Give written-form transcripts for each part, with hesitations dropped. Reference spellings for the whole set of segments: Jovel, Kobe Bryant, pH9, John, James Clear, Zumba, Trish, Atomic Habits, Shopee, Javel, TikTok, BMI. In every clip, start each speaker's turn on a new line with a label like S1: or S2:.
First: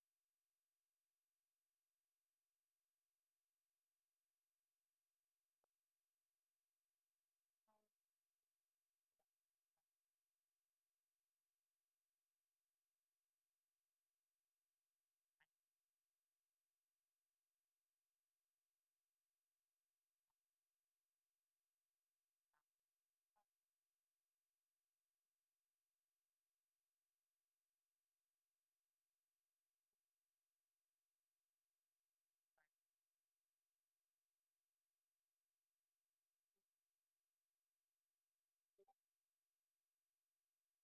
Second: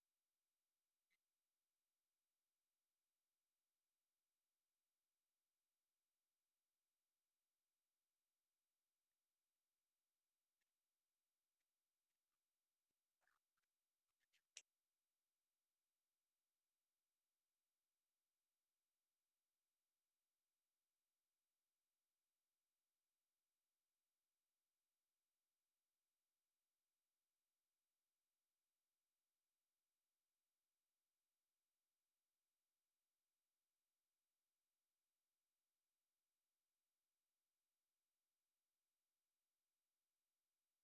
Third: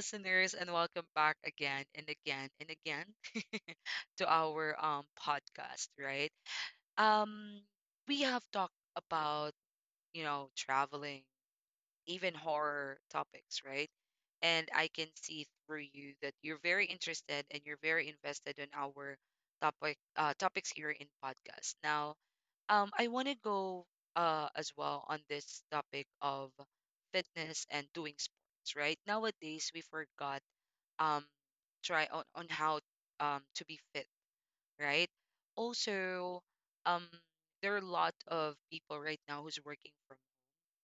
S1: listeners, and welcome back again and again and again to our podcast. Right. Um, we have talked about traveling. Even horror topics, right? And I can see through you that you're very interested and you're very invested in our topics here in podcast. Now, I want to go as well on this topic of fitness and doing sports, right? Nowadays, we forgot um try on how to be fit, right? Also, um there are a lot of people right now who's working from,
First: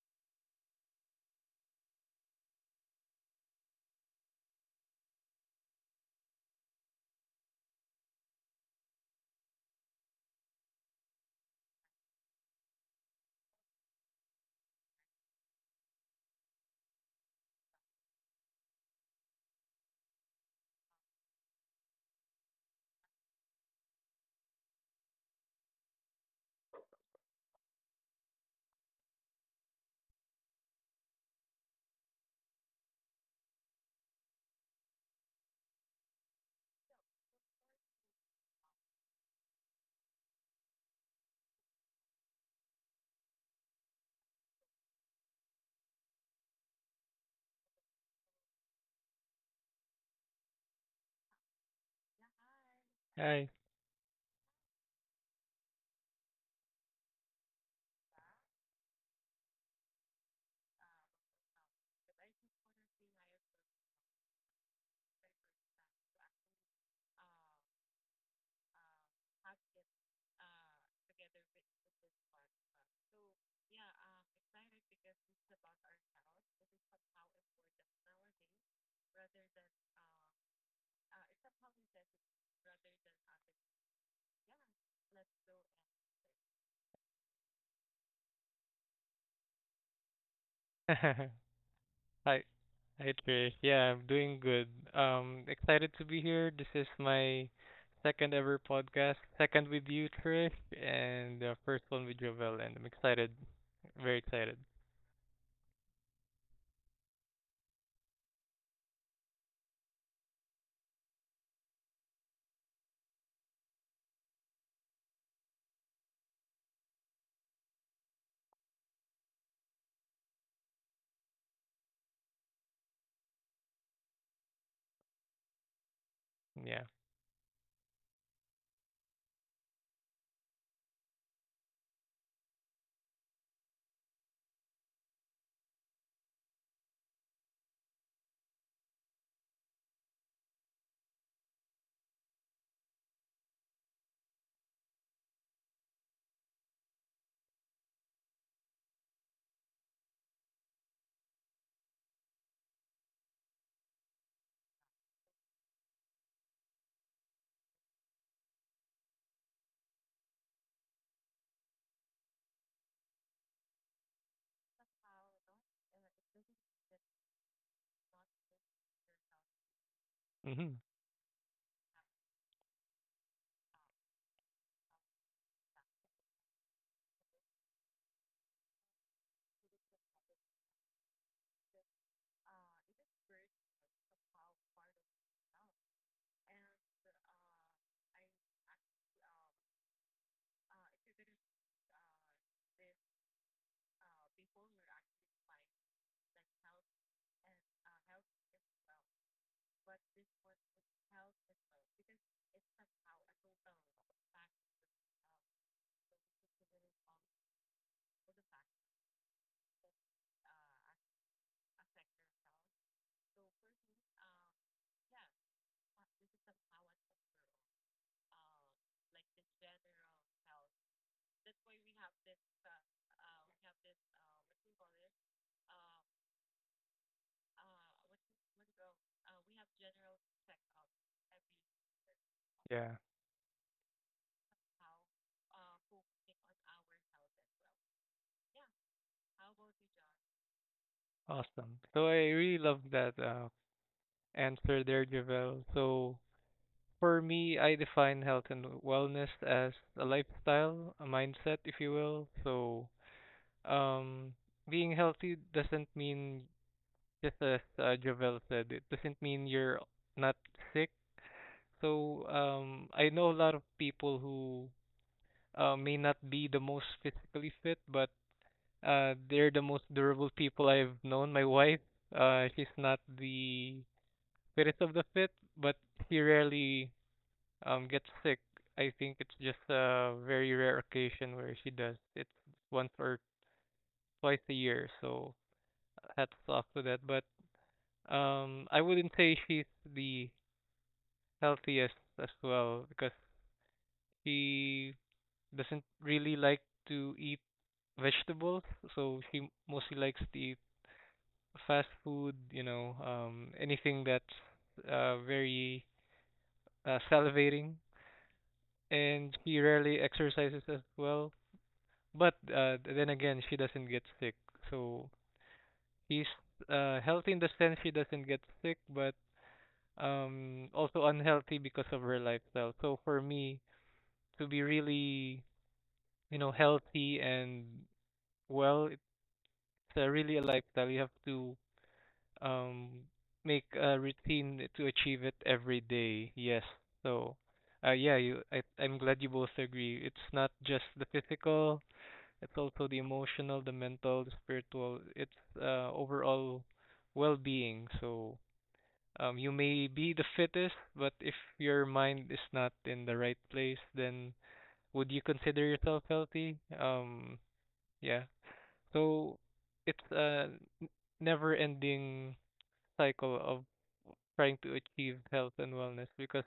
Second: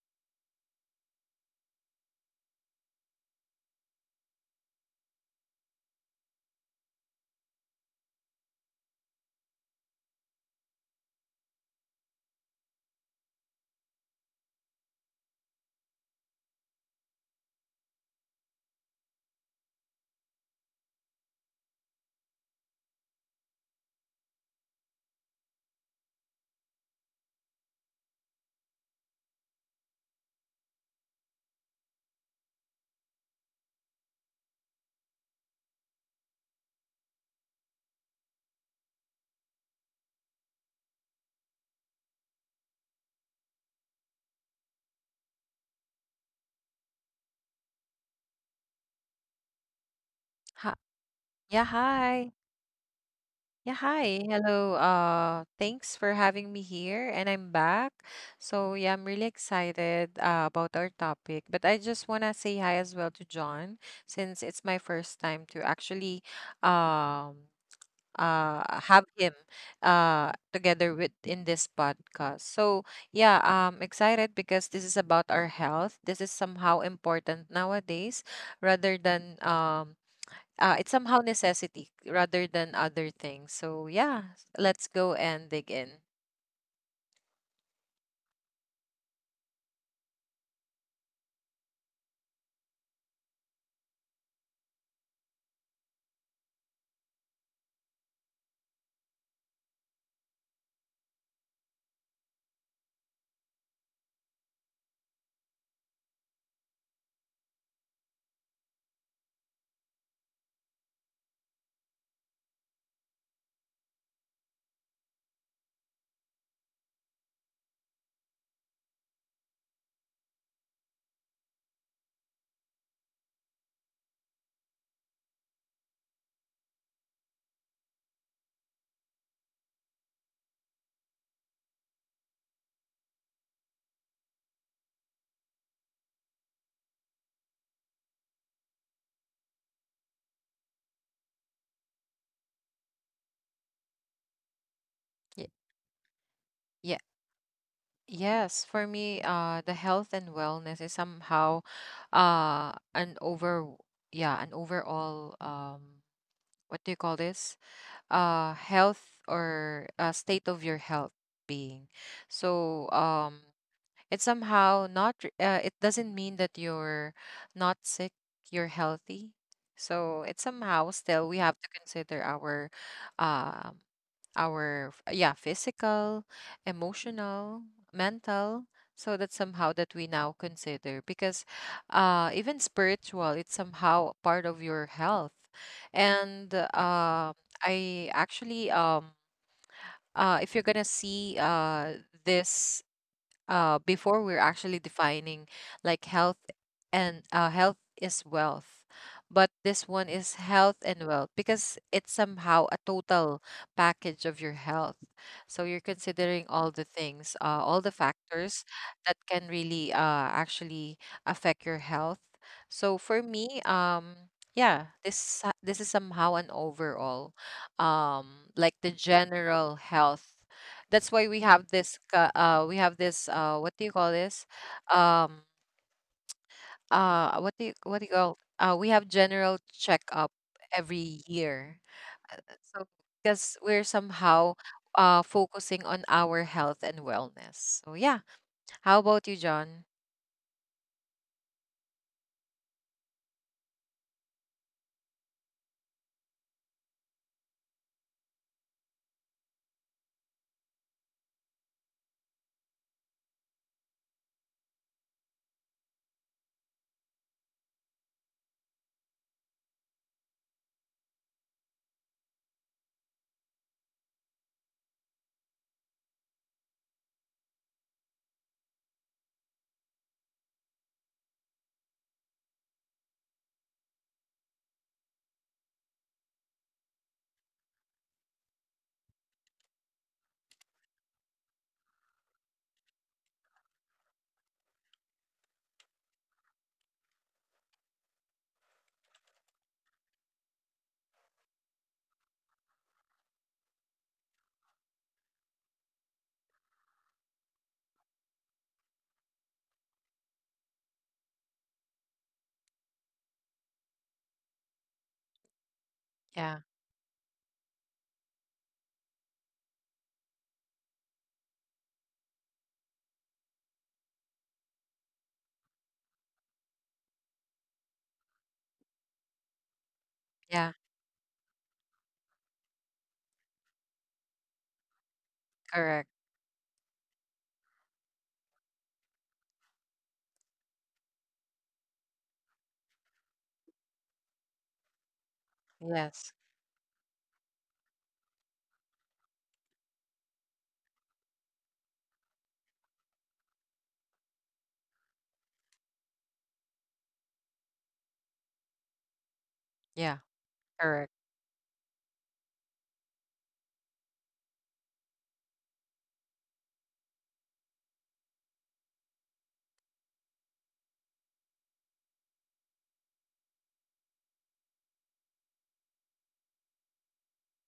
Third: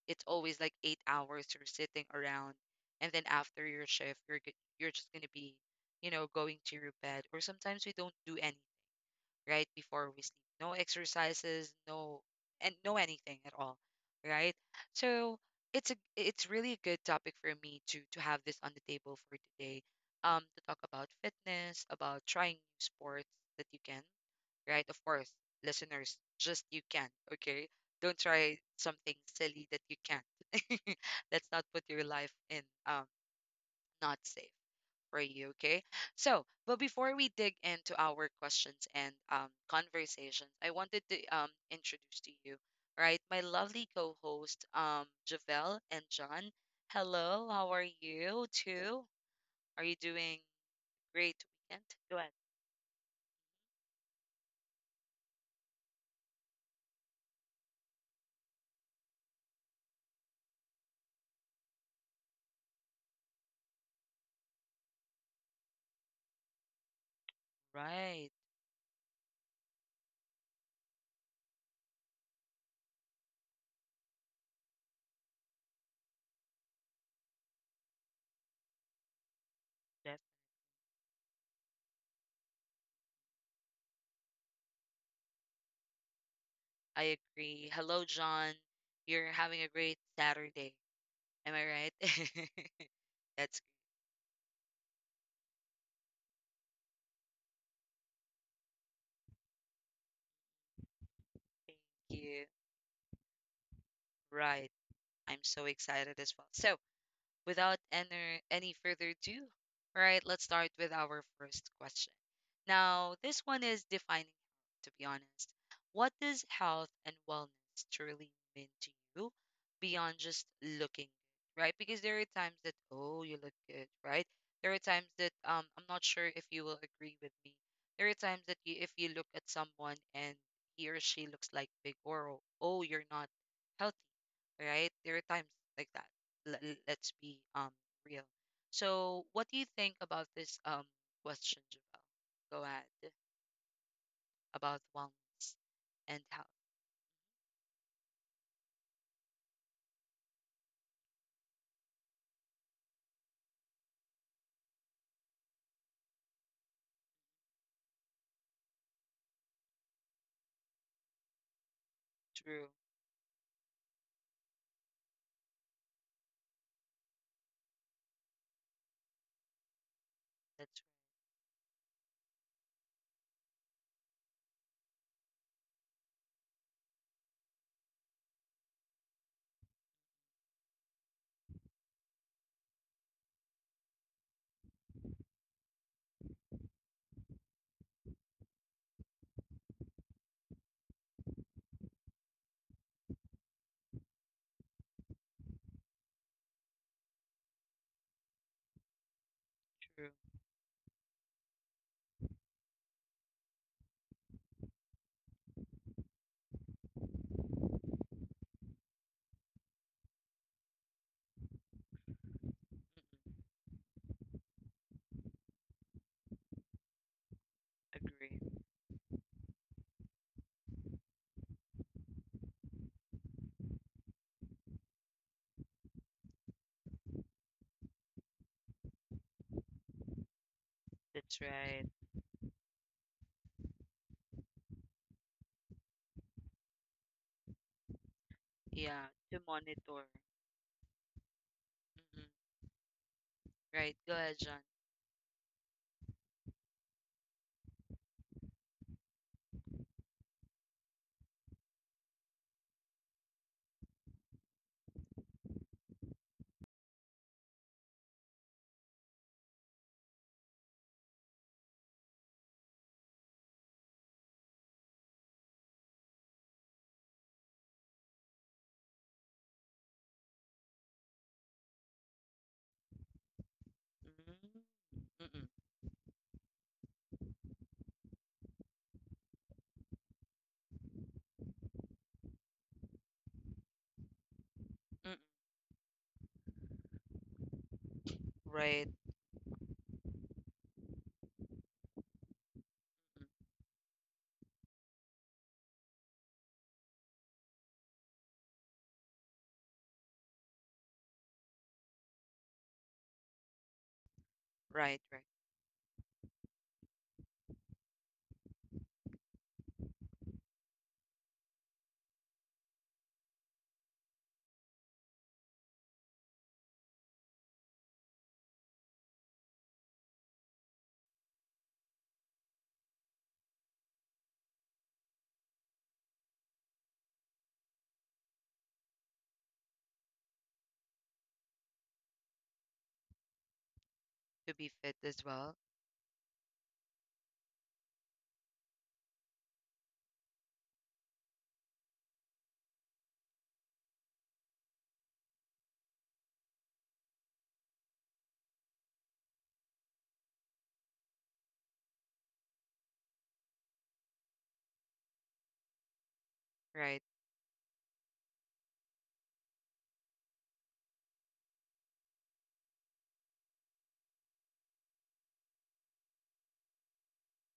S1: it's always like 8 hours you're sitting around, and then after your shift, you're just gonna be, going to your bed. Or sometimes we don't do anything right before we sleep. No exercises, no and no anything at all, right? So it's really a good topic for me to have this on the table for today. To talk about fitness, about trying new sports that you can, right? Of course, listeners, just you can, okay? Don't try something silly that you can't. Let's not put your life in not safe for you, okay? So, but before we dig into our questions and conversations, I wanted to introduce to you, right, my lovely co-host Javel and John. Hello, how are you two? Are you doing
S2: Hi.
S1: great
S2: Yeah,
S1: weekend? Go
S2: hi.
S1: ahead.
S3: Hi.
S2: Yeah, hi. Hello. Thanks for having me here, and I'm back. So yeah, I'm really excited about our topic. But I just wanna say hi as well to John, since it's my first time to actually um
S1: Right.
S2: uh have him together with in this podcast. So yeah, I'm excited because this is about our health. This is somehow important nowadays, rather than it's somehow necessity rather than other things. So yeah, let's go and dig in.
S1: I agree. Hello, John. You're having a great Saturday. Am I
S3: Hi. Hi,
S1: right?
S3: Trish.
S1: That's
S3: Yeah, I'm doing good. Excited to be here. This is my second ever podcast, second with you, Trish, and the
S1: great.
S3: first one with
S1: Thank you.
S3: Jovel, and I'm excited, very excited.
S1: Right. I'm so excited as well. So, without any further ado, right, let's start with our first question. Now, this one is defining health, to be honest. What does health and wellness truly mean to you beyond just looking good, right? Because there are times that, oh, you look good, right? There are times that I'm not sure if you will
S3: Yeah.
S1: agree with me. There are times that you, if you look at someone and he or she looks like big or oh, you're not healthy, right? There are times like that. Let's be real. So, what do you think about this question, Javel? Go ahead about
S2: Yeah,
S1: wellness and health.
S2: yeah. Yes. For me, the health and wellness is somehow an over yeah an overall what do you call this, health, or state of your health being.
S1: True.
S2: so um it's somehow not it doesn't mean that you're not sick, you're healthy. So it's somehow
S1: That's
S2: still we have to
S3: Mm-hmm.
S2: consider our, uh, physical, emotional, mental. So that's somehow that we now consider, because even spiritual, it's somehow part of your health. And uh, i actually, if you're gonna see, this before we're actually defining like health, and health is wealth, but this one is
S1: true.
S2: health and wealth because it's somehow a total package of your health. So you're considering all the things, all the factors that can really actually affect your health. So for
S1: Mm-mm.
S2: me, yeah this is somehow an overall,
S1: Agree.
S2: like the general health. That's why we have this what do you call this, um what do you call we have general checkup every
S1: That's
S2: year.
S1: right.
S2: Uh, so because we're somehow
S3: Yeah.
S2: focusing on our health and wellness, so yeah, how
S1: Yeah,
S2: about you,
S1: to
S2: John?
S1: monitor. Mm-mm.
S3: Awesome.
S1: Right.
S3: So
S1: Go
S3: I
S1: ahead,
S3: really
S1: John.
S3: love that answer there, Jovel. So for me, I define health and wellness as a lifestyle, a mindset, if you will. So, um, being healthy doesn't mean just as Javel said, it doesn't mean you're not sick. So I know a lot of people who may not be the most physically fit, but they're the most durable people I've known. My wife, she's
S1: Mm-mm.
S3: not
S1: Mm-mm.
S3: the fittest of the fit, but she rarely gets sick. I think it's just a very rare occasion where she does. It's once or
S1: Mm-mm.
S3: twice a year, so hats off to that. But
S1: Right.
S3: I wouldn't say she's the
S1: Mm-mm.
S3: healthiest as well because she doesn't really like to eat vegetables, so she mostly likes to eat fast food, you know,
S1: Right.
S3: um,
S1: Right.
S3: anything that's
S2: yeah
S3: very salivating, and she rarely exercises as well. But then again, she doesn't get sick, so she's healthy in the sense she doesn't get sick, but
S2: yeah
S3: also unhealthy because of her lifestyle. So for me, to
S2: Correct.
S3: be really healthy and well, it's really a lifestyle you have to um
S1: To be fit
S3: make
S1: as
S3: a
S1: well.
S3: routine to
S2: Yes.
S3: achieve it every day. Yes. So yeah, I'm glad you both agree it's not just the physical, it's also the emotional, the mental, the spiritual. It's overall well-being. So
S2: Yeah.
S3: you
S2: Correct.
S3: may be the fittest, but if your mind is not in the right place, then would you consider
S1: Right.
S3: yourself healthy? Yeah. So it's a n- never-ending cycle of trying to achieve health and wellness because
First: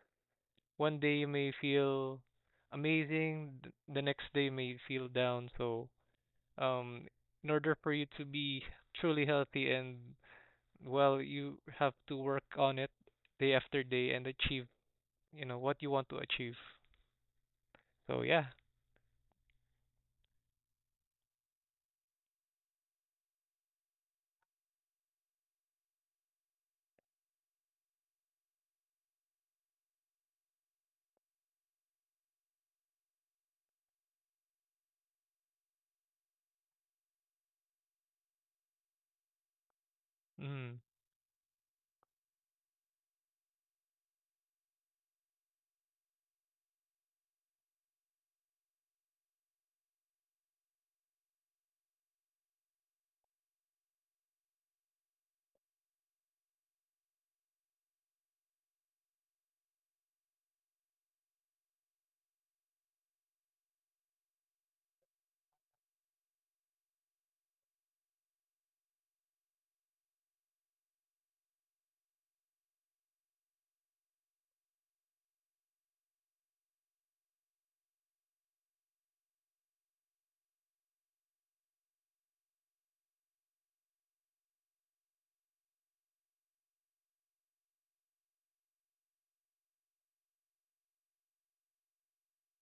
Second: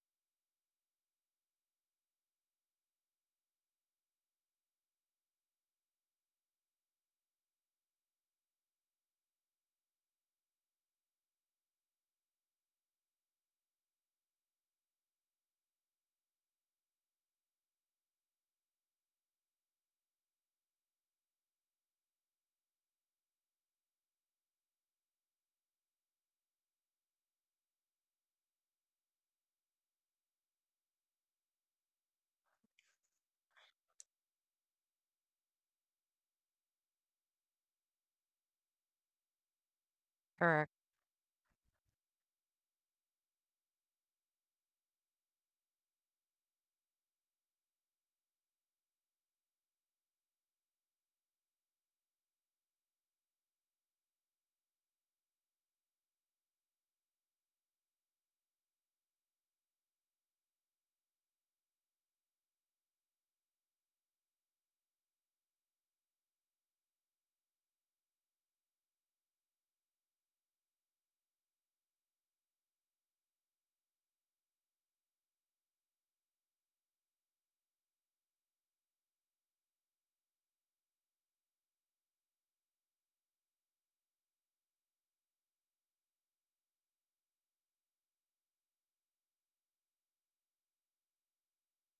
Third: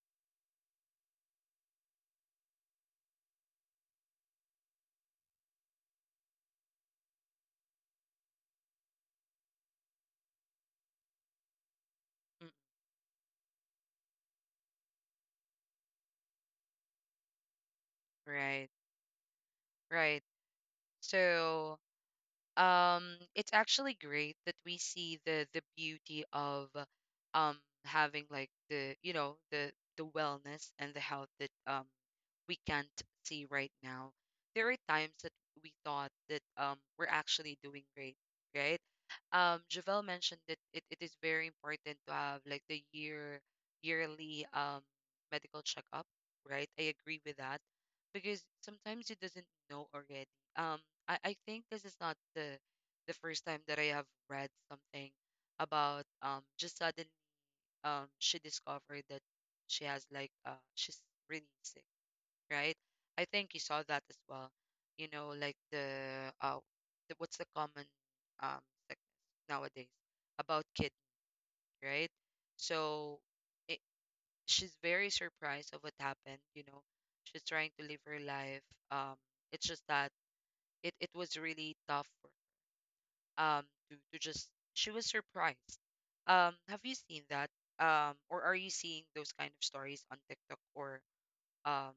S3: one day you may feel amazing, the next day may feel down. So, um, in order for you to be truly healthy and well, you have to work
S1: Mm-mm.
S3: on it day after day and achieve, you know, what you want to achieve. So yeah.
S1: Right. Right. So. um it's actually great that we see the beauty of um having like the wellness and the health that we can't see right now. There are times that we thought that we're actually doing great, right. Javel mentioned
S3: Mm,
S1: that
S2: Correct.
S1: it is very important to have like the yearly medical checkup, right. I agree with that, because sometimes you doesn't know already. um, I think this is not the first time that I have read something about just suddenly she discovered that she has like she's really sick, right? I think you saw that as well. You know, like the uh what's the common sickness nowadays about kidney, right? So it, she's very surprised of what happened. She's trying to live her life. Um, it's just that it was really tough um to just she was surprised. Have you seen that? Or are you seeing those kind of stories on TikTok or um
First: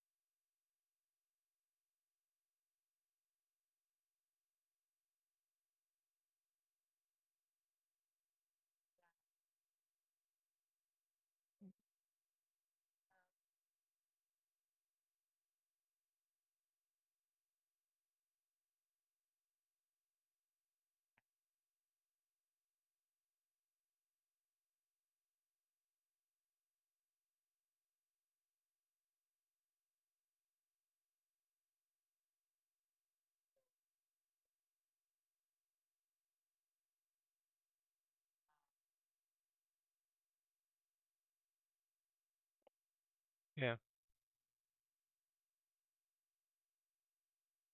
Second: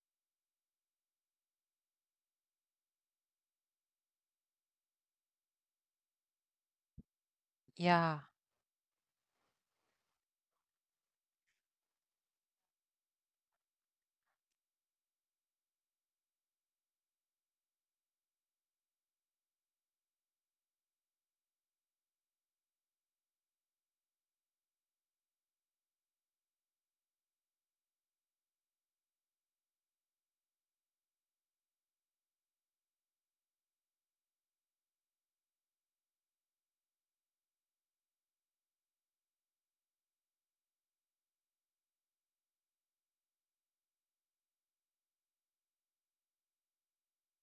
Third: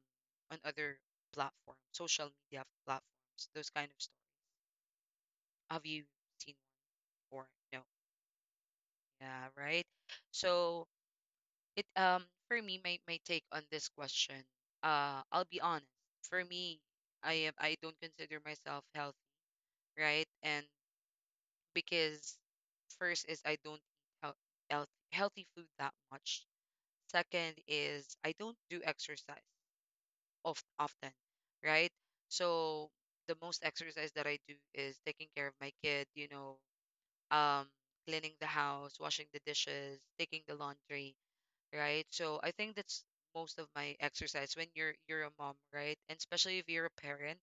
S1: on other platform social media platforms, those kind of stories? Have you seen one or no?
S2: Yeah.
S1: Yeah, right. So it for me, my take on this question, I'll be honest. For me, I don't consider myself healthy, right? And because first is I don't eat healthy food that much. Second is I don't do exercise of often, right? So the most exercise that I do is taking care of my kid, um, cleaning the house, washing the dishes, taking the laundry, right? So I think that's
S3: yeah.
S1: most of my exercise when you're a mom, right? And especially if you're a parent,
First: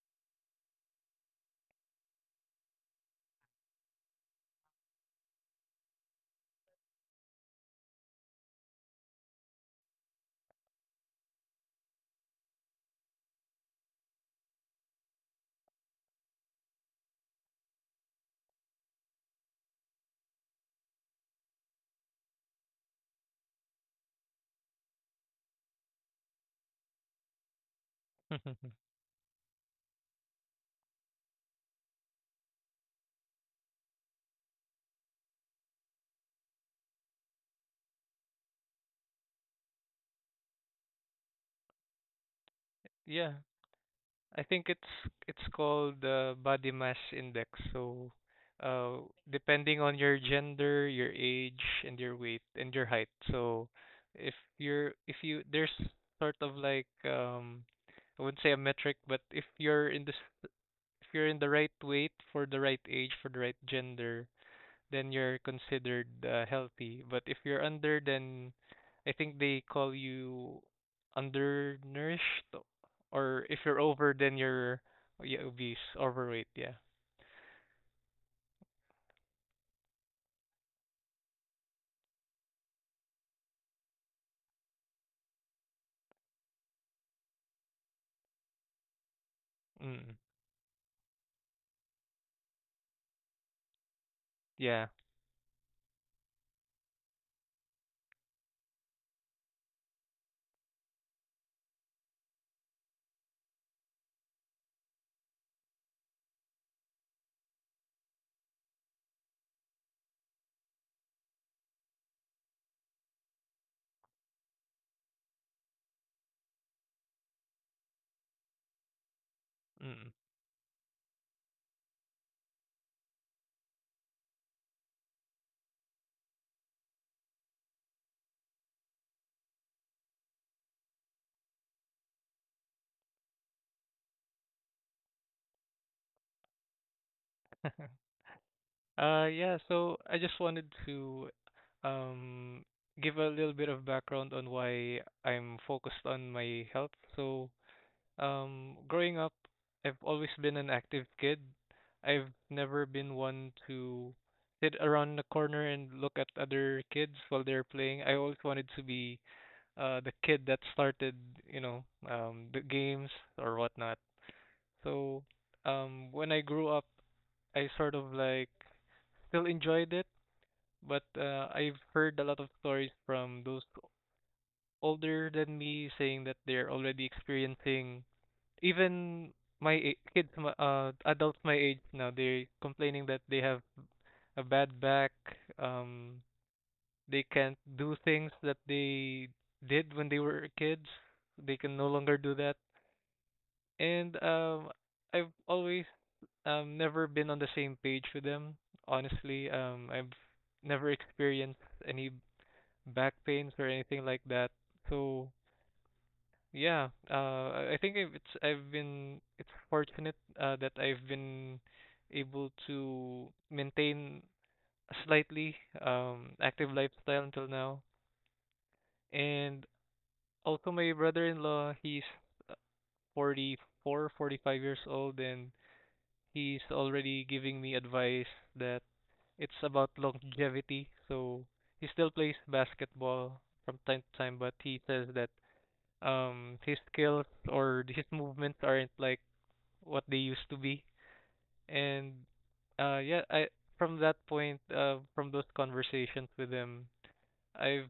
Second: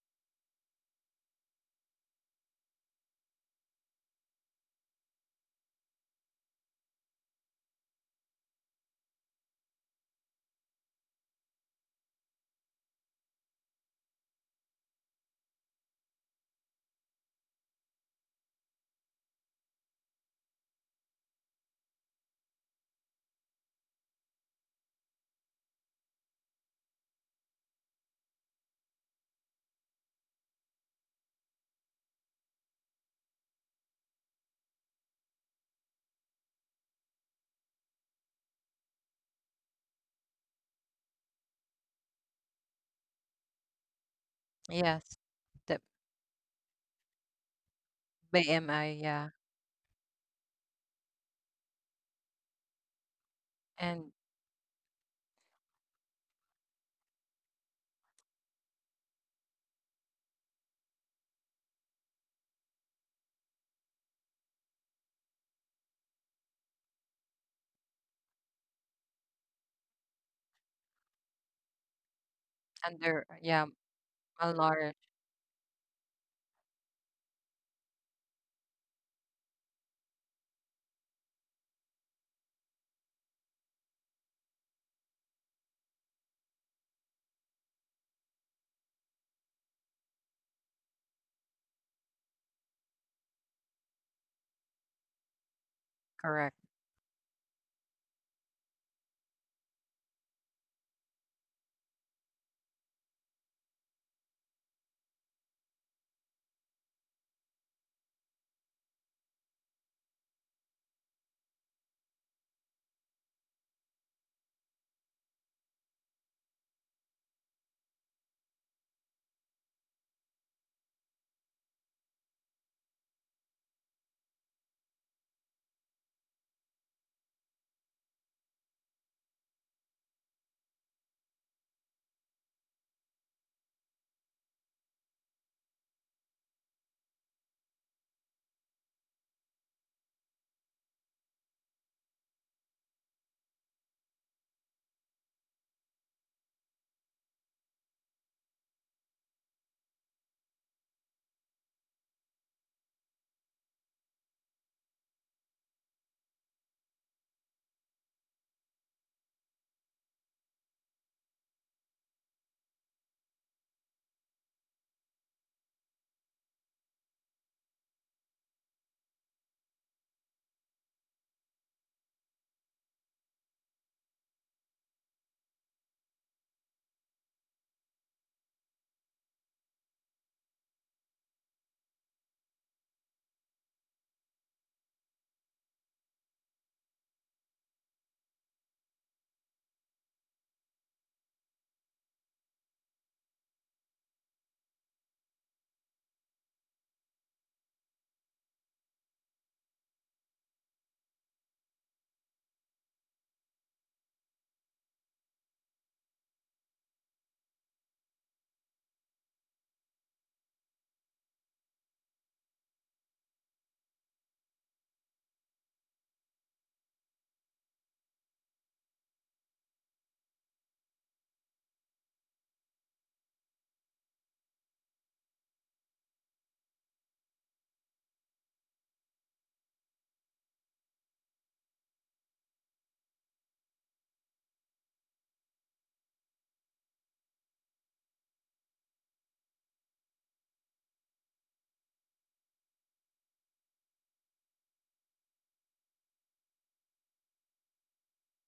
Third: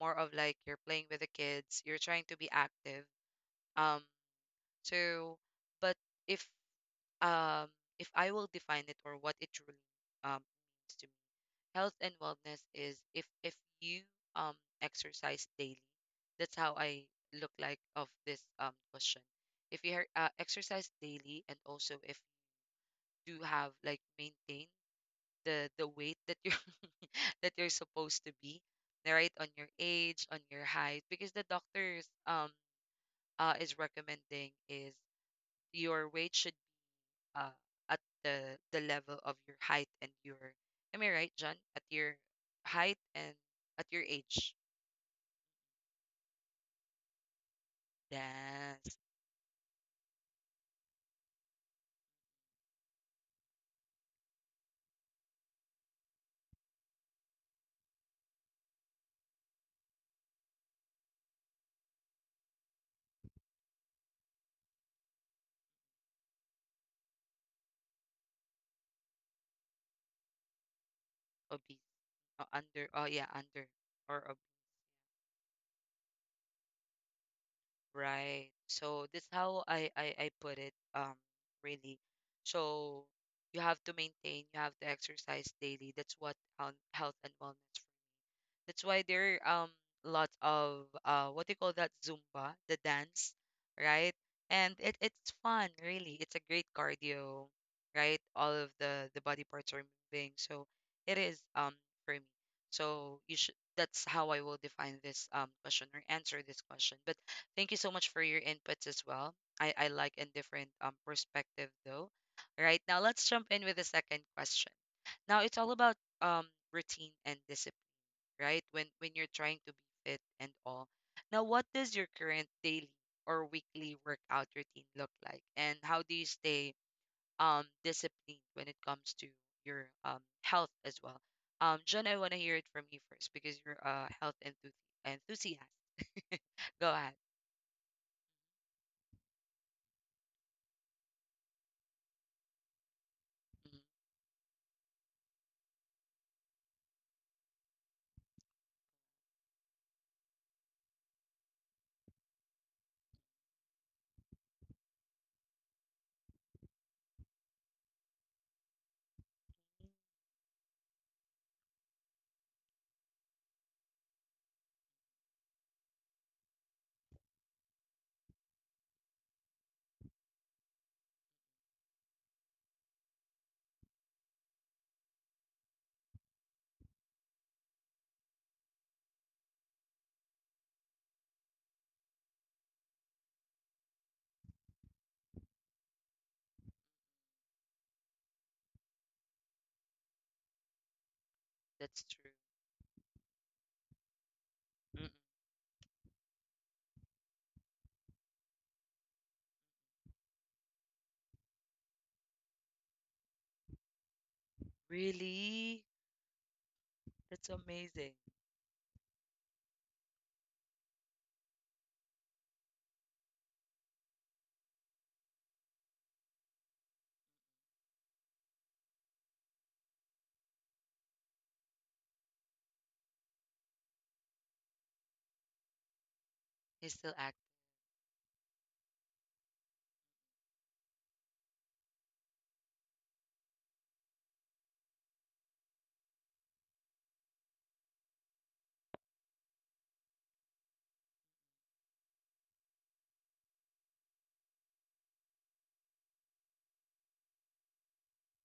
S1: more of like you're playing with the kids, you're trying to be active. Um, so, but if um if I will define it or what it truly um means to me, health and wellness is if you um exercise daily, that's how I look like of this question. If exercise daily, and also if you do have like maintain the weight that you're that you're supposed to be, right, on your age, on your height, because the doctors is recommending is your weight should, uh, at the level of your height and your, am I right, John? At your height
S3: Yeah.
S1: and at your
S3: I think
S1: age.
S3: it's
S2: Yes.
S3: it's called
S2: The
S3: the body mass index. So, uh,
S2: BMI,
S1: Yes.
S2: yeah.
S3: depending on your gender, your age, and your weight and your height. So,
S2: and
S3: if you there's sort of like I wouldn't say a metric, but if you're in this if you're in the right weight for the right age for the right gender, then you're considered healthy. But if you're under, then I think they call you
S1: Obese.
S3: undernourished,
S1: Under, oh
S2: Under,
S1: yeah,
S3: or if
S2: yeah.
S1: under
S3: you're over,
S1: or
S3: then
S1: ob,
S3: you're
S2: Malnourished.
S3: yeah, obese, overweight. Yeah.
S1: right. So that's how I put it really. So you have to maintain, you have to exercise daily. That's what health and wellness. That's why there
S3: Mm.
S1: lot of, what do you call that, Zumba, the dance, right? And
S3: Yeah.
S1: it's fun, really. It's a great
S2: Correct.
S1: cardio, right? All of the body parts are moving, so it is, for me. So you should. That's how I will define this question or answer this question. But thank you so much for your inputs as well. I like a different perspective though. All right, now let's jump in with the second question. Now it's all about routine and discipline, right? When you're trying to be
S3: Mm.
S1: fit and all. Now, what does your current daily or weekly workout routine look like, and how do you stay disciplined when it comes to your health as well? John, I want to hear it from you first because you're a health enthusiast. Go ahead.
S3: Yeah. So I just wanted to um give
S1: Mm,
S3: a little bit of background on why I'm focused on my health. So growing up, I've always been an active kid. I've never been one to sit around the corner and look at other kids while they're playing. I always wanted to be the kid that started, you know, the games or whatnot. So, when I grew up, I sort of like still enjoyed it, but I've heard a lot of stories from those older than me saying that they're already experiencing even my a- kids, my- adults my age now. They're complaining that they have a bad back. Um, they can't do things that they did when they were kids. They can no
S1: that's
S3: longer
S1: true.
S3: do that. And
S1: Mm,
S3: I've always never been on the same page with them. Honestly, I've never experienced any back pains or anything like that. So
S1: really?
S3: yeah,
S1: That's
S3: I think
S1: amazing.
S3: I've, it's I've been it's fortunate that I've been able to maintain a slightly active lifestyle until now. And also my brother-in-law, he's uh, 44, 45 years old, and he's
S1: He's still active,
S3: already giving me advice that it's about longevity. So he still plays basketball from time to time, but he says that his skills or his movements aren't like what they used to be. And yeah, I from that point, from those conversations with him, I've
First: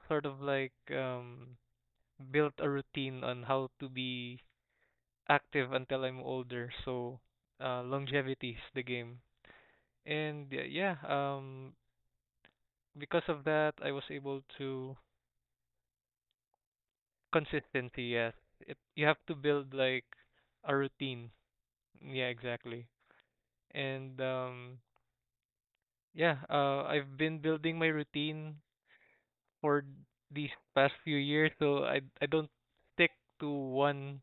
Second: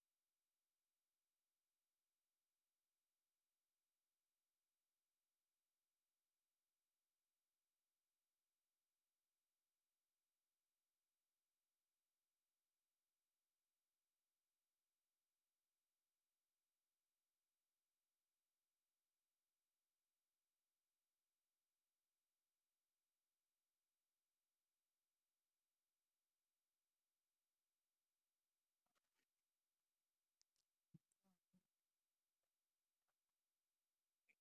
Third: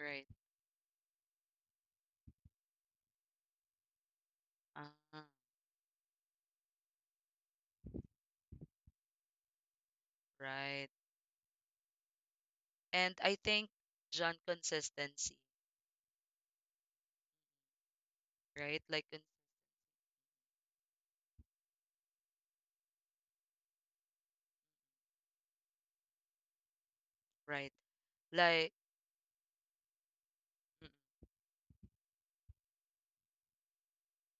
S1: right?
S3: sort of like built a routine on how to be
S1: Ah,
S3: active until I'm older. So longevity is the game. And
S1: right.
S3: yeah,
S1: And I
S3: because of
S1: think,
S3: that I was
S1: John,
S3: able to
S1: consistency,
S3: consistency, yes.
S1: right?
S3: It
S1: Like,
S3: you have to build like a routine. Yeah, exactly. And yeah, I've been
S1: right.
S3: building my
S1: Like,
S3: routine for these
S1: Mm.
S3: past few years, so I don't stick to one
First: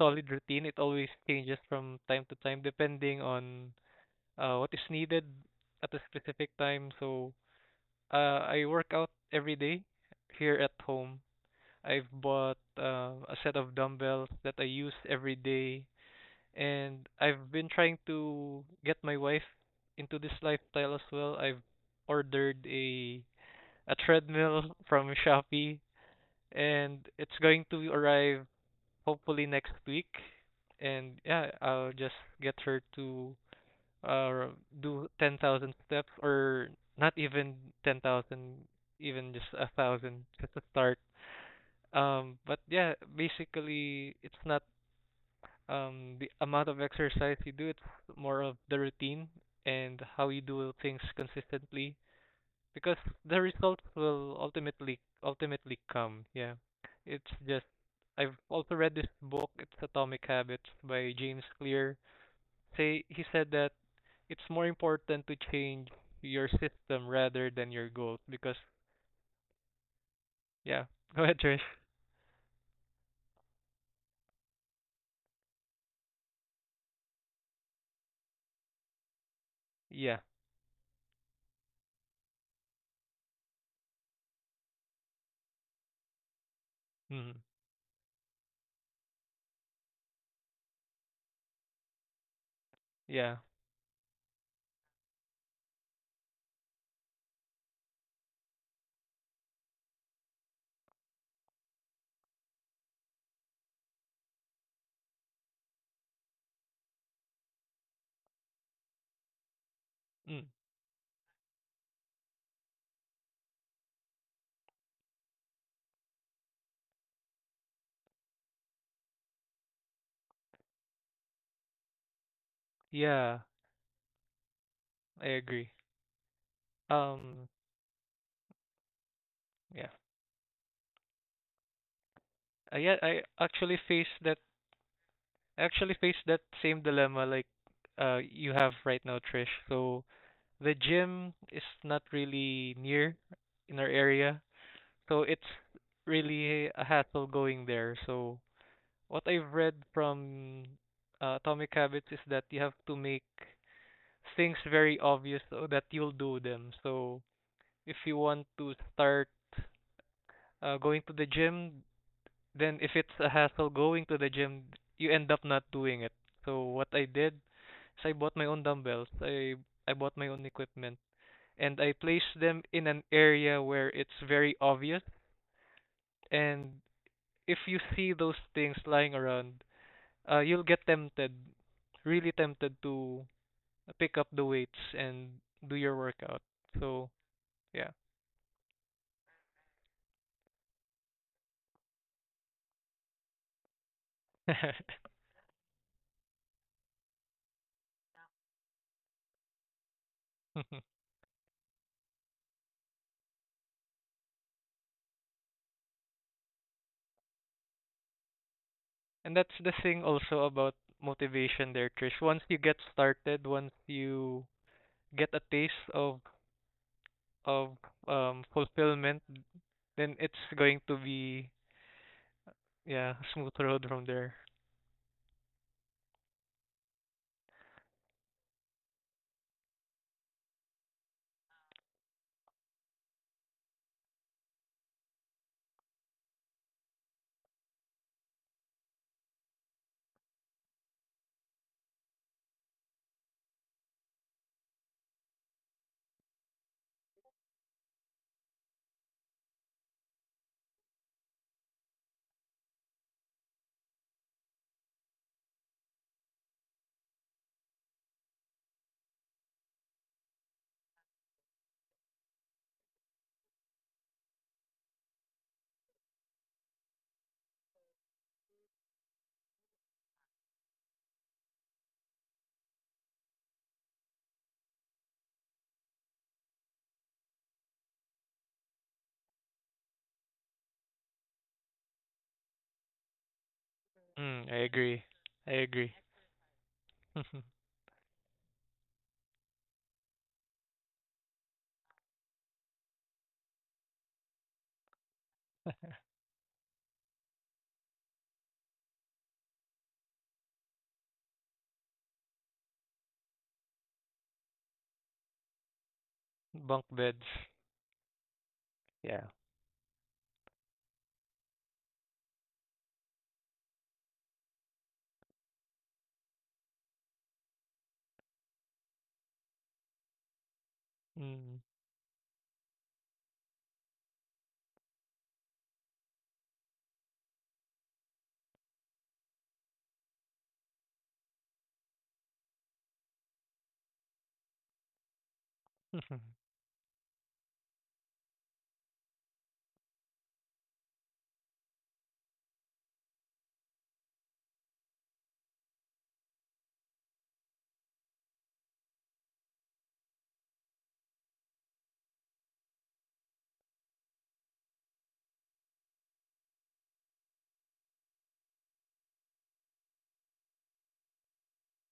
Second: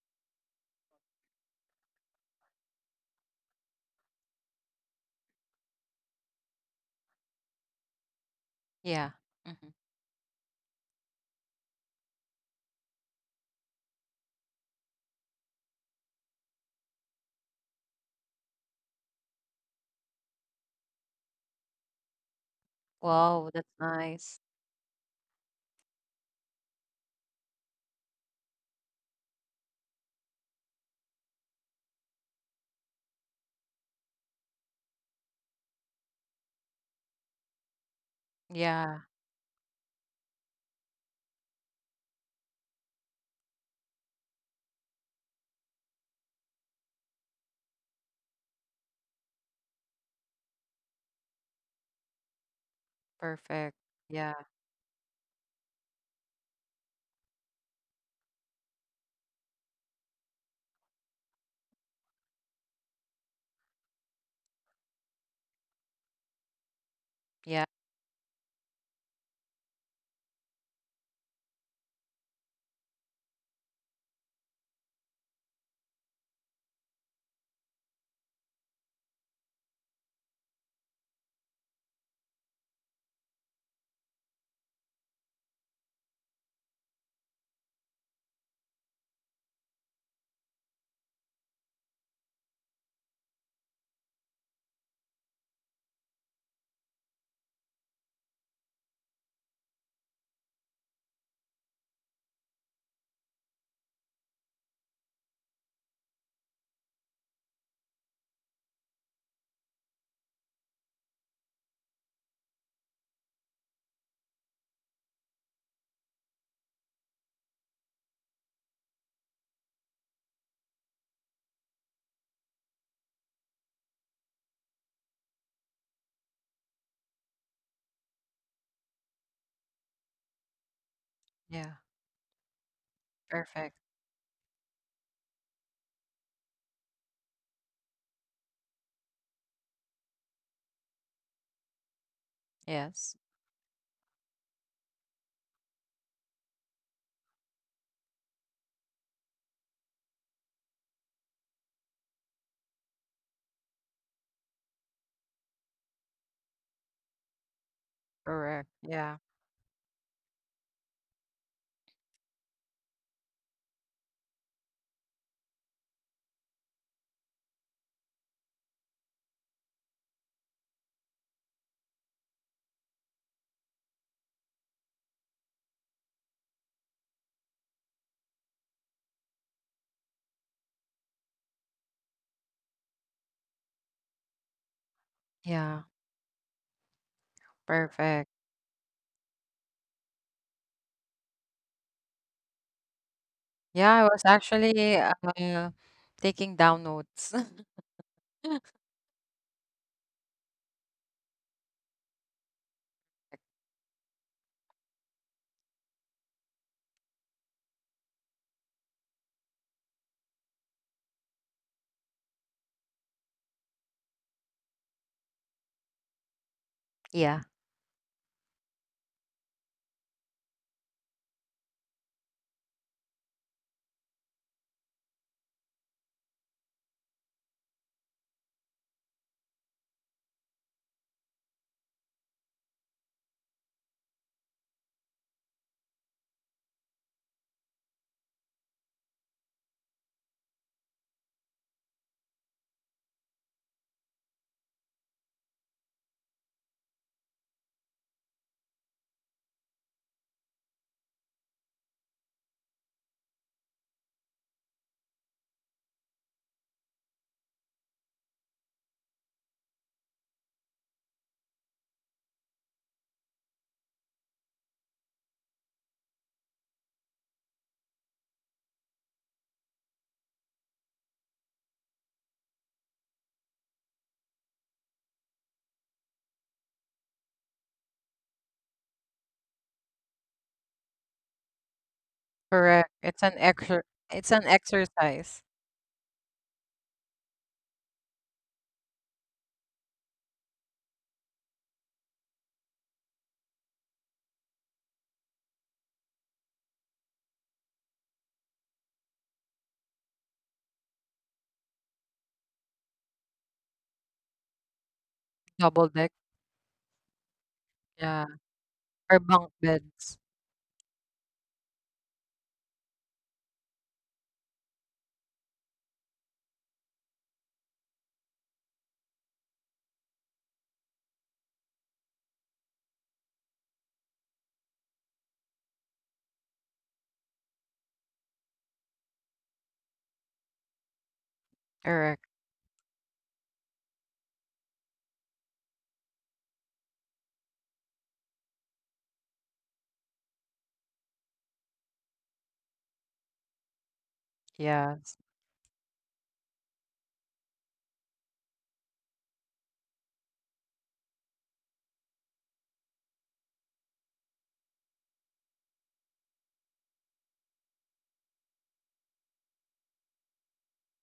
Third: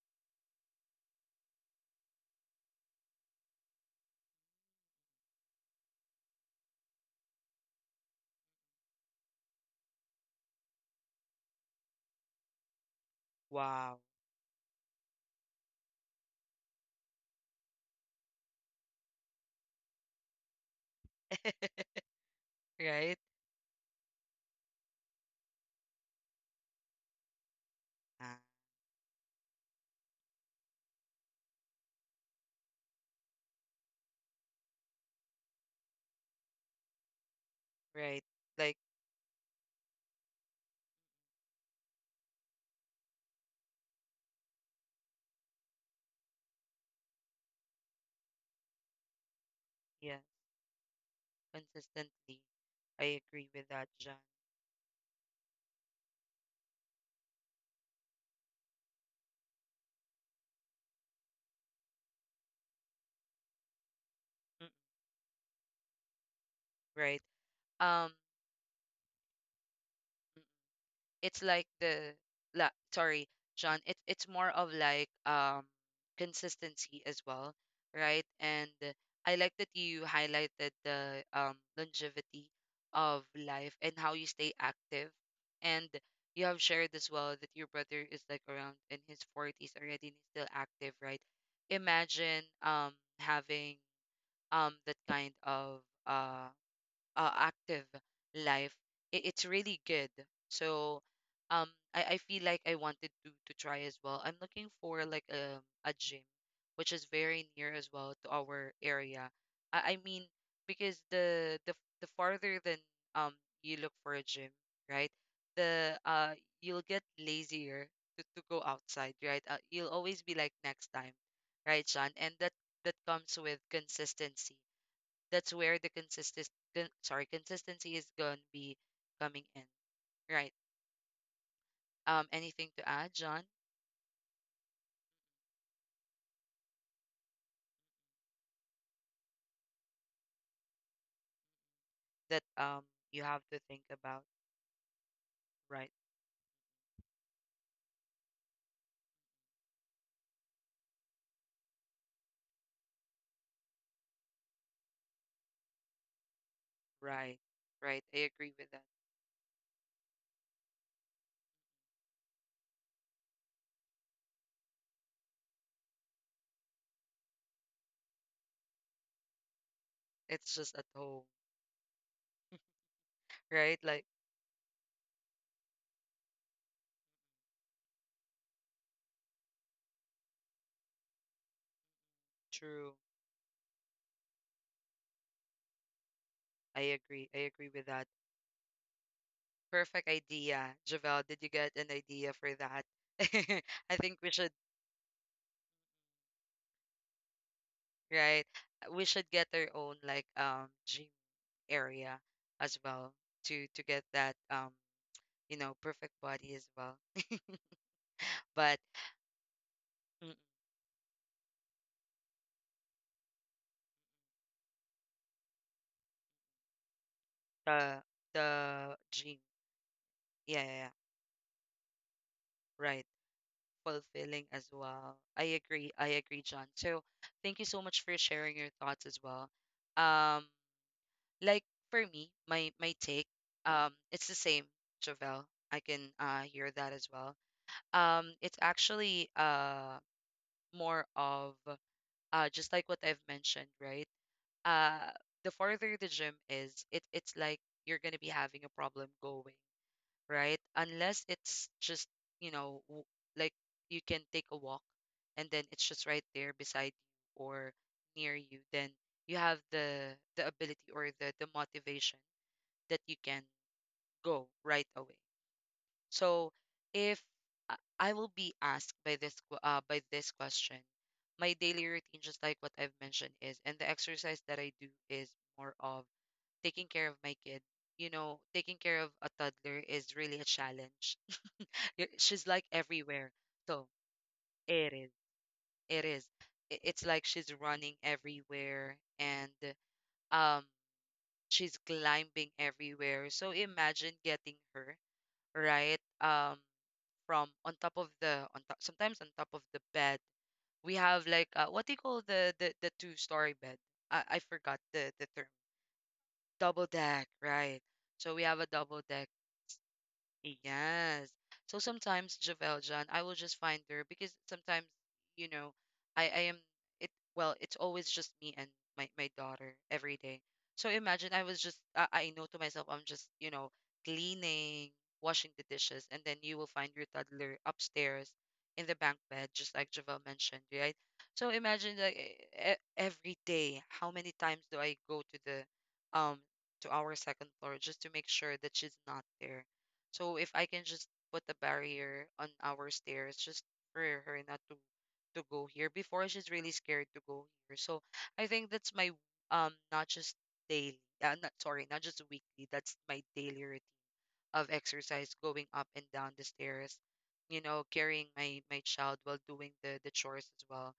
S3: solid routine. It always changes from time to time depending on what is needed at a specific time. So I work out
S2: Yeah.
S3: every
S2: Mm-hmm.
S3: day here at home. I've bought a set of
S1: Wow.
S3: dumbbells that I use every day, and I've been trying to get my wife into this lifestyle as well. I've ordered
S1: Right?
S3: a
S2: Wow, that's nice.
S3: treadmill from Shopee and it's going to
S1: Ah,
S3: arrive hopefully next week. And yeah, I'll just get her to uh do 10,000 steps or not even
S1: right.
S3: 10,000,
S1: Like,
S2: Yeah,
S3: even just a thousand just to start. But yeah, basically it's not the amount of exercise you do, it's more of the routine and
S1: yeah,
S3: how you do things consistently
S1: consistently.
S3: because
S1: I
S3: the
S1: agree with
S2: perfect.
S3: results
S1: that, John.
S2: Yeah,
S3: will ultimately come. Yeah, it's just I've also read this book. It's Atomic Habits by James Clear. Say He said that it's more
S1: Mm,
S3: important to change your system
S1: right.
S3: rather than
S2: yeah,
S3: your goals
S1: Um,
S3: because yeah, go ahead,
S1: it's
S3: Trish.
S1: like la, sorry, John, it's more of like consistency as well, right. And I like that
S3: Yeah,
S1: you highlighted the longevity of life and how you stay active, and you have shared
S3: mm,
S1: as well that your brother is like around in his 40s already, and he's still active, right. Imagine
S3: yeah,
S1: having that kind of uh active life. It's really good. So um I feel like I wanted to try as well. I'm looking for like a gym which is very near as well to our area.
S3: mm,
S1: I mean, because the farther than um you look for a gym, right? The you'll get lazier to go outside, right? You'll always be like next time, right, Sean? And
S3: yeah.
S1: that comes with consistency.
S3: I
S1: That's where
S3: agree.
S1: the consistent con- sorry consistency is going to
S3: Um,
S1: be coming in, right?
S3: yeah,
S2: yeah,
S1: Anything to add, John?
S2: perfect.
S3: I yeah, I actually faced that same dilemma like you have right now, Trish. So the gym
S1: That,
S3: is not
S2: Yes,
S1: you have to
S3: really
S1: think
S3: near
S1: about,
S3: in our area,
S1: right.
S3: so it's really a hassle going there. So what I've read from Atomic Habits is that you have to make things very obvious so that you'll do them.
S1: Right.
S3: So
S1: Right. I
S3: if
S1: agree
S3: you
S2: correct.
S1: with that.
S3: want
S2: Yeah,
S3: to start going to the gym, then if it's a hassle going to the gym, you end up not doing it. So what I did is I bought my own dumbbells. I bought my
S1: It's
S3: own
S1: just at
S3: equipment,
S1: home.
S3: and I place them in an area
S1: Right.
S3: where
S1: Like,
S3: it's very obvious. And if you see those things lying around, you'll get tempted, really tempted
S1: true.
S3: to pick up the weights and do your
S2: yeah,
S3: workout. So,
S1: I agree, I
S3: yeah.
S1: agree with that.
S2: perfect.
S1: Perfect idea, Javel. Did you get an idea for that?
S2: Yeah, I
S1: I
S2: was
S1: think we should,
S2: actually taking down notes.
S1: right. We should get our own like, gym area as well, to get that perfect body as well,
S3: And that's
S1: but
S3: the thing also about
S1: Mm.
S3: motivation there, Trish. Once you get started, once you get a taste of of
S2: Yeah,
S1: the
S3: fulfillment,
S1: the
S3: then it's
S1: dream.
S3: going to be
S1: Yeah, yeah, yeah,
S3: yeah, a smooth road
S1: right.
S3: from there.
S1: Fulfilling as well. I agree, I agree, John. So thank you so much for sharing your thoughts as well. um like, for me, my take, it's the same, Javel. I can hear that as well. It's actually more of, just like what I've mentioned, right. uh the farther the gym is, it's like you're gonna be having a problem going, right? Unless it's just, you know, w- like you can take a walk, and then it's just right there beside you or near you, then you have the ability or the motivation that you can go right away. So if I will be asked by by this question, my daily routine, just like what I've mentioned, is, and the exercise that I do is more of taking care of my kid. You know, taking care of a toddler is really a challenge. She's like
S2: correct.
S1: everywhere.
S3: Mm, I
S1: So
S3: agree.
S2: It's an
S3: I
S1: it
S3: agree.
S1: is.
S2: exercise.
S1: It is. It's like she's running everywhere and um she's climbing everywhere. So imagine getting her, right? From on top of the on top sometimes on top of the bed. We have like, what do you call the two-story bed? I forgot the term.
S2: Double
S3: Bunk
S2: deck,
S3: beds.
S1: Double deck, right?
S2: yeah,
S3: Yeah.
S1: So we have a double
S2: or
S1: deck.
S2: bunk beds.
S1: Yes. So sometimes Javel John, I will just find her because sometimes, you know, I am it it's always just me and my daughter every day.
S3: Mm.
S1: So imagine I was just I know to myself I'm just, you know, cleaning, washing the dishes, and then you will find your toddler upstairs in the bunk bed, just like Javel mentioned, right? So imagine like
S2: Correct.
S1: every day, how many times do I go to the to our second floor just to make sure that she's not there, so if I can just put a barrier on our stairs, just for her not to
S2: Yes.
S1: to go here. Before she's really scared to go here. So I think that's my not just daily, not just weekly. That's my daily routine of exercise, going up and down the stairs, you know, carrying my my child while doing the chores as well.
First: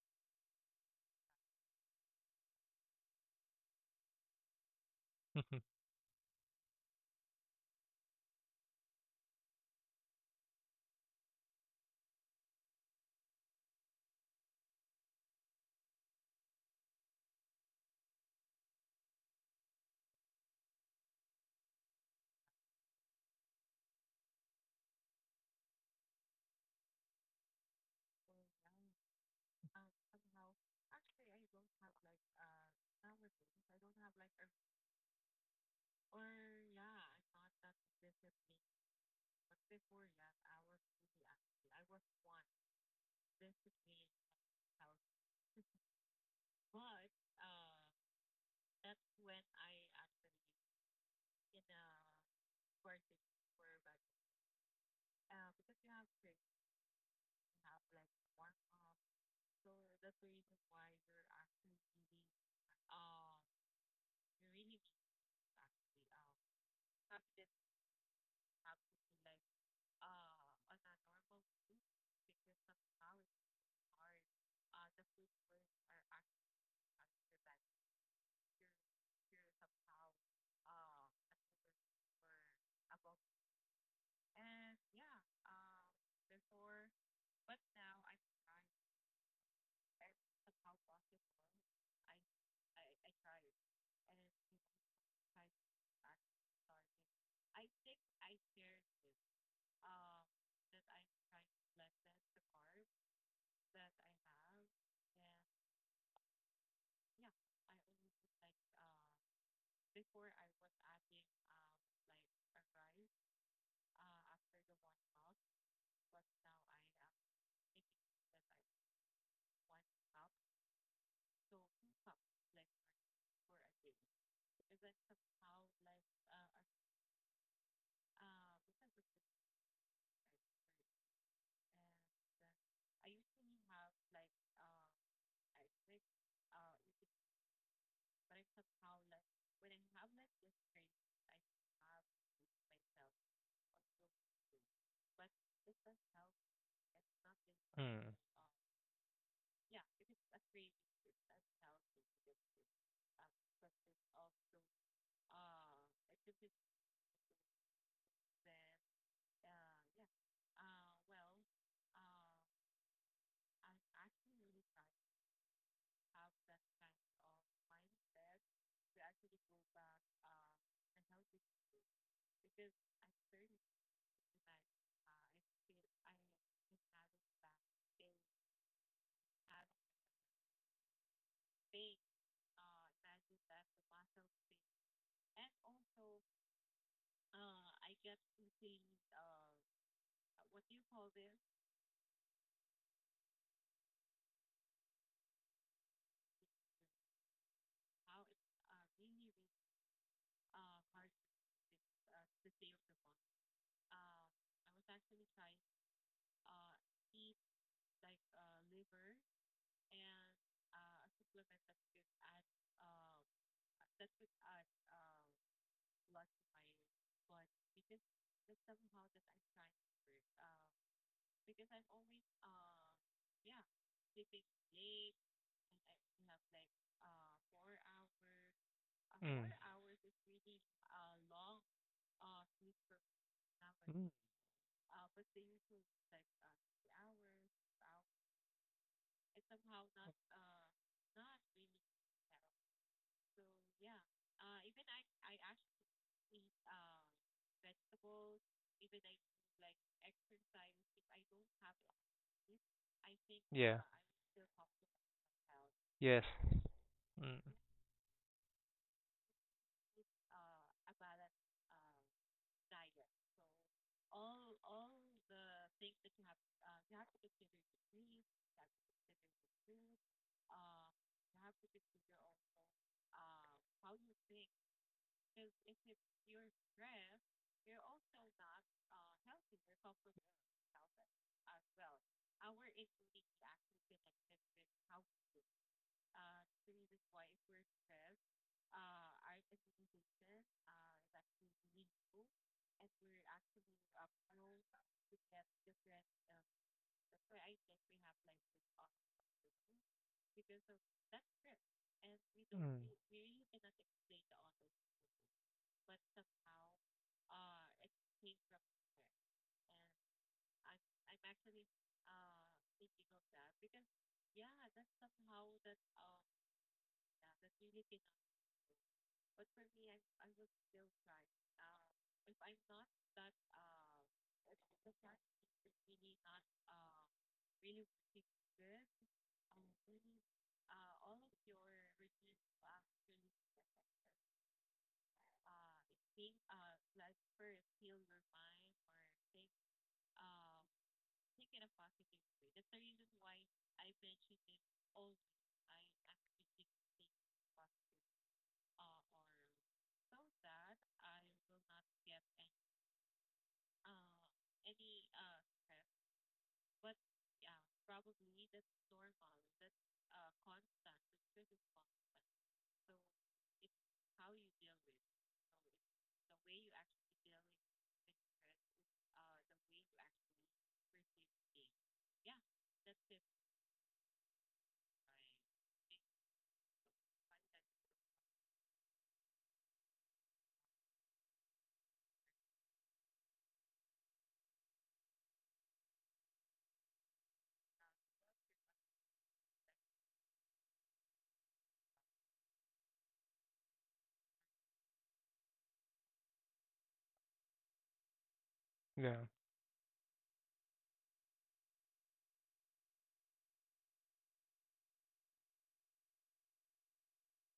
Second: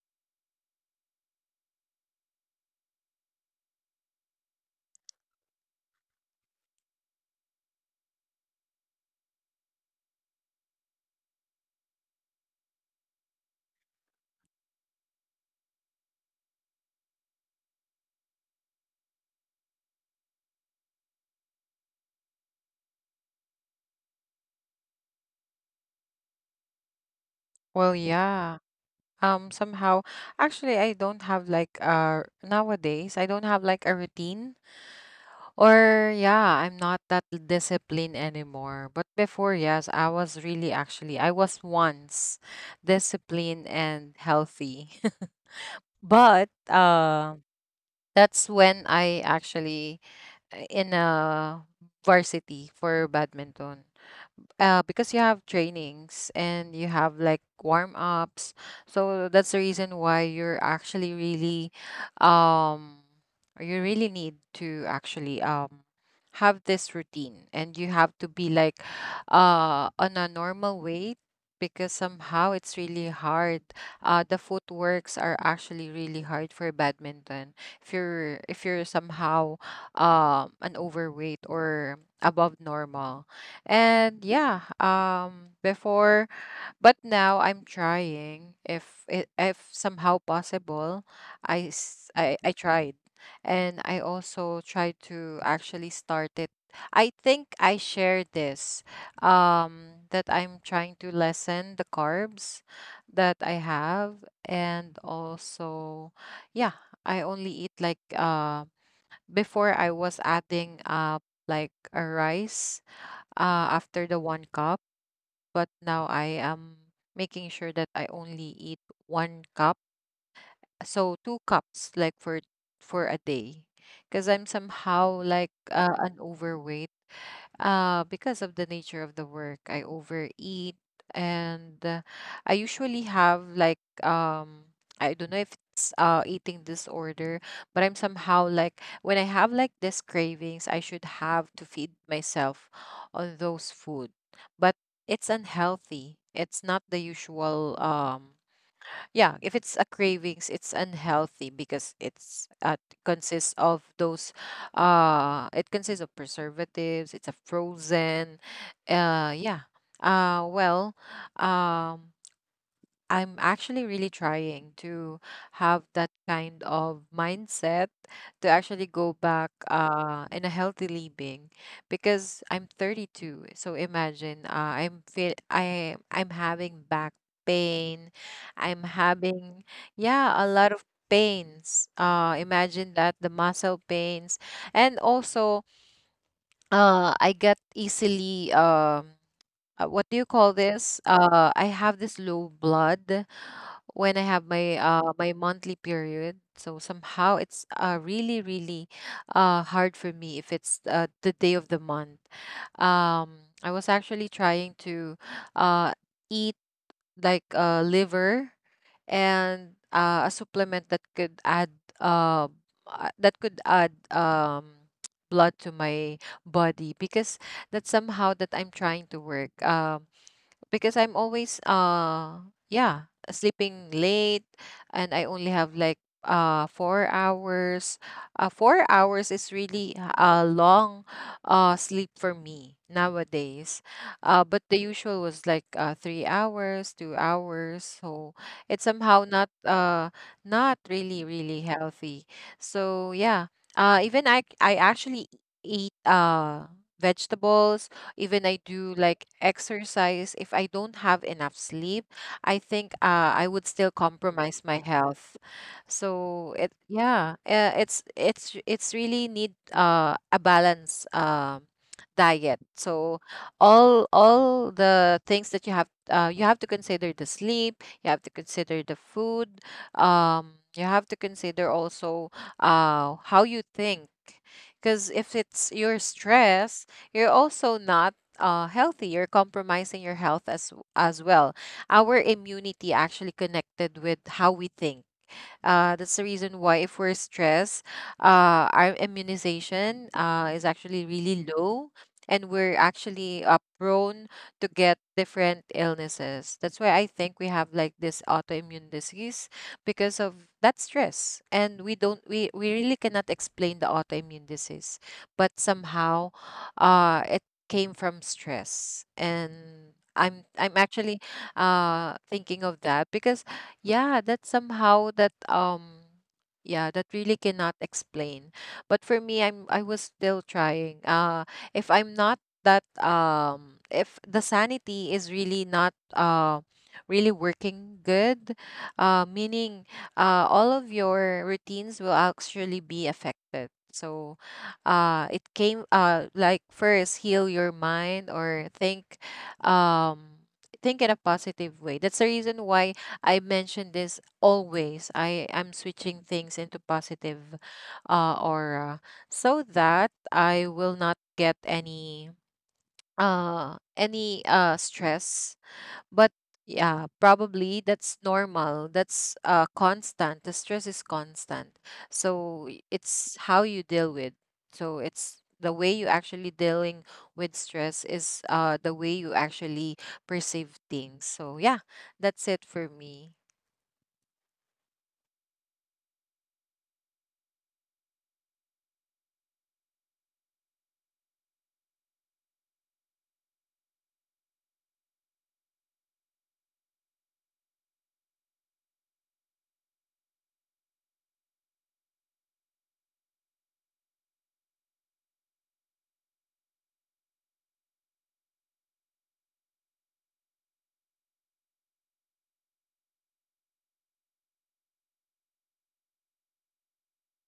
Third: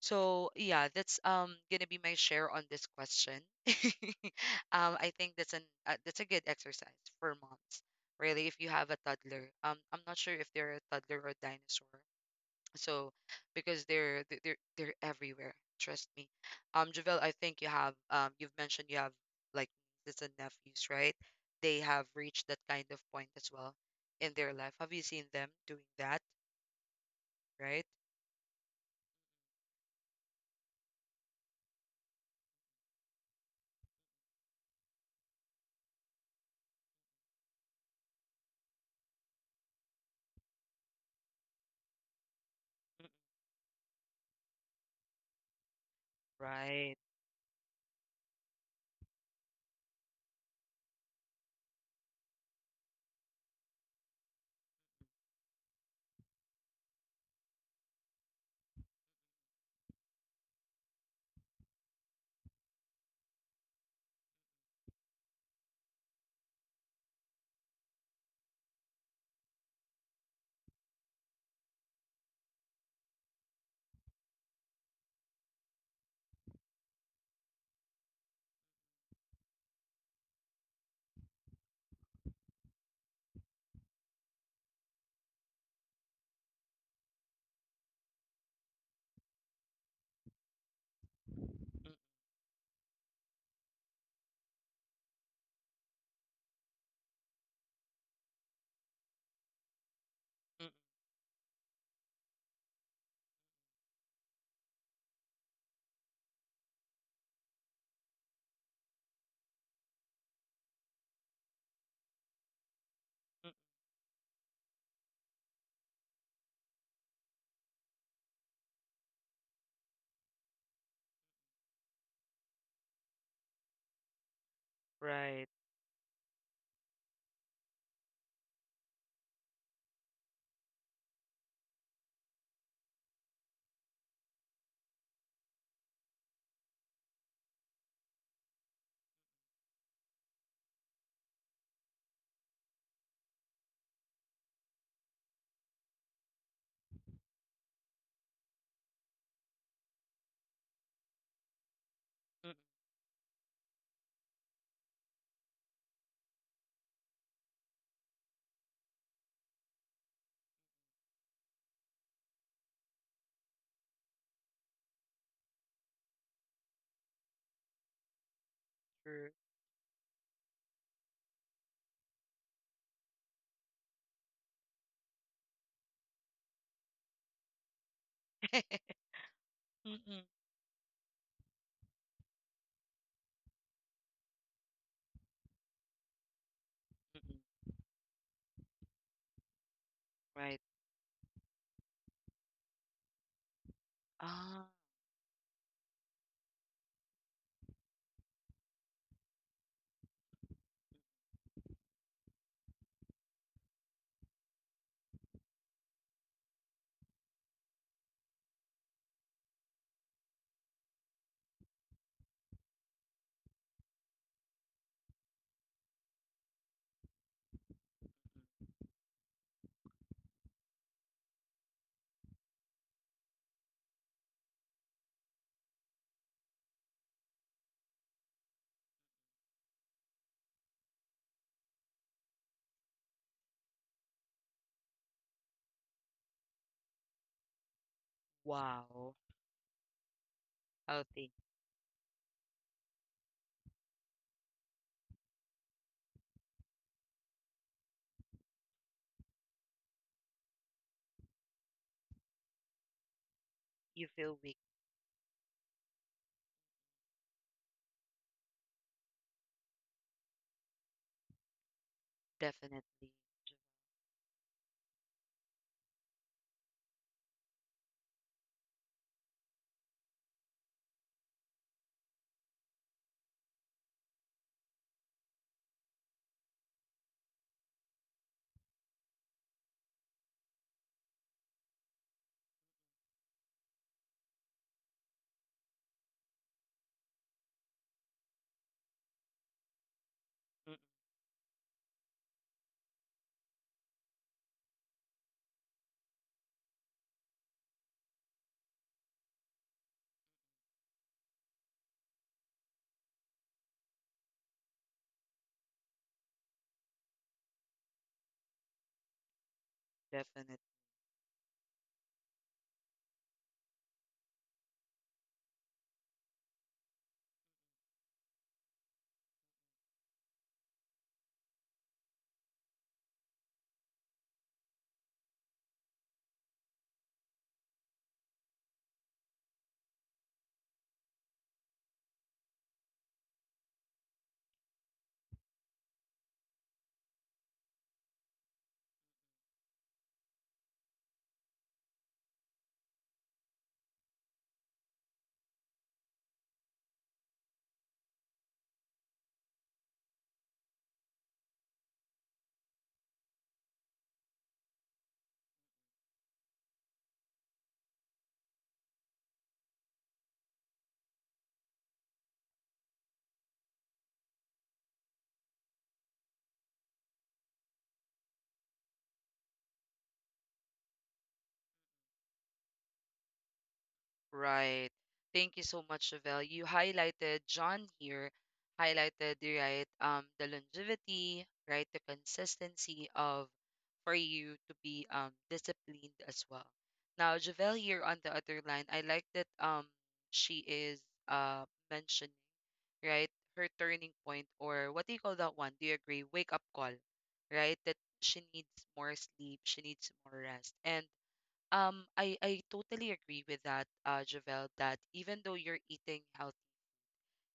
S1: So yeah, that's gonna be my share on this question. I think that's
S3: Mm.
S1: an that's a good exercise for moms. Really, if you have a toddler, I'm not sure if they're a toddler or a dinosaur. So, because they're everywhere. Trust me. Javel, I think you have you've mentioned you have like nieces and nephews, right? They have reached that kind of point as well in their life. Have you seen them doing that, right?
S2: Well, yeah. Um, somehow, actually, I don't have like nowadays, I don't have like a routine. Or yeah, I'm not that disciplined anymore. But before, yes, I was really actually I was once
S1: Mm.
S2: disciplined and healthy. but
S1: Right.
S2: That's when I actually, in a varsity for badminton, because you have trainings and you have like warm ups. So that's the reason why you're actually really, um, you really need to actually have this routine, and you have to be like on a normal weight because somehow it's really hard. The footworks are actually really hard for badminton if you're somehow an overweight or above normal. Before, but now I'm trying, if it if somehow possible.
S1: Mm,
S2: I tried, and I also tried to actually start it. I think I shared this, that I'm trying to lessen the carbs that I have, and also, yeah, I only eat like, before I was adding like a rice
S1: mm. Mm.
S2: after the one cup, but now I am making sure that I only eat one cup. So two cups like for a day. Because I'm somehow
S1: Right.
S2: like an overweight, because of the nature of the work, I overeat. And I usually have like, I don't know if it's eating disorder, but I'm somehow like when I have like these cravings, I should have to feed myself on those food. But it's unhealthy. It's not the usual. Yeah, if it's a cravings, it's unhealthy because it's
S1: Mm.
S2: consists of those, it consists of preservatives, it's a frozen. Uh yeah. Uh well, um I'm actually really trying to have that kind of mindset to actually go
S1: True.
S2: back, in a healthy living, because I'm 32. So imagine, I'm having back pain. I'm having,
S1: Mm, mm.
S2: yeah a lot of pains. Imagine that, the muscle pains, and also I
S1: Mm.
S2: get easily what do you call
S1: Right.
S2: this? I have this low blood when I have
S1: Ah,
S2: my my monthly period. So somehow it's really really hard for me if it's the day of the month. I was actually trying to uh eat like liver, and a supplement uh that could add blood to my body, because that's somehow that I'm trying to work. Because I'm always yeah, sleeping late, and I only have like 4 hours. 4
S3: Mm. Mm.
S2: hours is really a long sleep for me nowadays. But the usual was like 3 hours, 2 hours. So it's
S1: wow.
S2: somehow not not
S1: Healthy.
S2: really really healthy. So yeah, even I actually eat vegetables, even I do like exercise, if I don't have enough sleep, I think, I would
S3: Yeah.
S2: still
S1: You feel weak,
S2: compromise my health.
S3: Yes.
S2: So it yeah,
S3: Mm.
S2: it's really need, a balance diet.
S1: definitely.
S2: So all the things that you have, you have to consider the sleep, you have to consider the food, you have to consider also, how you think. Because if it's your stress, you're also not healthy. You're compromising your health as well. Our immunity actually connected with how we think. That's the reason why if we're stressed, our immunization is
S1: Mm.
S2: actually really low, and we're actually prone to get different illnesses. That's why I think we have like this autoimmune disease because of that stress, and we don't we
S3: Mm.
S2: really cannot explain the autoimmune disease, but somehow, it came from stress. And. I'm
S1: Definitely.
S2: actually thinking of that because yeah, that's somehow that yeah, that really cannot explain. But for me, I was still trying. If I'm not that if the sanity is really not really working good, meaning all of your routines will actually be affected. So it came like, first heal your mind or think, um think in a positive way. That's the reason why I mention this always. I am switching things into positive aura, so that I will not get any stress. But yeah, probably that's normal. That's constant. The stress is constant. So it's how you deal with. So it's the way you actually dealing with stress, is the way you actually perceive things. So yeah, that's it for me.
S1: Right. Thank you so much, Chevelle. You highlighted John here, highlighted right the longevity, right? The consistency of for you to be disciplined as well. Now, Javelle here on the other line, I like that she is uh mentioning, right, her turning point or what do you call that one? Do you agree? Wake up call, right? That she needs more
S3: Yeah.
S1: sleep, she needs more rest. And I totally agree with that, Javel, that even though you're eating healthy,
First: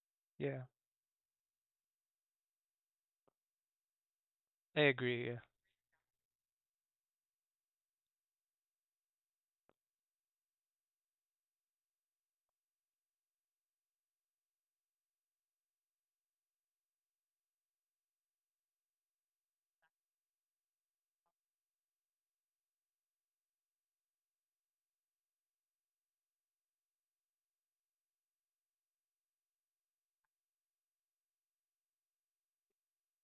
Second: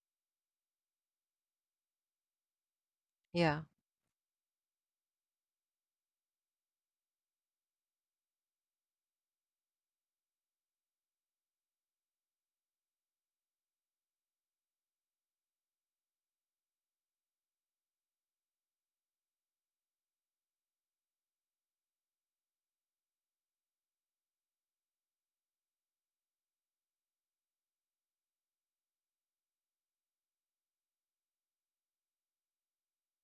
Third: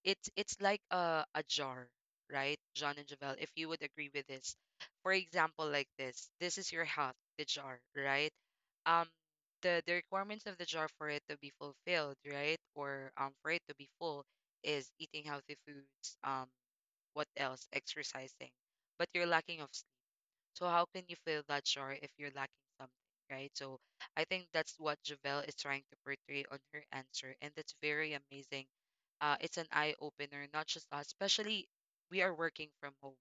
S1: it's
S3: Yeah.
S1: like a jar, right? John and Javel, if
S2: Yeah.
S1: you would agree with this.
S3: I
S1: For
S3: agree. Yeah.
S1: example, like this is your health, the jar, right? Um, the requirements of the jar for it to be fulfilled, right? Or for it to be full is eating healthy foods, what else? Exercising. But you're lacking of, so how can you feel that sure if you're lacking something, right? So I think that's what Javelle is trying to portray on her answer, and that's very amazing. It's an eye opener, not just us, especially we are working from home.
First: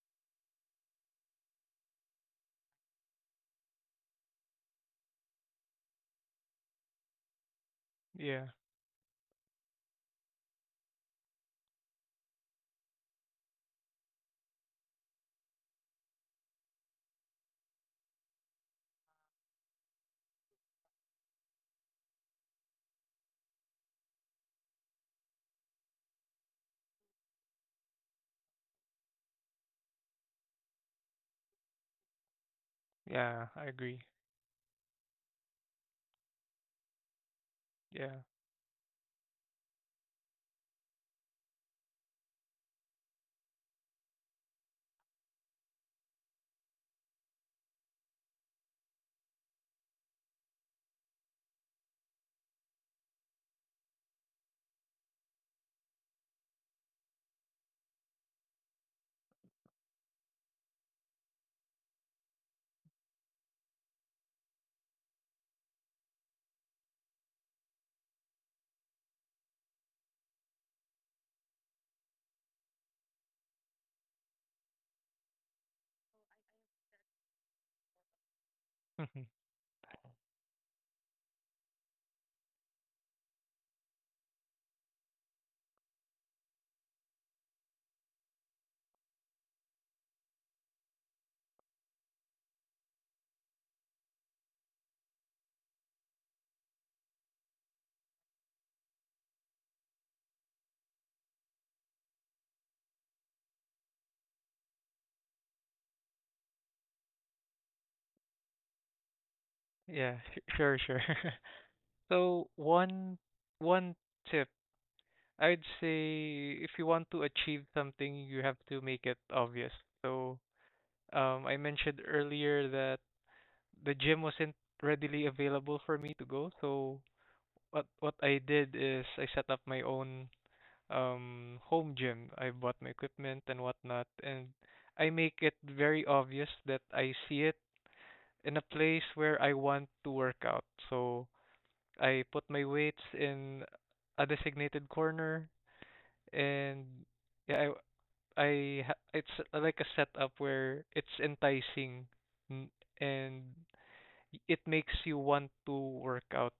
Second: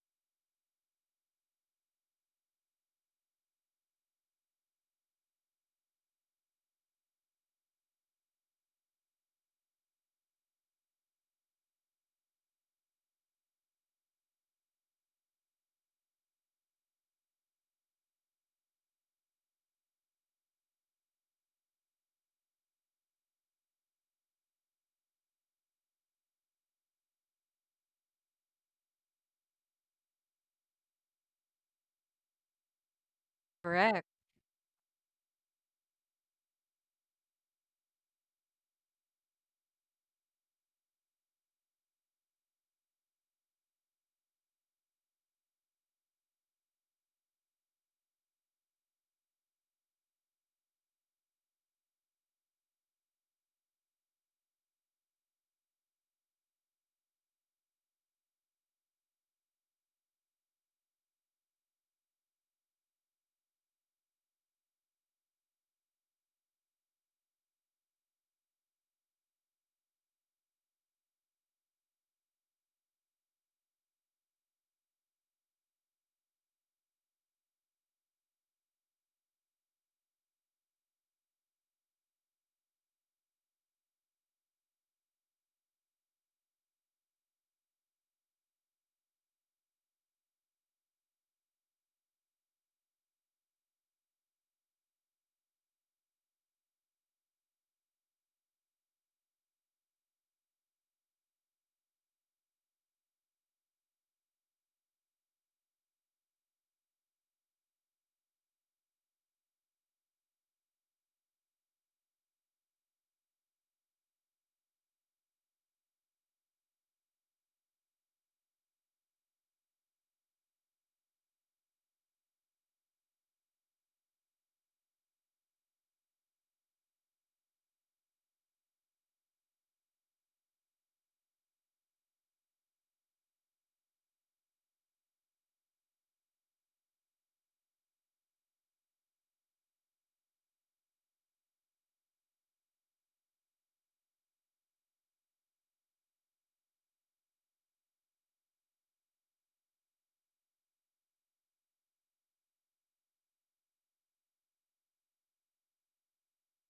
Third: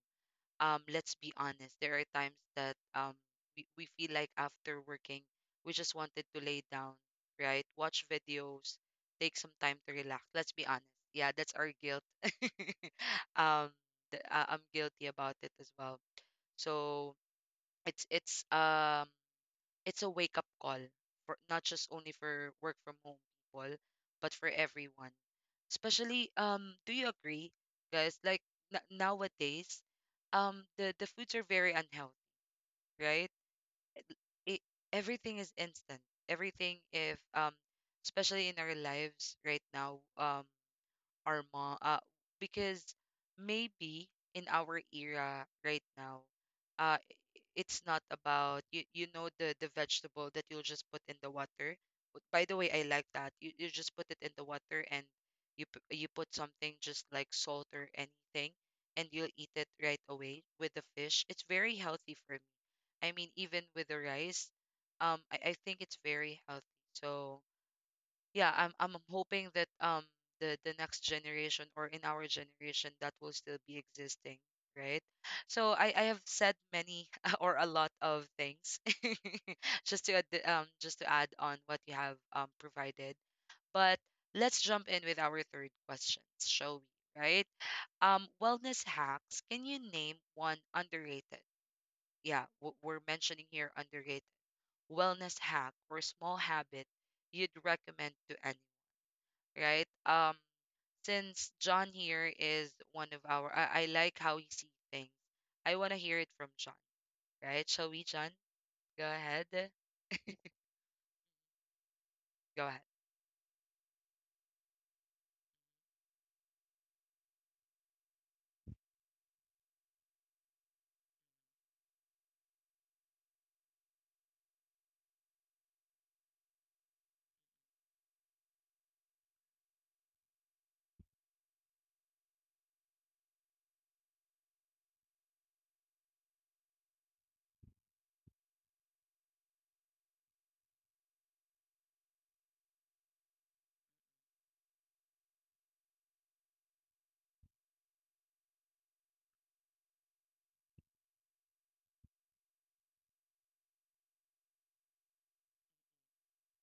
S1: Let's be honest, there are times that we feel like after working, we just wanted to lay down, right? Watch
S3: Yeah.
S1: videos, take some time to relax. Let's be honest. Yeah, that's our guilt. um, I'm guilty about it as well. So it's it's it's a wake up call for not just only for work from home people, but for everyone. Especially do you agree guys like nowadays the foods are very unhealthy, right?
S3: Yeah. I agree.
S2: Correct.
S1: It, everything is instant. Everything if
S3: Yeah.
S1: especially in our lives right now our mom because maybe in our era right now it's not about you, you know the vegetable that you'll just put in the water. But by the way I like that you just put it in the water and you you put something just like salt or anything and you'll eat it right away with the fish. It's very healthy for me. I mean even with the rice. I think it's very healthy. So yeah, I'm hoping that the next generation or in our generation that will still be existing, right? So I have said many or a lot of things just to add on what you have provided. But let's jump in with our third questions, shall we? Right? Wellness hacks. Can you name one underrated? Yeah, we're mentioning here underrated wellness hack or small habit you'd recommend to anyone, right? Since John here is one of our, I like how he sees things. I want to hear it from John, right? Shall we, John? Go ahead.
S3: Yeah. Sure. Sure. So
S1: Go ahead.
S3: one tip I'd say if you want to achieve something, you have to make it obvious. So, I mentioned earlier that the gym wasn't readily available for me to go. So, what I did is I set up my own home gym. I bought my equipment and whatnot, and I make it very obvious that I see it in a place where I want to work out. So, I put my weights in a designated corner and yeah, it's like a setup where it's enticing n- and it makes you want to work out.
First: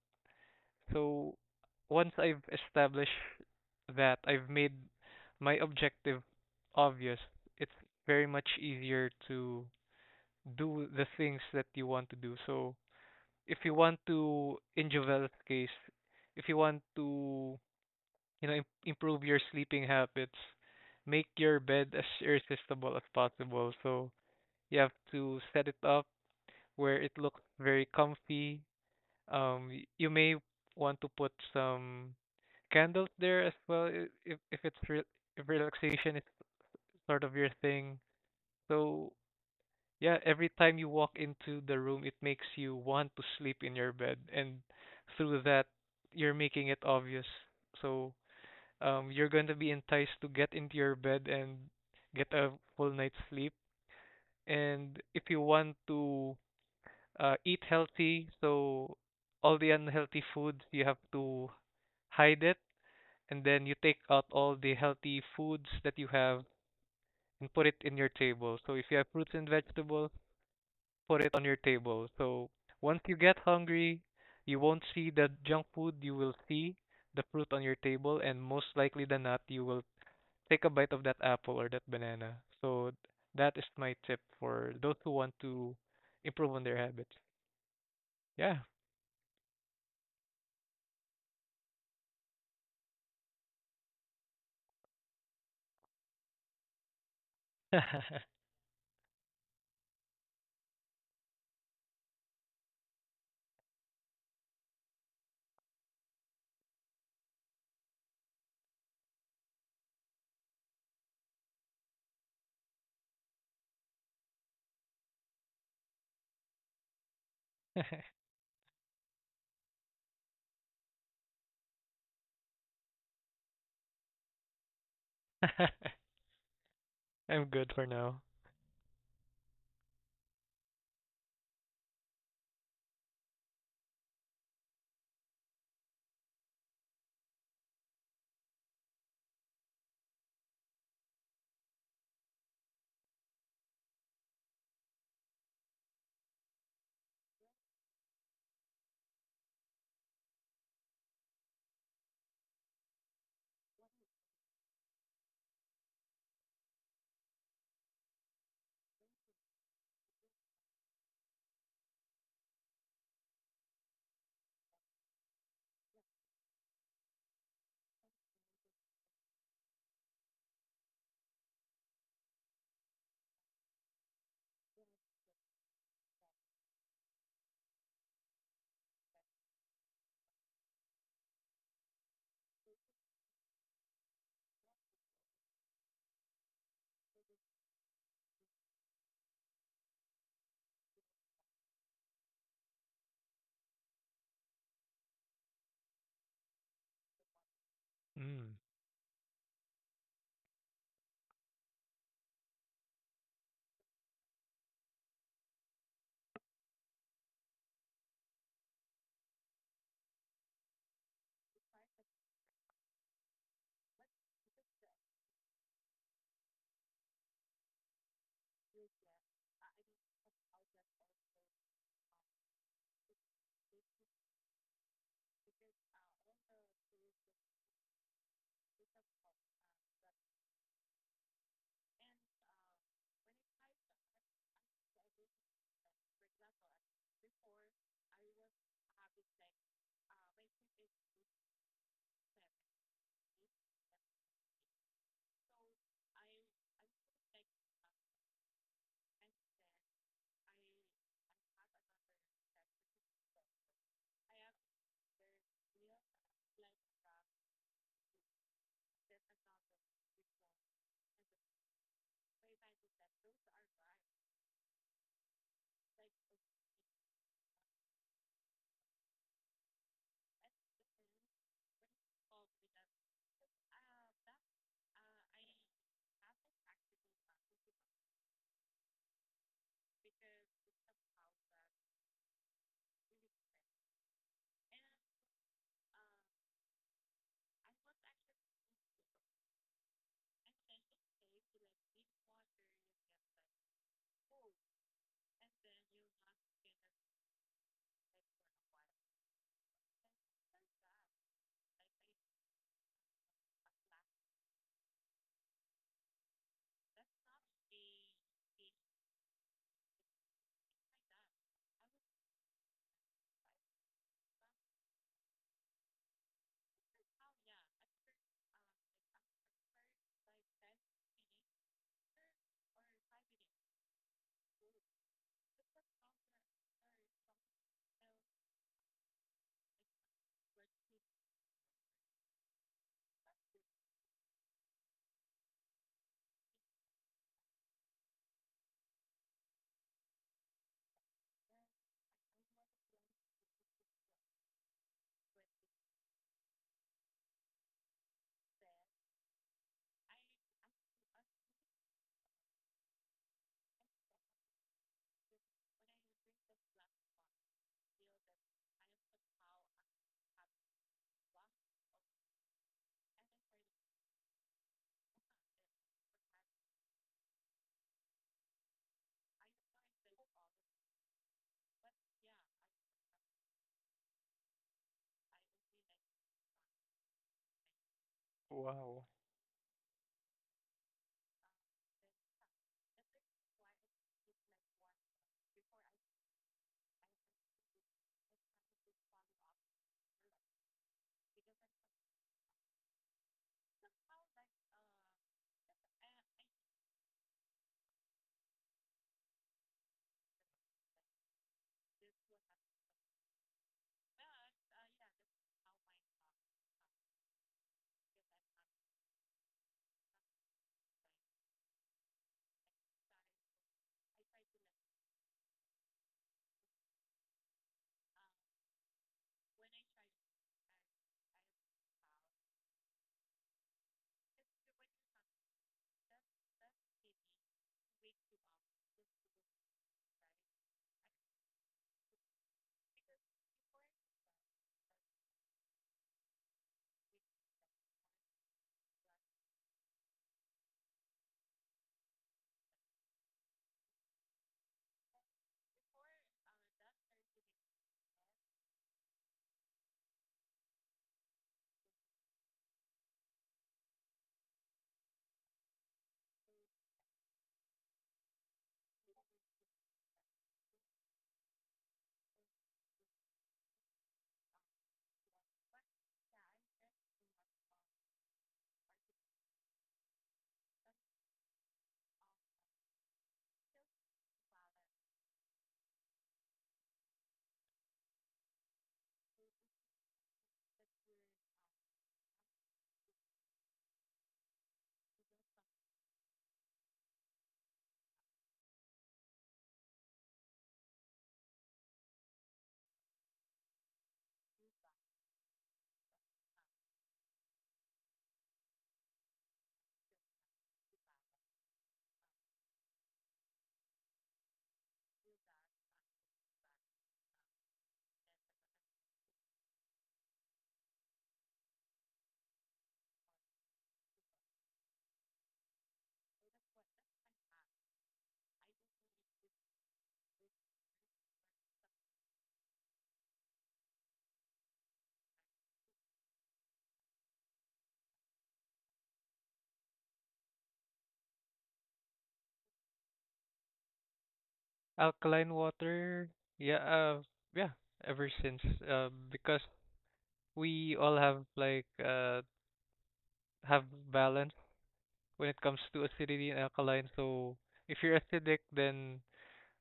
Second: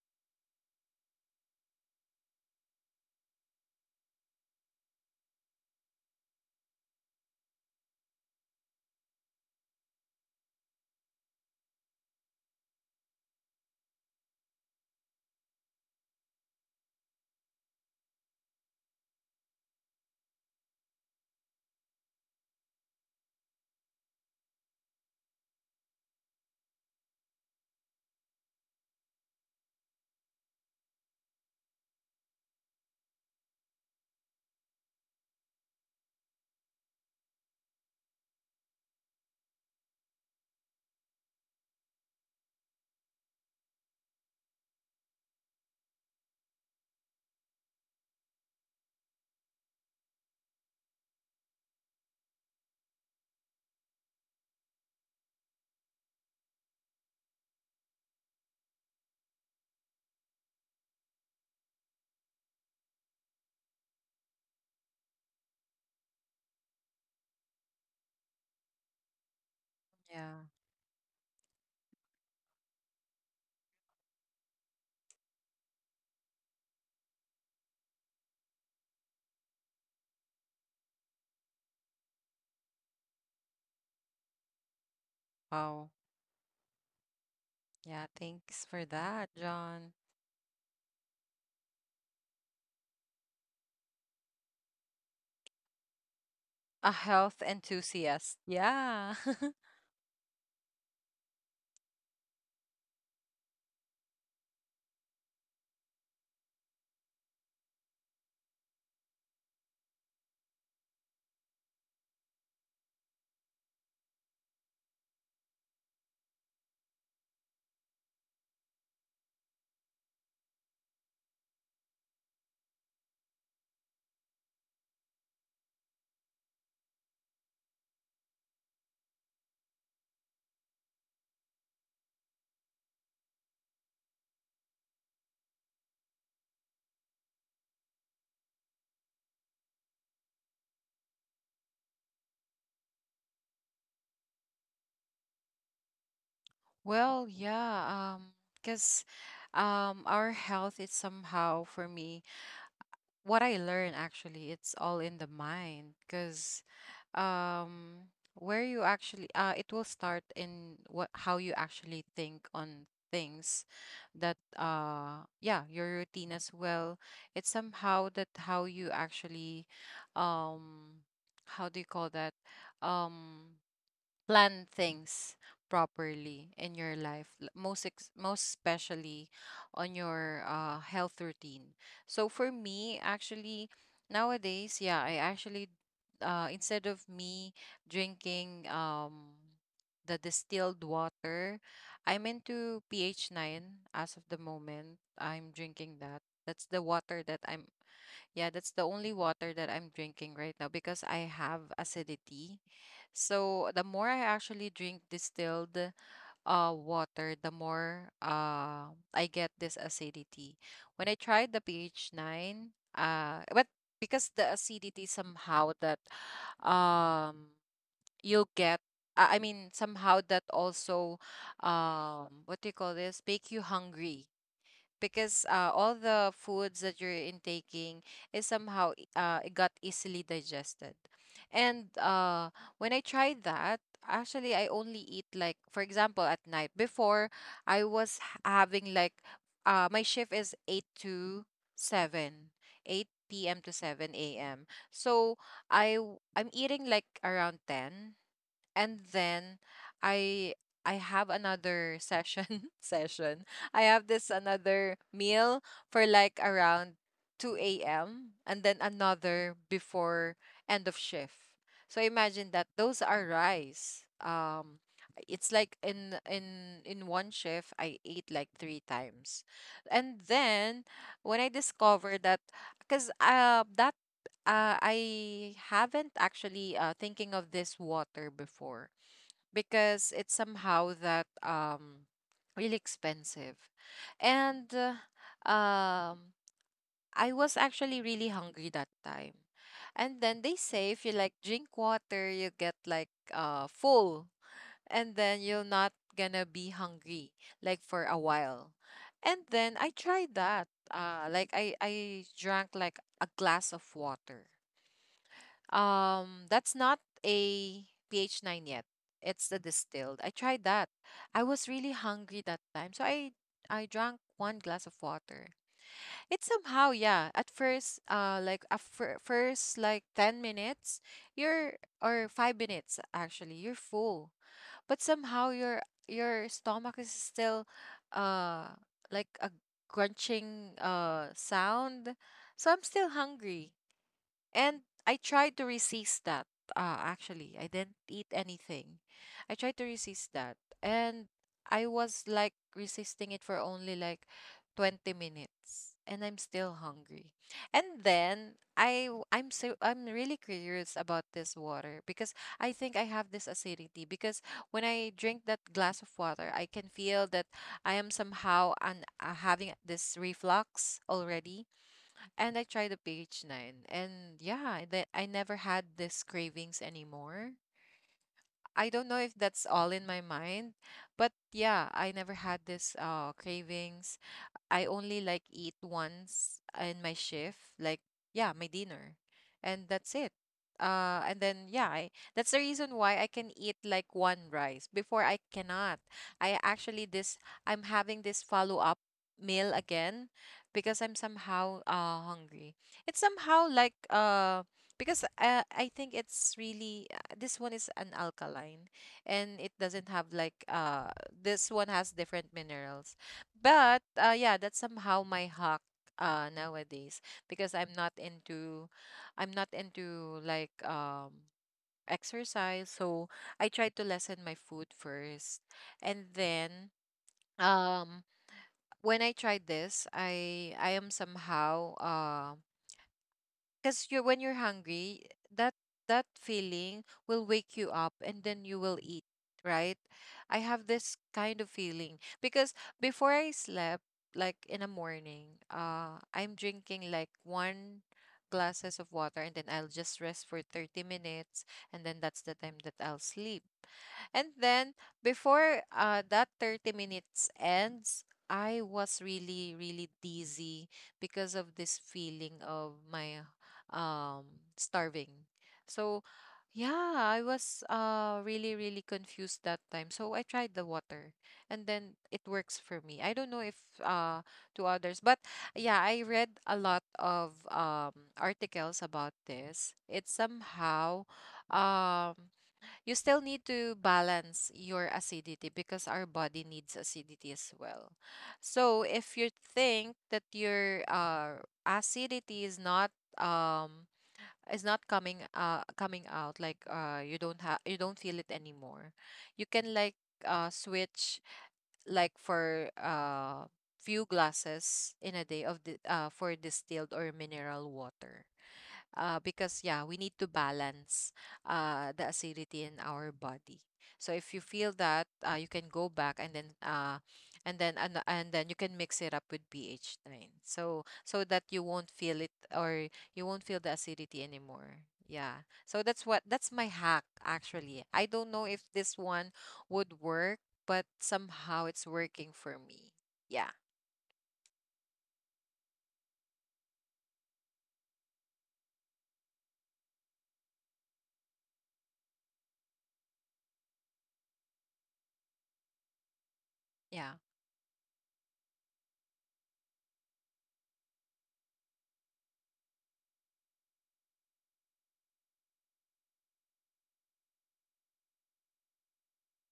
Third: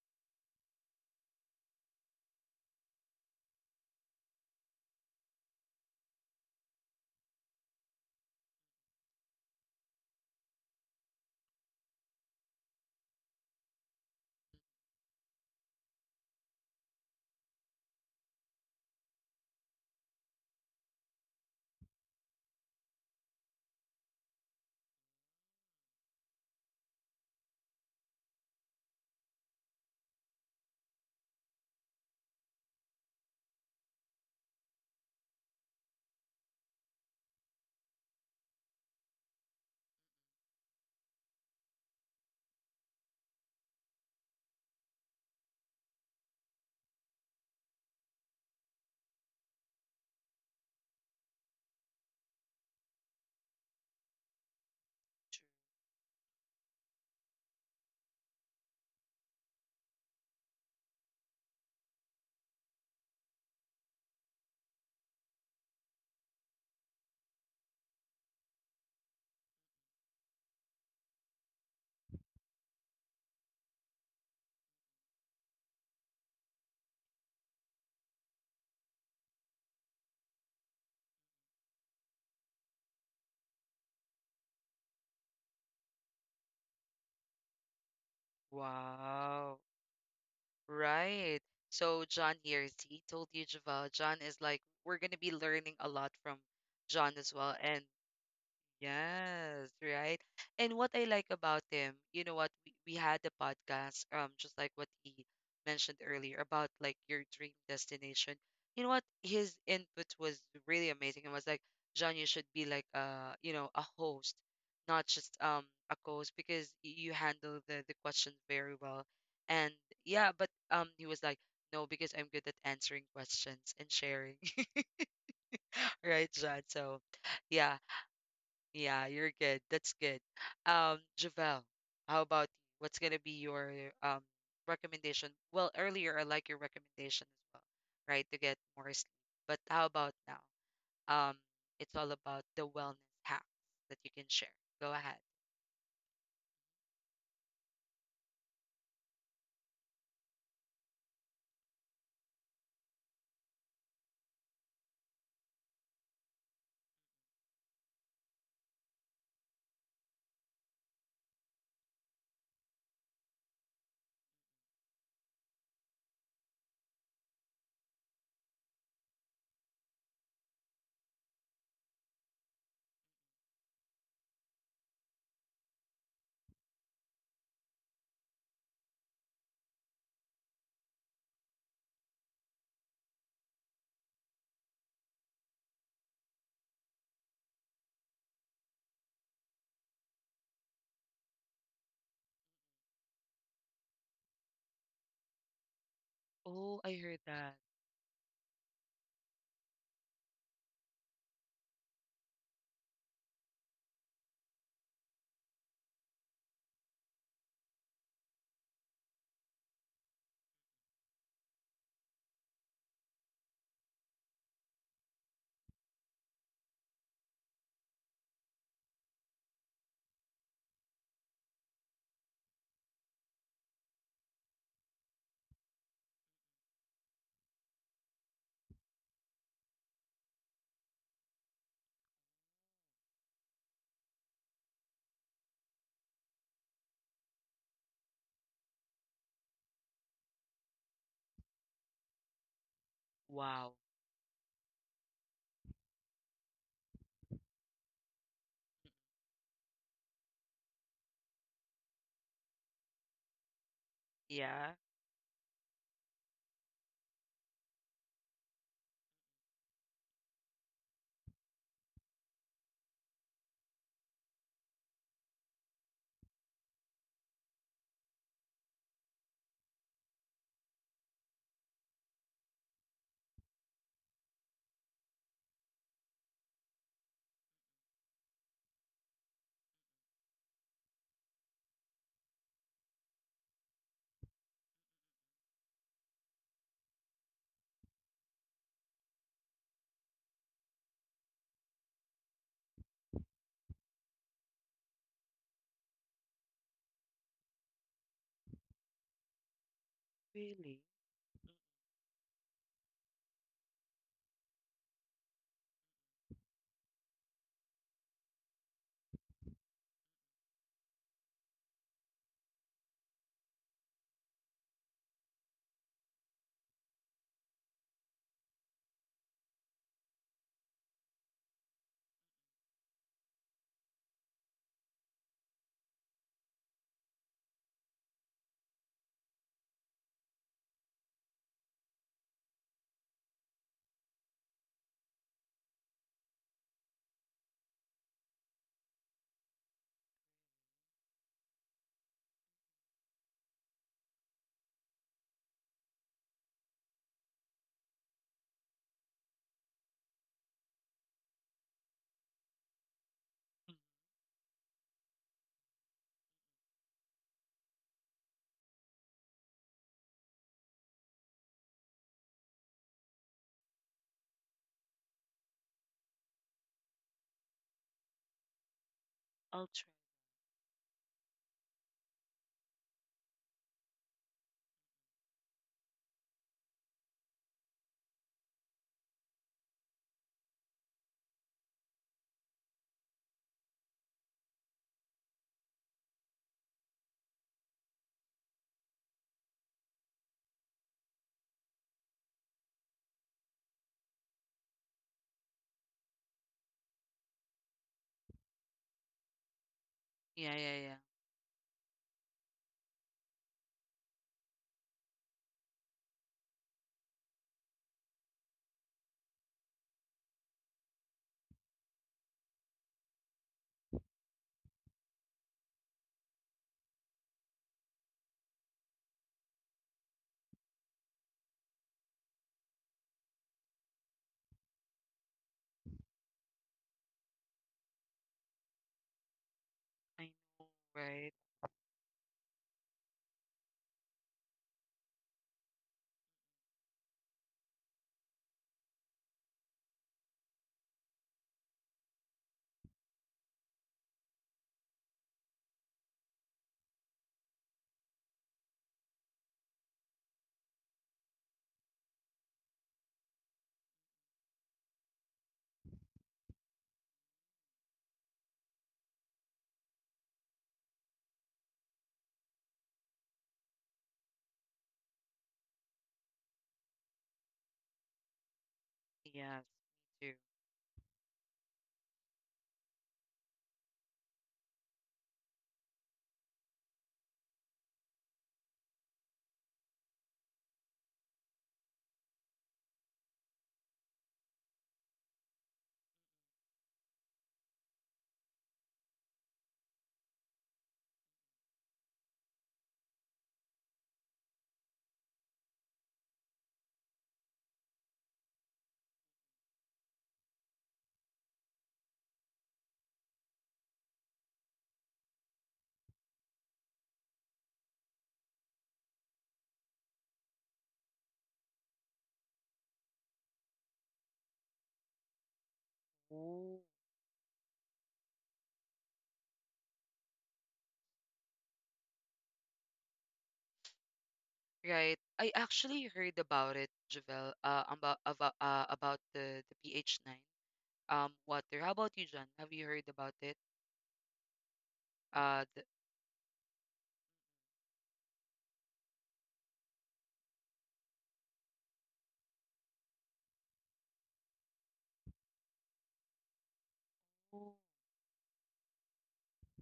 S3: So once I've established that, I've made my objective obvious. It's very much easier to do the things that you want to do. So if you want to, in Jovel's case, if you want to, you know, improve your sleeping habits, make your bed as irresistible as possible. So you have to set it up where it looks very comfy. You may want to put some candles there as well, if it's re if relaxation is sort of your thing. So yeah, every time you walk into the room, it makes you want to sleep in your bed, and through that, you're making it obvious. So you're going to be enticed to get into your bed and get a full night's sleep. And if you want to eat healthy. So all the unhealthy foods you have to hide it, and then you take out all the healthy foods that you have and put it in your table. So if you have fruits and vegetables,
S2: Yeah.
S3: put it on your table. So once you get hungry, you won't see the junk food. You will see the fruit on your table, and most likely than not, you will take a bite of that apple or that banana. So that is my tip for those who want to
S2: Wow.
S3: improve on their habits.
S2: Yeah.
S3: Yeah.
S2: Thanks for that,
S1: Wow.
S2: John.
S1: Right. So John here, he told you, Javel, John is like, we're going to be learning a lot from
S2: A
S1: John
S2: health
S1: as well. And
S2: enthusiast. Yeah.
S1: yes, right. And what I like about him, you know what, we had the podcast, just like what he mentioned earlier about like your dream destination. You know what, his input was really amazing. It was like, John, you should be like you know, a host, not just a co-host because you handle the questions very well. And yeah, but he was like, no, because I'm good at answering questions and sharing, right, John? So
S3: I'm good
S1: yeah.
S3: for now.
S1: Yeah, you're good. That's good. Javel, how about you? What's gonna be your um recommendation? Well, earlier I like your recommendation as well, right? To get more sleep. But how about now? Um, it's all about the wellness hacks that you can share. Go ahead.
S2: Well, yeah, because our health is somehow, for me, what I learn actually, it's all in the mind. Because um where you actually it will start in what how you actually think on things. That yeah Your routine as well, it's somehow that how you actually, um how do you call that, um plan things properly in your life, most most especially on your, health routine. So for me actually, nowadays, yeah I actually instead of me drinking the distilled water, I'm into pH 9 as of the moment. I'm drinking that. That's
S1: Oh,
S2: the
S1: I heard
S2: water that
S1: that.
S2: I'm yeah,
S3: Mm.
S2: that's the only water that I'm drinking right now, because I have acidity. So the more I actually drink distilled water, the more I get this acidity. When I tried the pH 9, but because the acidity somehow that um you'll get, I mean, somehow that also what do you call this? Make you hungry, because all the foods that you're intaking is somehow, it got easily digested. And When I tried that, actually I only eat like, for example, at night, before I was having like, my shift is 8 to 7 8 p.m. to
S1: Wow.
S2: 7 a.m. So I'm eating like around 10, and then i I have another session session I have this
S1: Yeah,
S2: another meal for like around 2 a.m., and then another before end of shift. So imagine that those are rice, it's like in one shift I ate like 3 times. And then when I discovered that, because that I haven't actually thinking of this water before, because it's somehow that really expensive. And um I was actually really hungry that time, and then they say if you like drink water you get like full, and then you're not gonna be hungry like for a while. And then I tried that,
S1: really?
S2: I drank like a glass of water, that's not a pH 9 yet. It's the distilled. I tried that. I was really hungry that time, so I drank one glass of water. It somehow, yeah, at first, like a first like 10 minutes, you're or 5 minutes actually, you're full. But somehow your stomach is still uh like a crunching sound. So I'm still hungry. And I tried to resist that. Actually, I didn't eat anything. I tried to resist that. And I was like resisting it for only like 20 minutes. And I'm still hungry. And then I w- I'm so I'm really curious about this water because I think I have this
S1: Mm.
S2: acidity, because when I drink that glass of water, I can feel that I am somehow having this reflux already, and I tried the pH 9. And yeah, that I never had this cravings anymore. I don't know if
S1: I'll
S2: that's
S1: try.
S2: all in my mind, but yeah, I never had this cravings. I only like eat once in my shift, like, yeah, my
S3: Wow.
S2: dinner, and that's it. And then yeah, that's the reason why I can eat like one rice. Before I cannot. I actually this I'm having this follow up meal again because I'm somehow hungry. It's somehow like, because I think it's really, this one is an alkaline, and it doesn't have
S1: Yeah, yeah,
S2: like,
S1: yeah.
S2: this one has different minerals. But yeah, that's somehow my hack, nowadays. Because I'm not into like, exercise. So I try to lessen my food first, and then um when I tried this, I am somehow. Because you when you're hungry, that feeling will wake you up, and then you will eat, right?
S1: I know,
S2: I have this
S1: right?
S2: kind of feeling because before I slept, like in the morning, I'm drinking like one glasses of water, and then I'll just rest for 30 minutes, and then that's the time that I'll sleep. And then before, that 30 minutes ends, I was really, really dizzy because of this feeling of my, um, starving. So, yeah, I was really, really confused that time. So I tried the water, and then it works for me. I don't know if, uh, to others, but yeah, I read a lot of articles about
S1: Yes,
S2: this.
S1: me too.
S2: It's somehow. Um, you still need to balance your acidity because our body needs acidity as well. So if you think that your, acidity is not, um is not coming, coming out, like, you don't feel it anymore, you can like, switch, like for, few glasses in a day of the, for distilled or mineral water, because yeah, we need to balance, the acidity in our body. So if you feel that, you can go back, and then and then you can mix it up with ph 9, so that you won't feel it, or you won't feel the acidity anymore. Yeah, so
S1: Ooh.
S2: that's my hack, actually. I don't know if this one would work, but somehow it's working for me, yeah.
S1: Right. I actually heard about it, Javel, about the pH 9 water. How about you, John? Have you heard about it?
S3: Alkaline
S1: The,
S3: water. Yeah,
S2: Yeah,
S3: yeah, ever since because we all have like have balance when it comes to acidity and alkaline. So
S1: oh,
S3: if you're acidic then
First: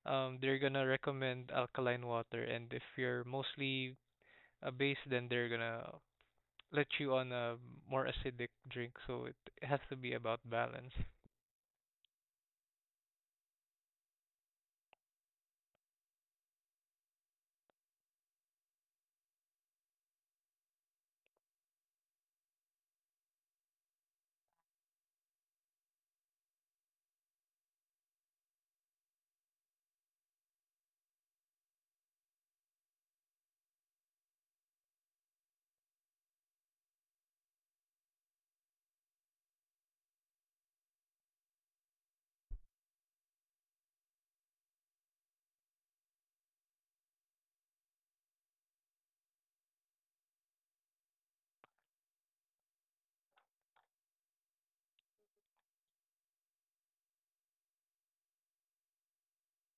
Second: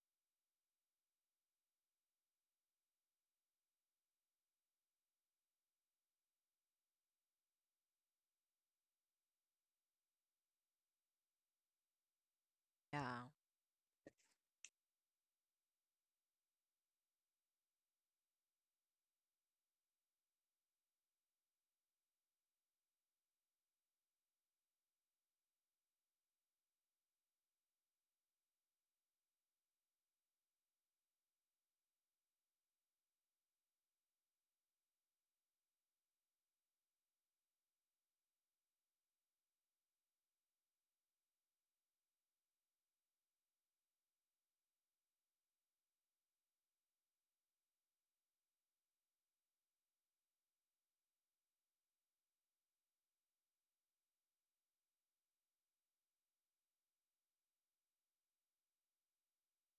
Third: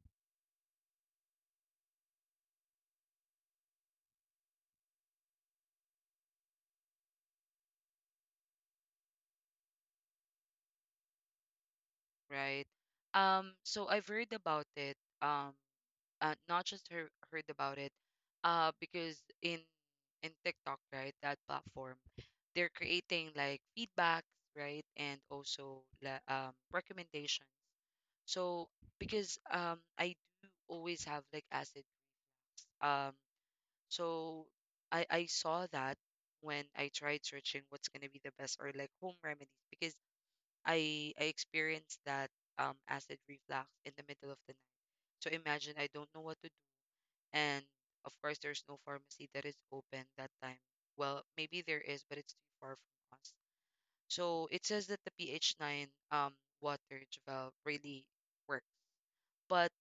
S3: they're gonna recommend alkaline water, and if you're mostly a base then they're gonna let you on a more acidic drink. So has to be about balance.
S1: right.
S2: yeah,
S1: So I've heard about it. Not just heard, heard about it. Because in in TikTok, right, that platform, they're creating like feedbacks, right, and also recommendations. So because I do always have like acids. Um. So I saw that when I tried searching what's gonna be the best or like home remedies because I experienced that acid reflux in the middle of the night. So imagine I don't know what to do, and of course there's no pharmacy that is open that time. Well, maybe there is, but it's too far from us. So it says that the pH nine water Javel really works. But.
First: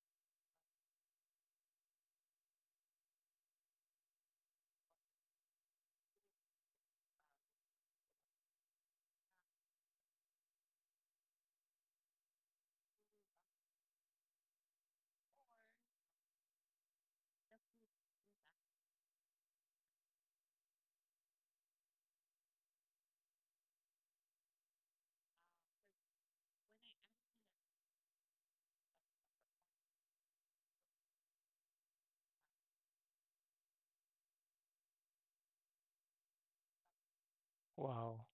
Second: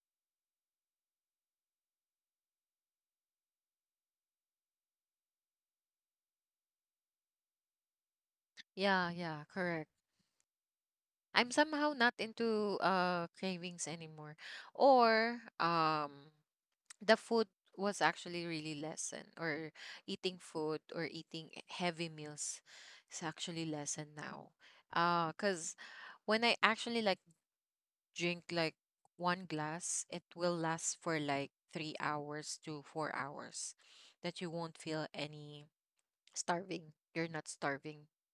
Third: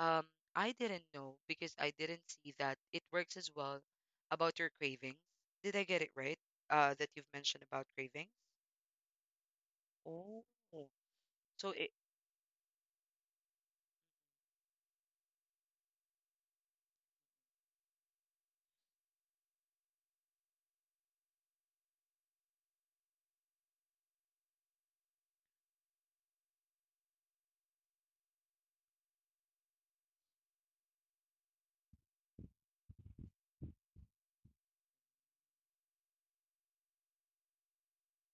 S1: Um, I didn't know because I didn't see that it works as well about your cravings. Did I get it right? That you've mentioned about cravings.
S2: yeah, yeah correct.
S1: Oh,
S2: I'm
S1: so it
S2: somehow not into cravings anymore. Or the food was actually really lessened, or eating food or eating heavy meals is actually lessened now. Cause when I actually like drink like one glass, it will last for like 3 hours to 4 hours that you won't feel any starving. You're not starving.
S3: Wow.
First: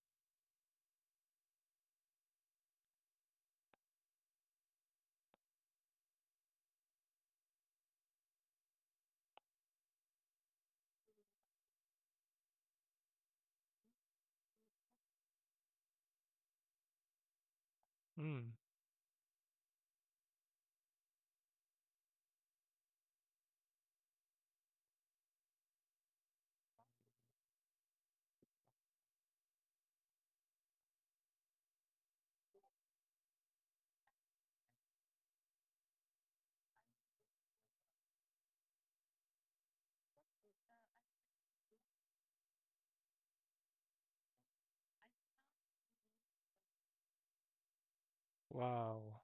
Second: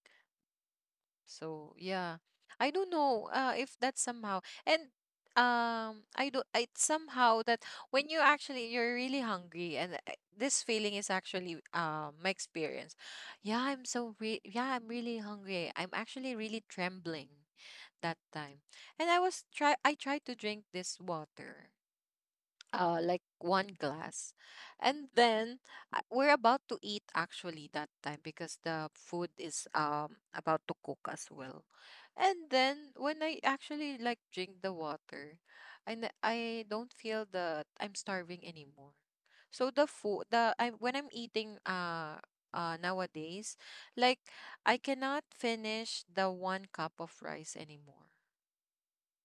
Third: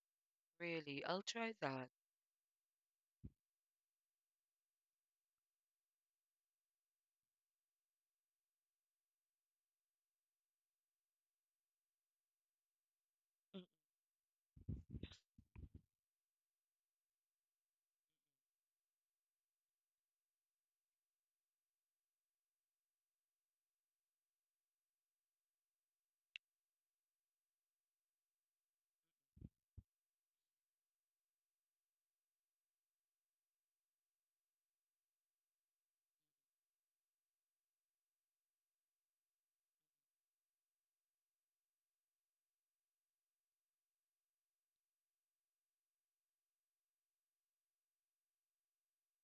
S1: really, I'll try
S2: So
S1: that.
S2: yeah, I don't know, if that somehow. And I do it somehow that when you're really hungry, and this feeling is actually, my experience. Yeah,
S1: Mm.
S2: I'm so re yeah, I'm really hungry. I'm actually really trembling that
S3: Mm.
S2: time, and I was try I tried to drink this water. Like one glass, and then, we're about to eat actually that time because the food is about to cook as well. And then when I actually like drink the water, I don't feel that I'm starving anymore. So the food, the I when I'm eating nowadays, like I cannot finish the one cup of rice anymore.
S3: Wow.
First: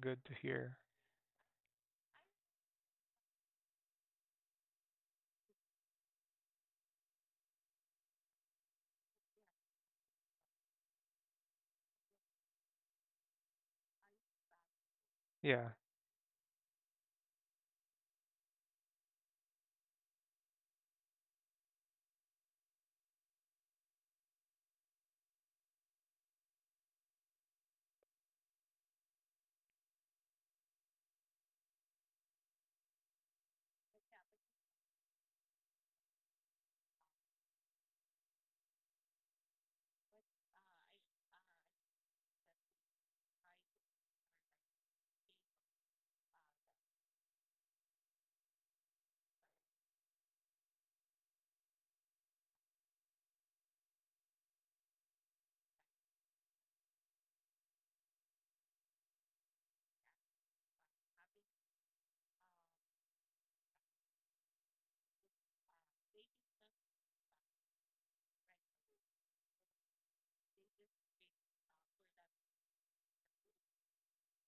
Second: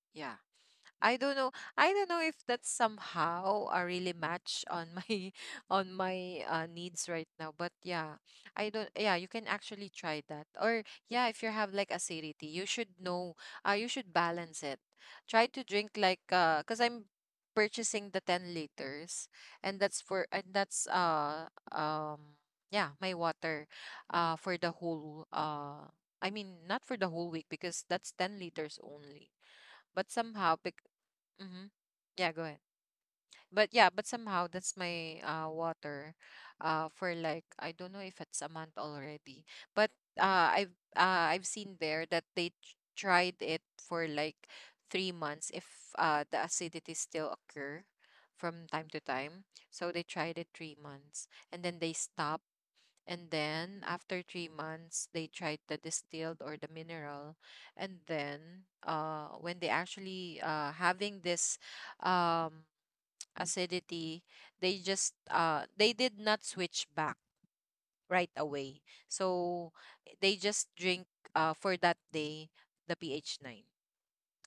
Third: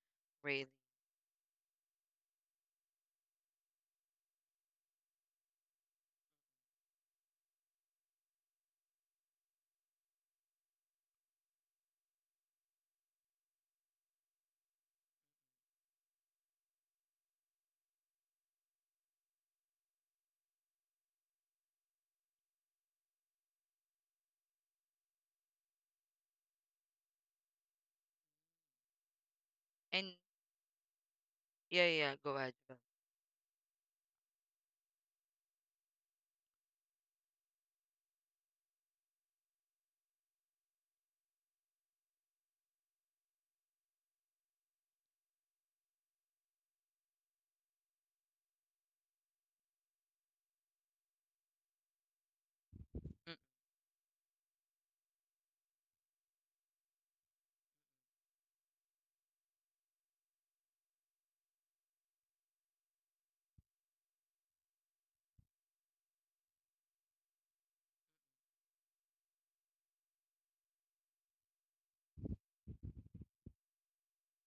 S3: Good to
S2: Yeah.
S1: Really.
S3: hear.
S2: I don't know. I don't know if that's somehow a really match on my on my, needs right now. But yeah, I don't. Yeah, you can actually try that. Or yeah, if you have like acidity, you should know. You should balance it. Try to
S3: Yeah.
S2: drink like, cause I'm purchasing the 10 liters, and that's for and that's um yeah my water, for the whole, I mean not for the whole week because that's 10 liters only, but
S1: And
S2: somehow. Mm-hmm.
S1: yeah, yeah,
S2: Yeah,
S1: go
S2: go
S1: ahead.
S2: ahead.
S1: Belle.
S2: But yeah, but somehow that's my water, for like, I don't know if it's a month already. But I've seen there that they tried it for like 3 months if the acidity still occur from time to time. So they tried it 3 months, and then they stop, and
S1: Mm.
S2: then after 3 months, they tried the distilled or the mineral. And then, when they actually, having this, um, acidity, they just, they did not switch back right away. So they just drink, for that day, the pH 9,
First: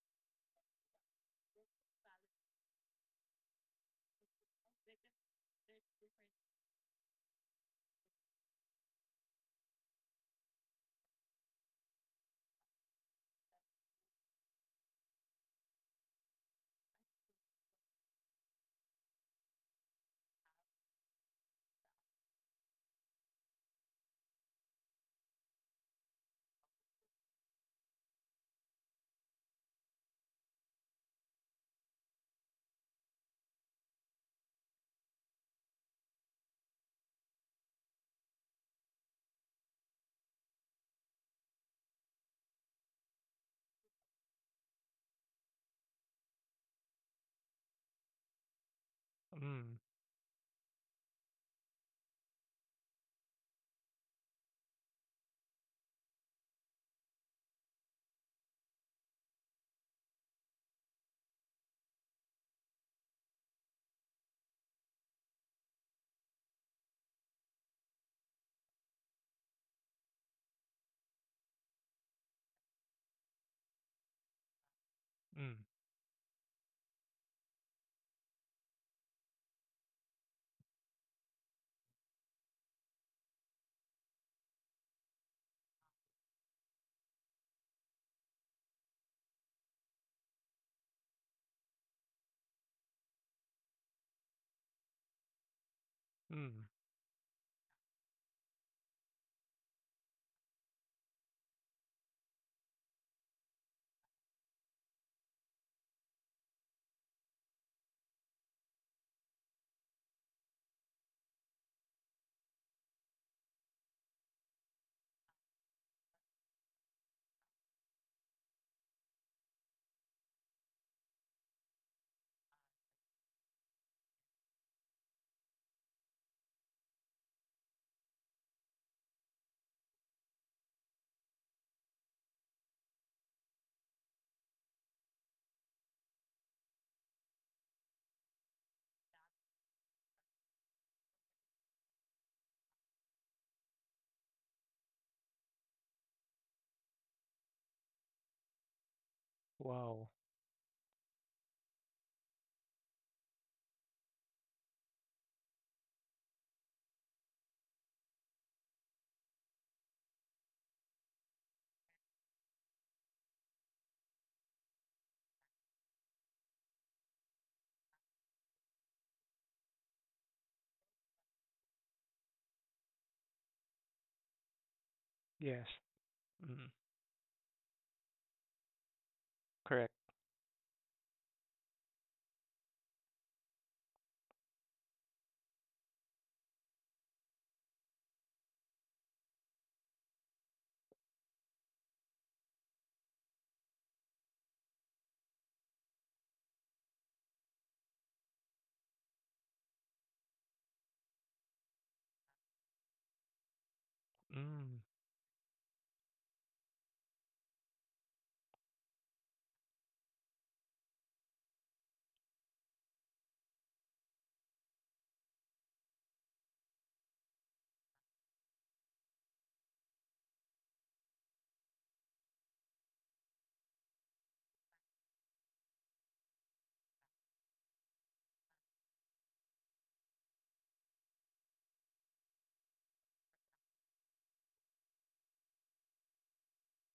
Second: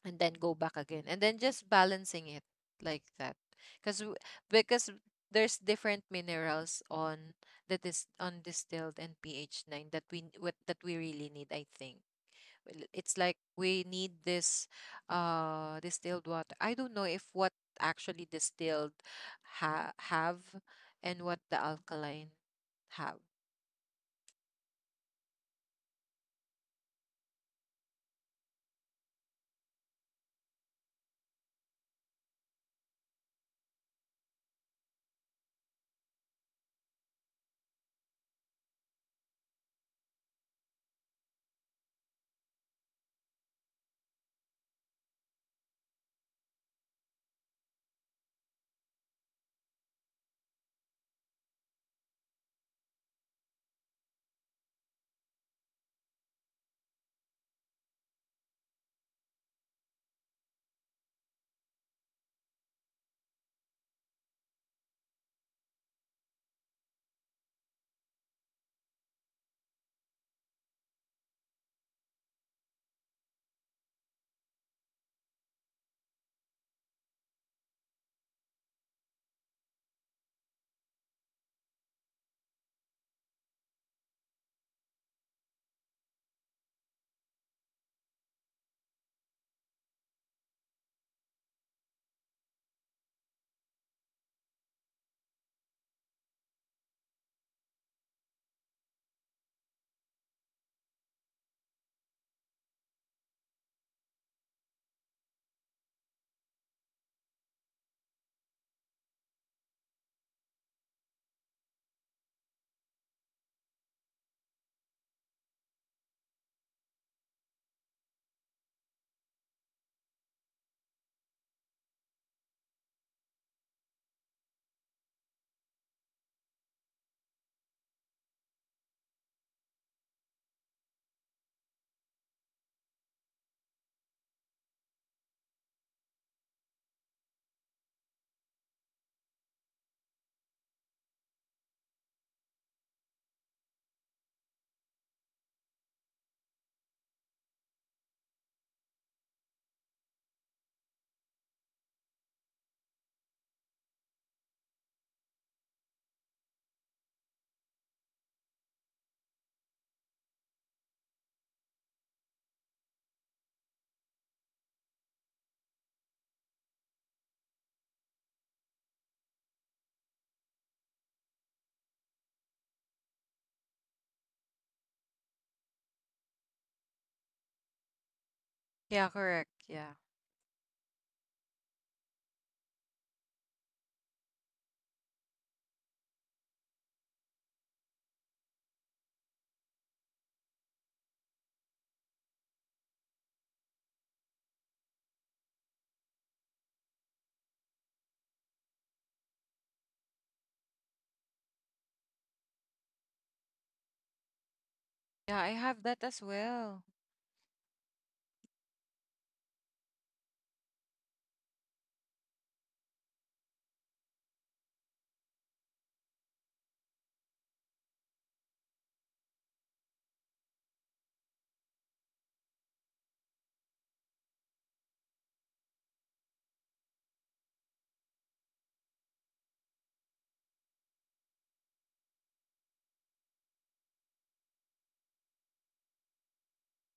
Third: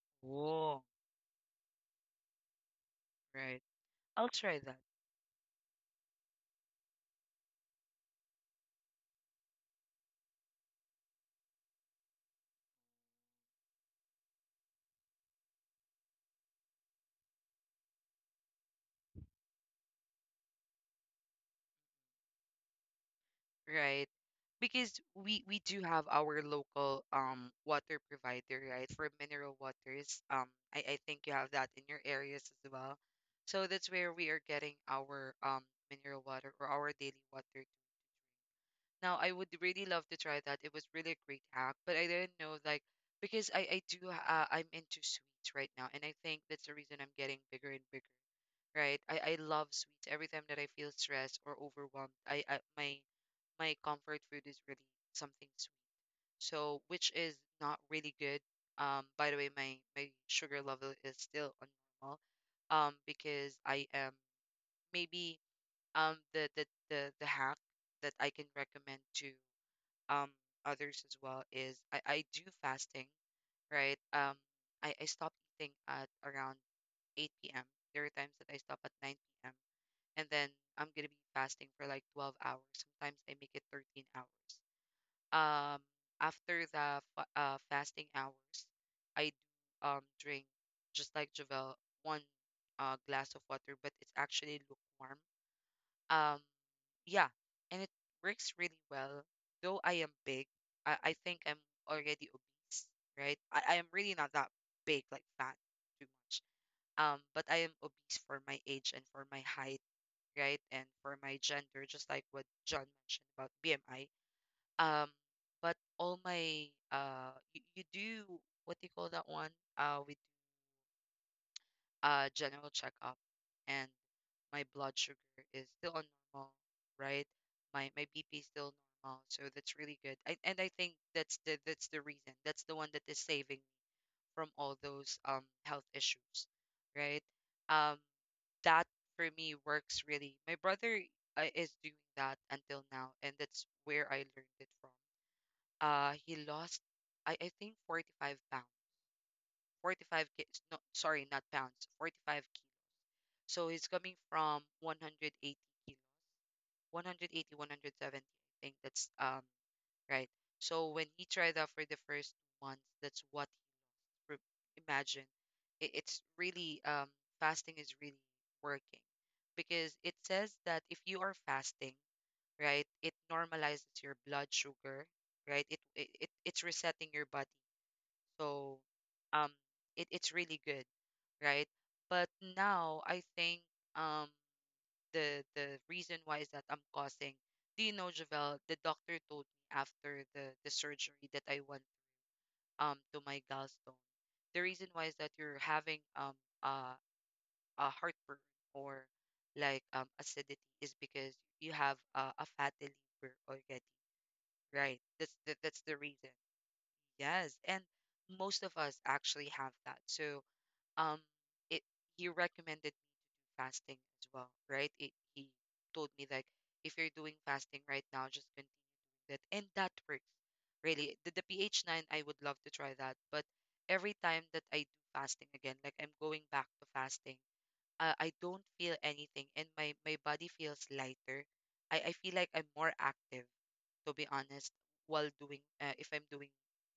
S2: and then go back
S1: Oh,
S2: again, and then just balancing it like that,
S1: right.
S2: because
S1: I'll try that.
S2: because there's different minerals on that is on distilled and pH 9 that we what, that we really need, I think. Well, it's like we need this distilled water. I don't know if what actually distilled have, and what the alkaline have.
S1: Right? Because we do have our local water provider, right? For mineral waters. Um, I think you have that in your areas as well. So that's where we are getting our mineral water or our daily water. Now I would really love to try that. It was really a great hack, but I didn't know like, because I do I'm into sweets right now and I think that's the reason I'm getting bigger and bigger, right? I love
S3: Mm.
S1: sweets. Every time that I feel stressed or overwhelmed, I my my comfort food is really something sweet. So which is not really good. By the way, my sugar level is still on normal. Because I am maybe the hack that I can recommend to um others as well is I do fasting, right? I stop
S3: Mm.
S1: eating at around 8 p.m. There are times that I stop at 9 p.m, and then I'm gonna be fasting for like 12 hours. Sometimes I make it 13 hours. Um, after the fasting hours, I do drink just like Javel one glass of water, but it's actually lukewarm. Um,
S3: Mm.
S1: yeah, and it works really well. Though I am big, I think I'm already obese, right? I am really not that big, like fat too much. But I am obese for my age and for my height, right? And for my gender, just like what John mentioned about BMI. Um, but all my you, you do what do you call that one? We do general checkup, and my blood sugar is still on normal, right? My BP is still normal, so that's really good. I, and I think that's the reason. That's the one that is saving me from all those health issues, right? Um, that for me works really. My brother is doing that until now, and that's where I learned it from. He lost, I think, 45 pounds,
S3: Wow.
S1: 45 kilos. No, sorry, not pounds, 45 kilos. So he's coming from 180 kilo, 180, 170. I think that's right. So when he tried that for the first month, that's what re- imagine. It's really fasting is really working because it says that if you are fasting, right, it normalizes your blood sugar, right?
S3: Yes.
S1: It's
S3: Mm.
S1: resetting your body, so
S2: Yeah, correct,
S1: um,
S3: Correct.
S2: yeah.
S1: it's really good, right? But now I think um the reason why is that I'm causing. Do you know, Javel? The doctor told me after the surgery that I went to my gallstone. The reason why is that you're having uh, a heartburn or like acidity is because you have a fatty liver already,
S3: Mm.
S1: right? That's
S2: Yeah, I have
S1: that's the
S2: that as
S1: reason.
S2: well.
S1: Yes, and most of us actually have that. So um it he recommended me fasting as well, right? He told me like if you're doing fasting right now, just continue it, and that works. Really, the pH nine, I would love to try that. But every time that I do fasting again, like I'm going back to fasting, I don't feel anything, and my body feels lighter. I feel like I'm more active, to be honest, while doing if I'm doing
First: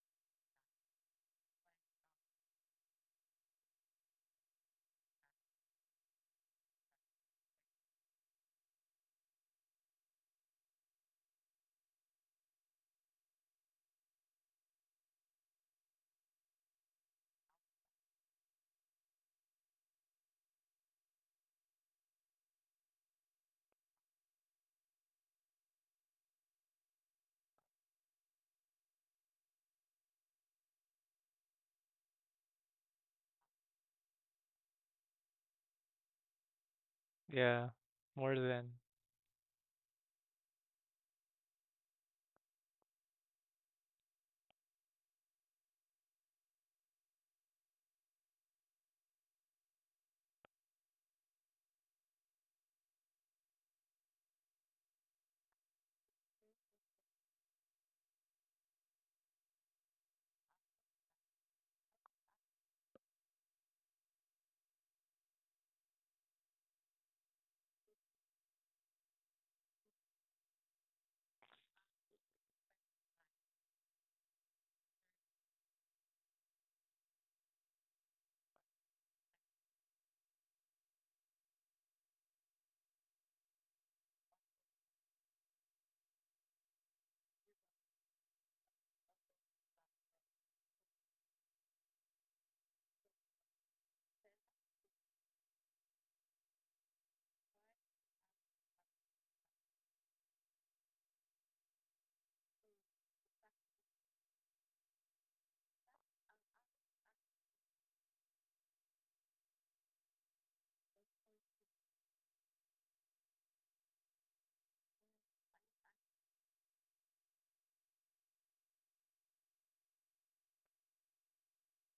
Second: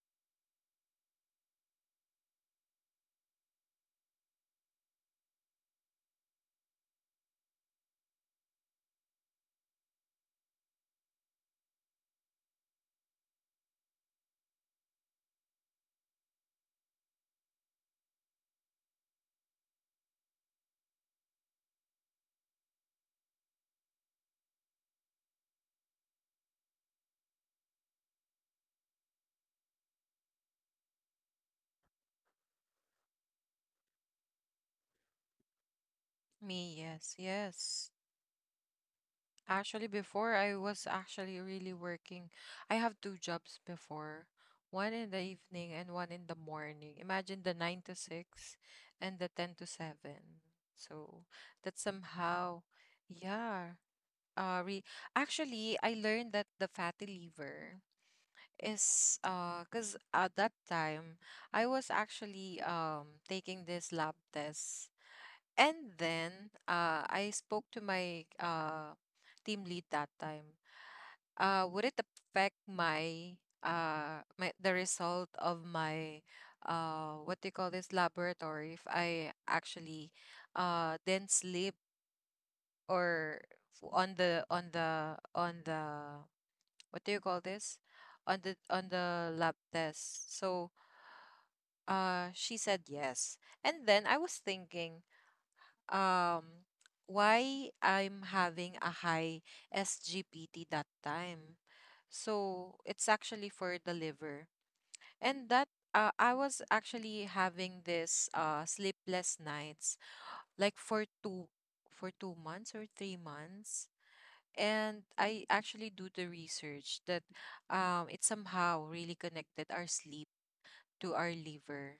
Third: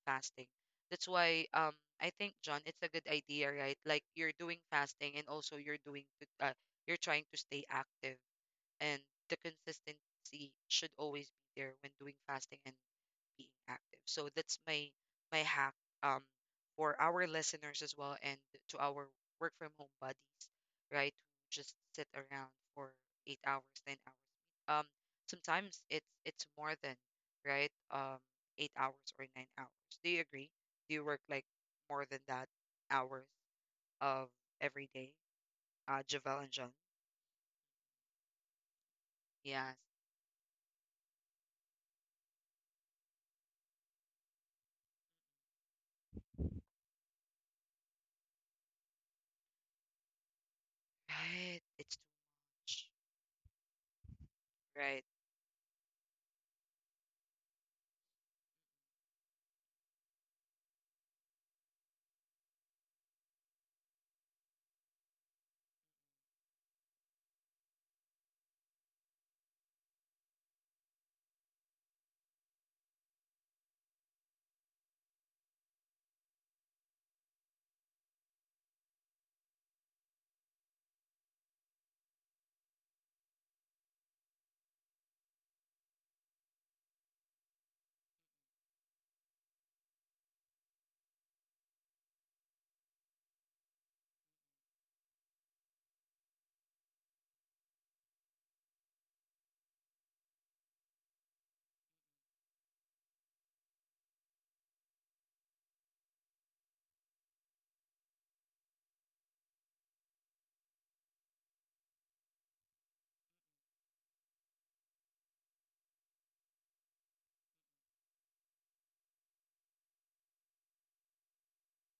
S1: fasting. That's why I think, John, it's a good idea, right? Like you're doing fasting and also you're trying to stay active, and the consistency should always be there when doing fasting and being active. So that's my hack um for our listeners as well, and to our work from home buddies, right? Who just sit around for 8 hours, 10 hours. Sometimes it's more than, right, 8 hours or 9 hours. Do you agree? Do you work like more than that hours of every day? Javel and
S2: Me,
S1: John.
S2: yes,
S3: Yeah.
S2: yes.
S3: More than.
S1: Yes.
S2: Actually, before I was actually really working. I have two jobs before, one in the evening and one in the morning. Imagine the 9 to 6 and the 10 to 7. So
S1: Right.
S2: that
S1: It's too
S2: somehow,
S1: much.
S2: yeah. Re
S1: Right.
S2: Actually, I learned that the fatty liver is, cause at that time I was actually taking this lab test, and then, I spoke to my, team lead that time, would it affect my, the result of my, what do you call this, laboratory, if I actually didn't sleep, or on the on the on the, what do you call this, on the lab test. So she said yes. And then I was thinking, um why I'm having a high SGPT that time. So it's actually for the liver. And that, I was actually having this sleepless nights like for 2 months or 3 months. And I actually do the research that it somehow really connected our sleep to our liver.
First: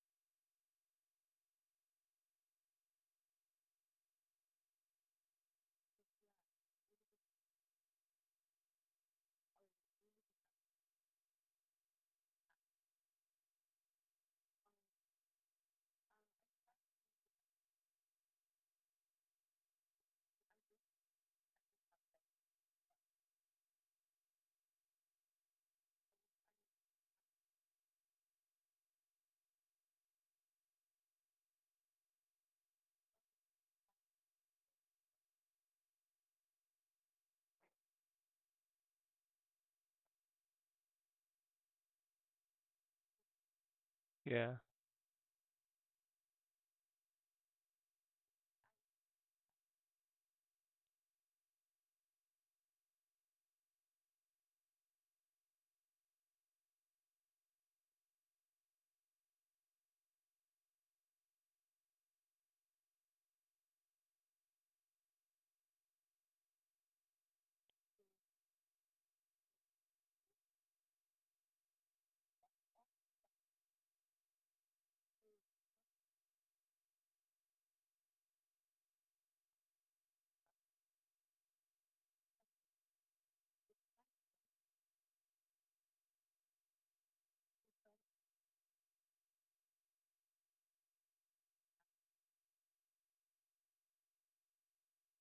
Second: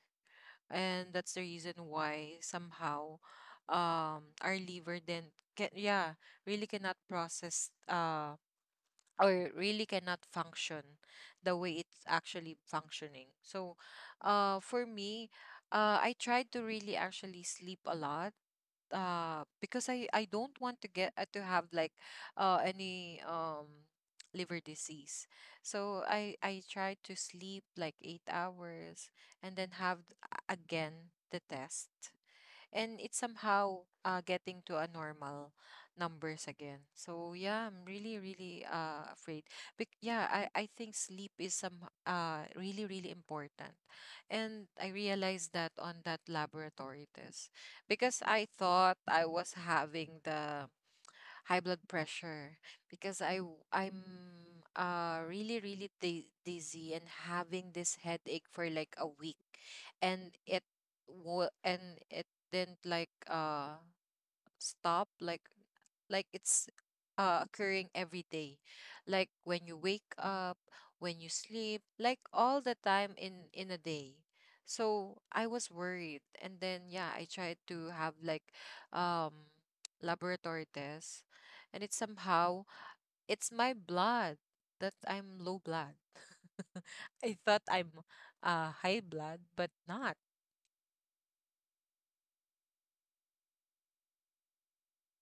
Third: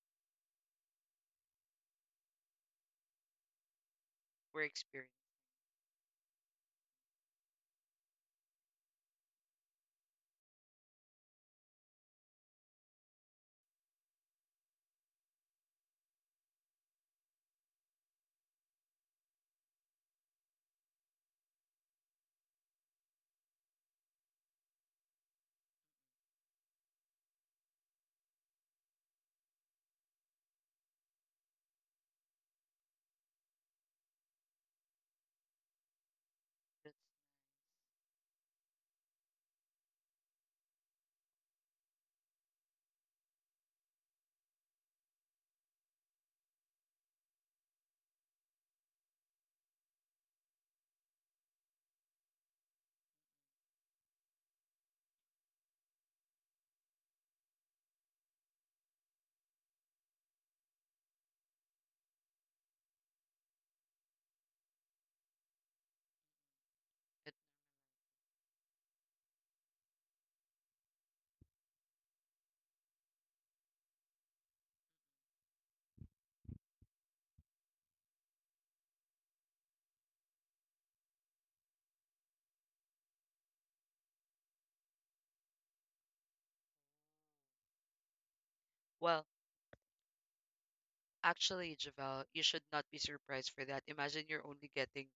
S2: And that's the reason why somehow, our
S1: We're
S2: liver
S1: experienced.
S2: then can, yeah, really cannot process, or really cannot function the way it's actually functioning. So, for me, I tried to really actually sleep a lot. Because I don't want to get, to have like, any liver disease. So I tried to sleep like 8 hours, and then have again the test, and it's somehow, getting to a normal numbers again. So yeah, I'm really, really afraid. But yeah, I think sleep is some really, really important,
S3: Yeah.
S2: and I realized that on that laboratory test because I thought I was having the high blood pressure. Because I'm really, really dizzy and having this headache for like a week, and and it didn't like, stop, like it's,
S1: It-
S2: occurring every day. Like when you wake up, when you sleep, like all the time in a day. So I was worried. And then, yeah, I tried to have like, um laboratory tests, and it's somehow, it's my blood, that I'm low blood. I thought I'm high
S1: Well,
S2: blood, but not.
S1: actually, Javel, you should not be surprised for that. Imagine you're only getting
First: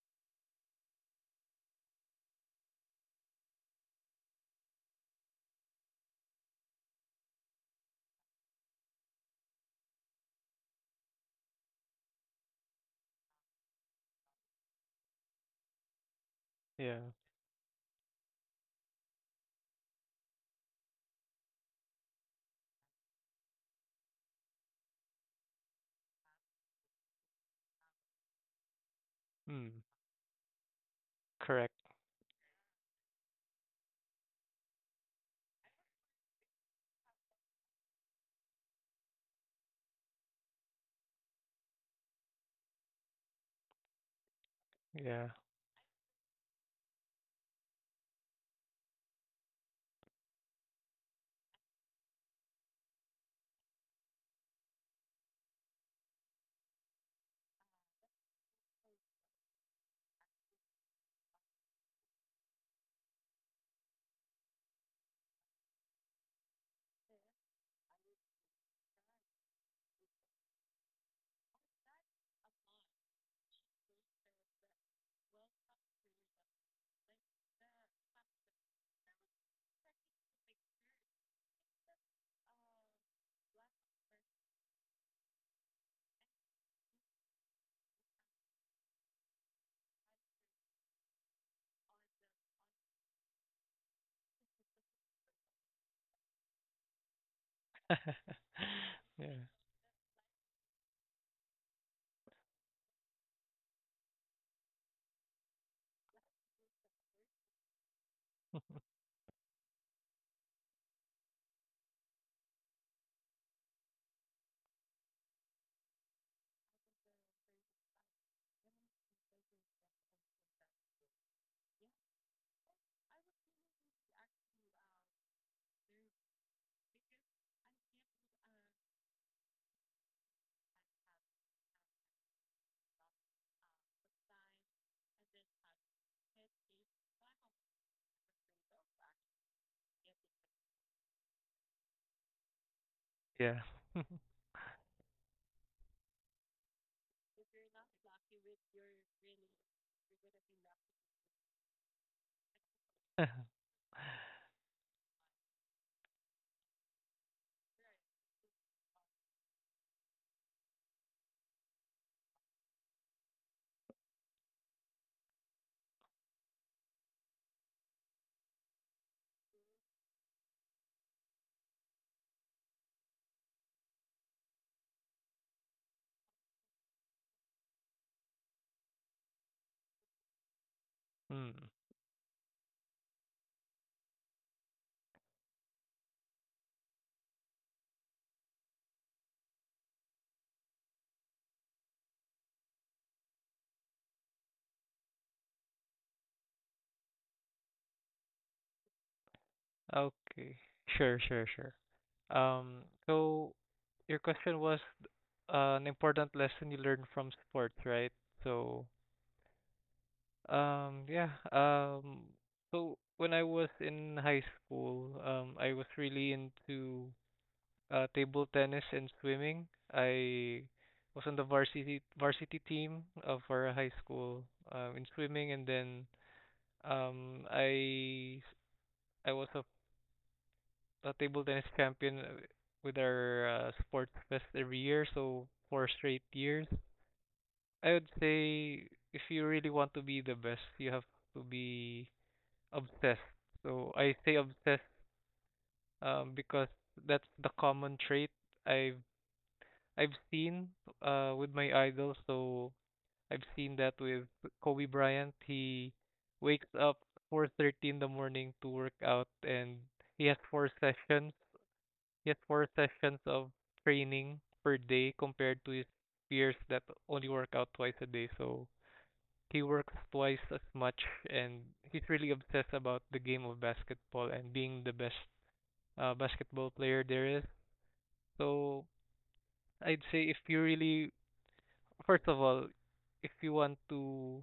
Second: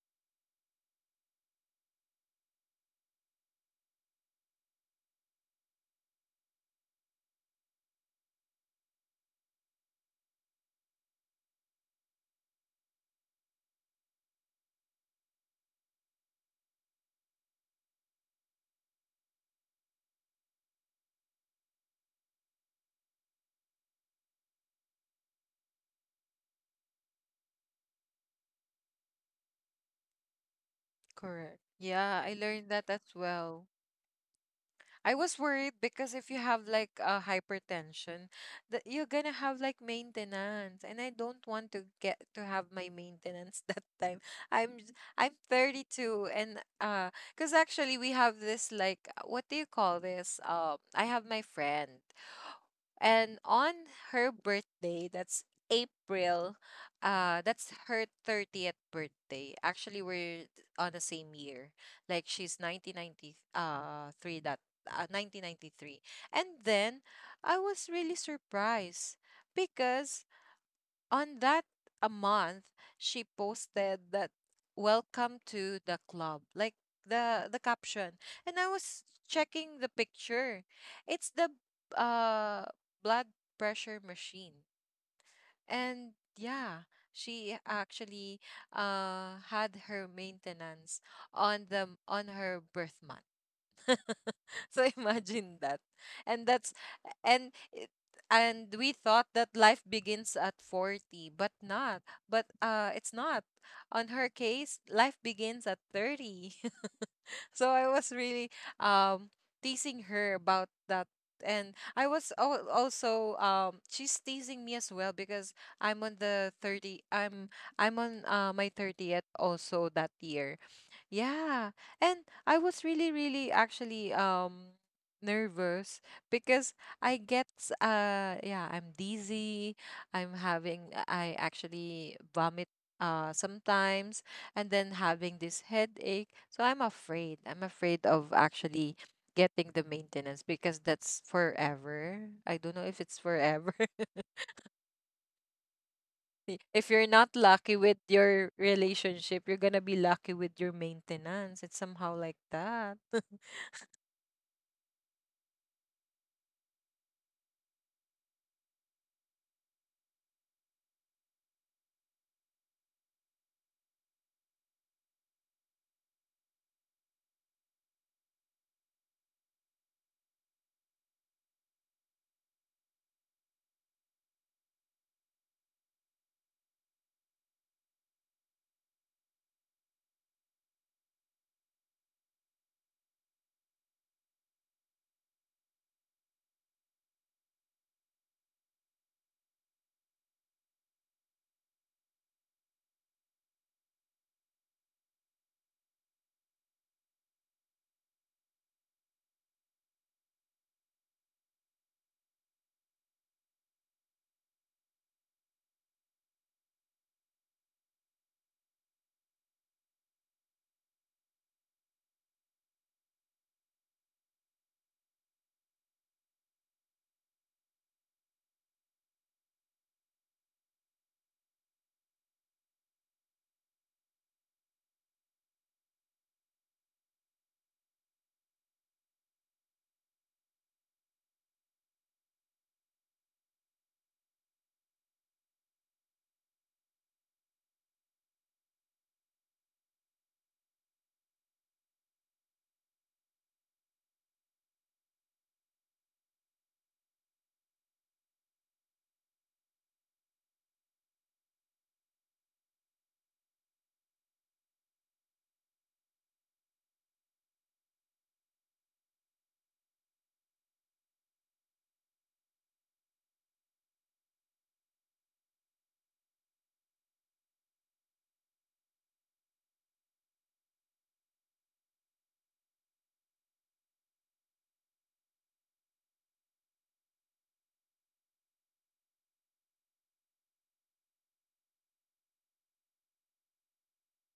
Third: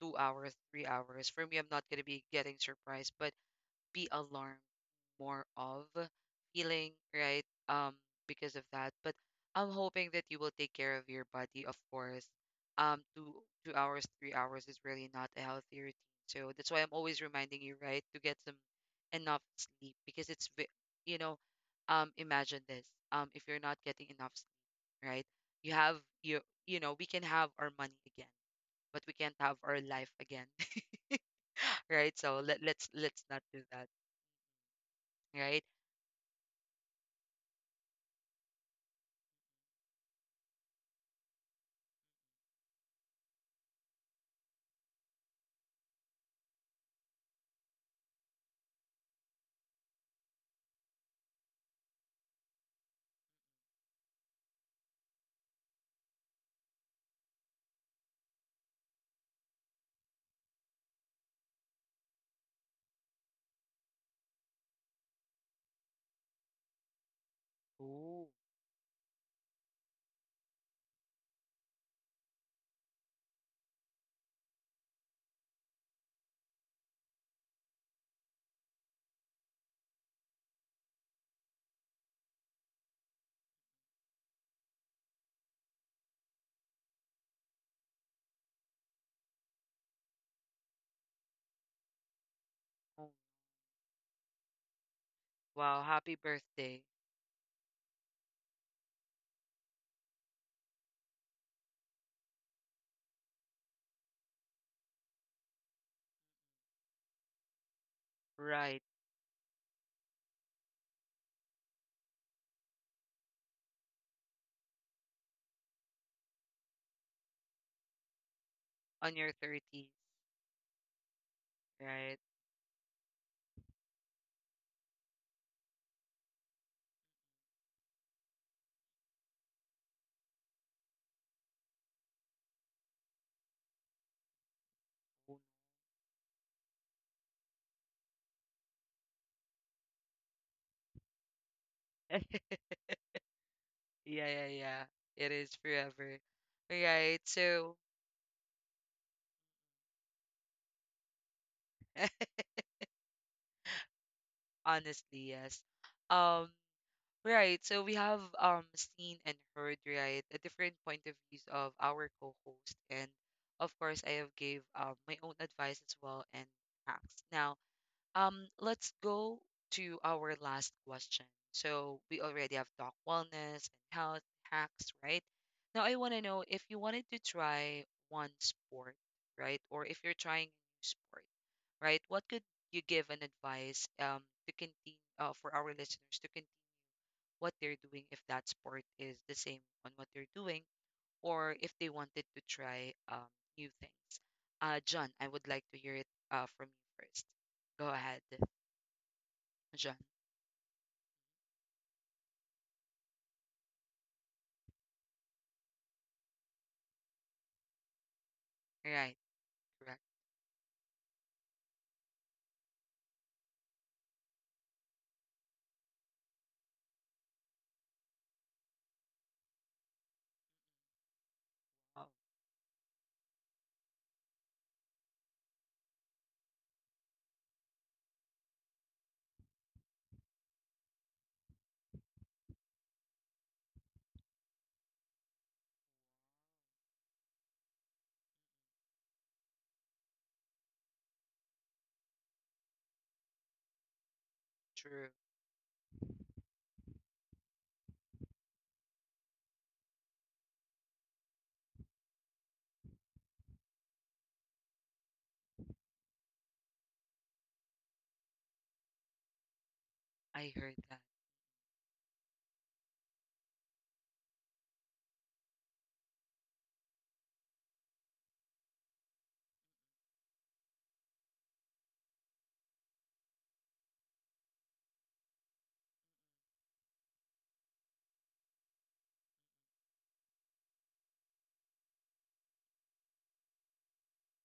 S1: 2 hours, 3 hours. For me, I'm not going to be getting surprised, but be alarmed, more of feeling, right? Um, because of that. But I'm hoping that you will take care of your body, of course. Um, two two hours, 3 hours is really not a healthy routine. So that's why I'm
S3: Yeah.
S1: always reminding you, right, to get some enough sleep because you know, imagine this. If you're not getting enough sleep, right? You have you you know, we can have our money again, but we can't have our
S3: Mm.
S1: life again,
S2: Correct.
S3: Correct.
S1: right?
S2: Yeah, I
S1: So let
S2: learned
S1: let's
S2: that as
S1: let's not do
S2: well.
S1: that,
S2: I was
S1: right?
S2: worried because if you have like a hypertension, that you're gonna have like maintenance, and I don't want to get to have my maintenance that time.
S3: Yeah.
S2: I'm 32, and, because actually we have this like, what do you call this? I have my friend. And on her birthday, that's April, that's her 30th birthday. Actually, we're on the same year. Like she's nineteen ninety three, that 1993. And then I was really
S1: Ooh.
S2: surprised because on that a month, she posted that "Welcome to the club," like the caption. And I was checking the picture. It's the uh blood pressure machine. And yeah, she actually had her maintenance on her birth
S1: Oh,
S2: month. So imagine that,
S1: wow, happy
S2: and that's
S1: birthday.
S2: and it, and we thought
S3: Yeah.
S2: that life begins at 40, but not, but it's not. On her case life begins at 30. So I was really,
S1: Right.
S2: um teasing her about that. And also, she's teasing me as well. Because I'm on the 30, I'm on, my
S1: On your
S2: 30th
S1: 30s,
S2: also that year, yeah.
S1: right?
S2: And I was really, really actually nervous because yeah, I'm dizzy. I actually vomit sometimes, and then
S1: Ooh.
S2: having this headache. So I'm afraid. I'm afraid of actually getting the maintenance because that's forever. I don't know if it's
S3: Yeah.
S2: forever.
S1: Yeah, yeah, yeah. It is forever.
S2: If you're
S1: Right.
S2: not
S1: So
S2: lucky with your relationship, you're gonna be lucky with your maintenance. It's somehow like that.
S1: honestly, yes. Um Right. So we have seen and heard, right, a different point of views of our co-host. And of course, I have gave my own advice as well, and hacks. Now, let's go to our last question. So we already have talk wellness and health hacks, right? Now I want to know if you wanted to try one sport, right? Or if you're trying a new sport,
S3: Mm.
S1: right? What could you give an advice to continue, for our listeners to continue what they're doing if that sport is the same on what they're doing, or if they wanted to try new things. John, I would like to hear it from you first. Go ahead, John.
S3: Okay. Sure, sure, sure. So your question was an important lesson you learned from sports, right? So
S1: Right, correct.
S3: um, yeah. So when I was in high school, I was really into table tennis and swimming. I was on the varsity
S1: Oh,
S3: varsity team of our high school in swimming, and then um, I I was a table tennis champion with our sports fest every year, so four straight years. I would say if you really want to be the best, you have to be obsessed. So I say obsessed
S1: true.
S3: because that's the common trait I've I've seen with my idols. So I've seen that with Kobe Bryant. He wakes up 4:30 in the morning to work out, and he has
S1: I
S3: four
S1: heard that.
S3: sessions. He has four sessions of training per day compared to his peers that only work out twice a day. So he works twice as much and he's really obsessed about the game of basketball and being the best basketball player there is. So I'd say if you really, first of all, if you want to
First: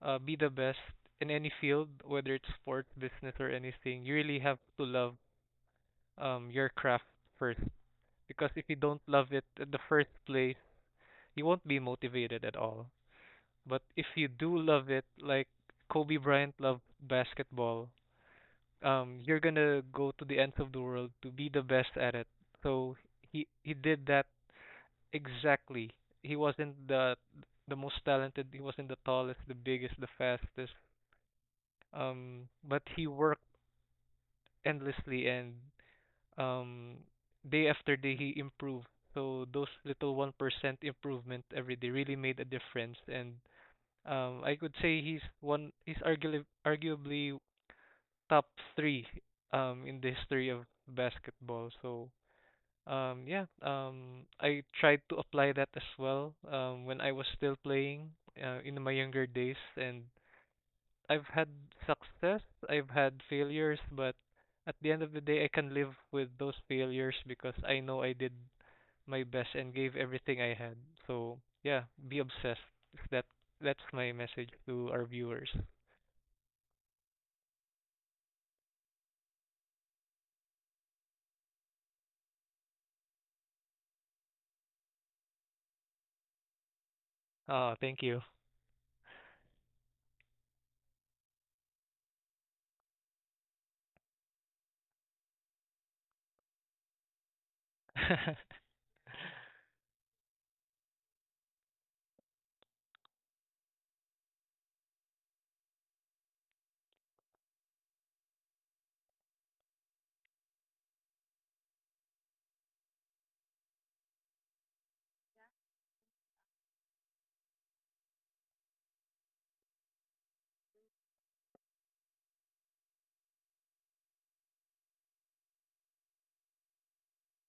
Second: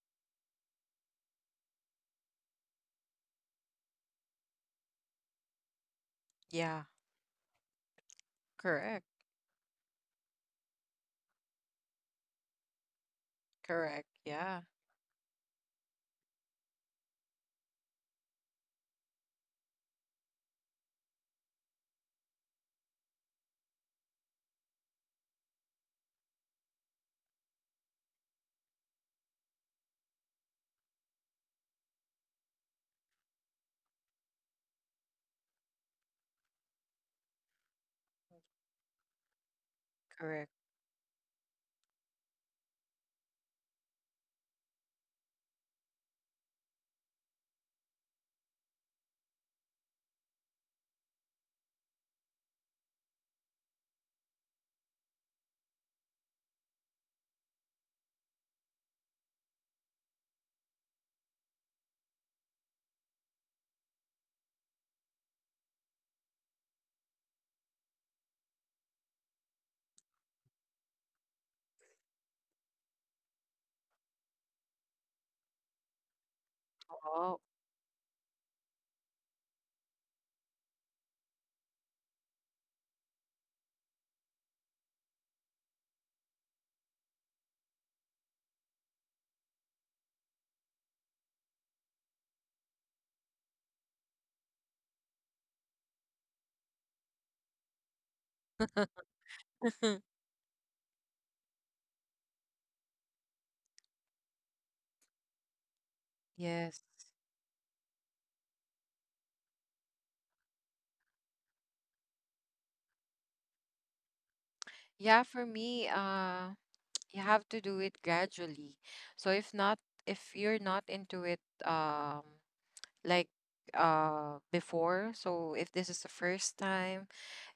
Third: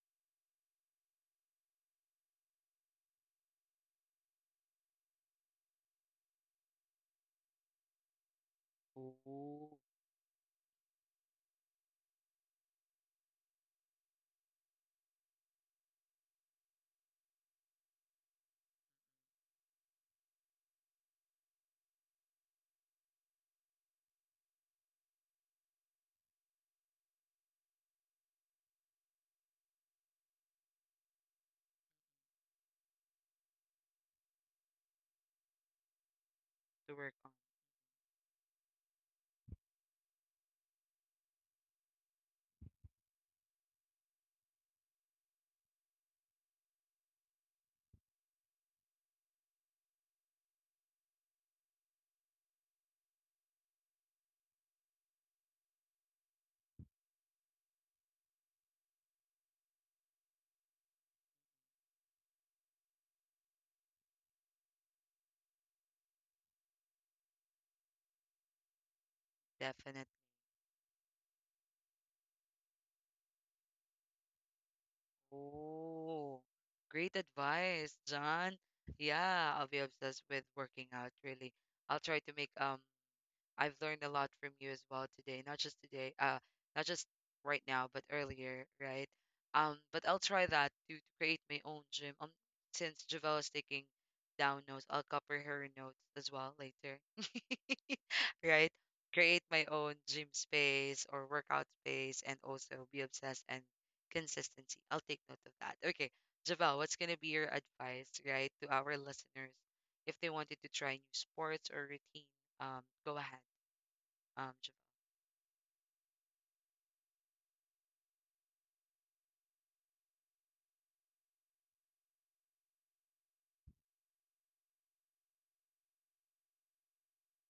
S3: be the best in any field, whether it's sports, business, or anything, you really have to love your
S2: Yeah,
S3: craft first. Because if you don't
S2: correct,
S3: love it at
S1: Oh,
S3: the first place, you won't be motivated at all. But if
S2: correct.
S3: you do
S2: Yeah,
S3: love it, like Kobe Bryant loved basketball, you're gonna go to the ends of the world to be the best at it. So he did that. Exactly. He wasn't the most talented, he wasn't the tallest, the biggest, the fastest. But he worked endlessly and
S1: to
S3: um
S1: work on.
S3: day after day he improved. So those little
S2: correct.
S3: 1% improvement every day really made a difference, and I could say he's one he's arguably top 3 in the history of basketball. So um, yeah, I tried to apply that as well when I was still playing in my younger days, and I've had success, I've had failures, but at the end of the day, I can live with those failures because I know I did my best and gave
S1: Definite.
S3: everything I had. So yeah, be obsessed. That that's my message to our viewers.
S1: Oh, great
S2: Oh,
S1: advice, John. Yeah, I'll be obsessed with working out, really. I'll try to make I've learned a lot from you as well today, not just right
S3: Oh,
S1: now,
S3: thank
S1: but
S3: you.
S1: earlier, right? But I'll try that to create my own gym. Since Javelle is taking down notes, I'll copy her notes as well later, right? Create my own gym space or workout space, and also be obsessed and consistency. I'll take note of that. Okay,
S2: yes.
S1: Javelle, what's gonna be your advice, right, to our listeners if they wanted to try new sports or routine? Go ahead, Javelle.
S2: Yeah, for me, you have to do it gradually. So if not, if you're not into it, um, like before, so if this is the first time,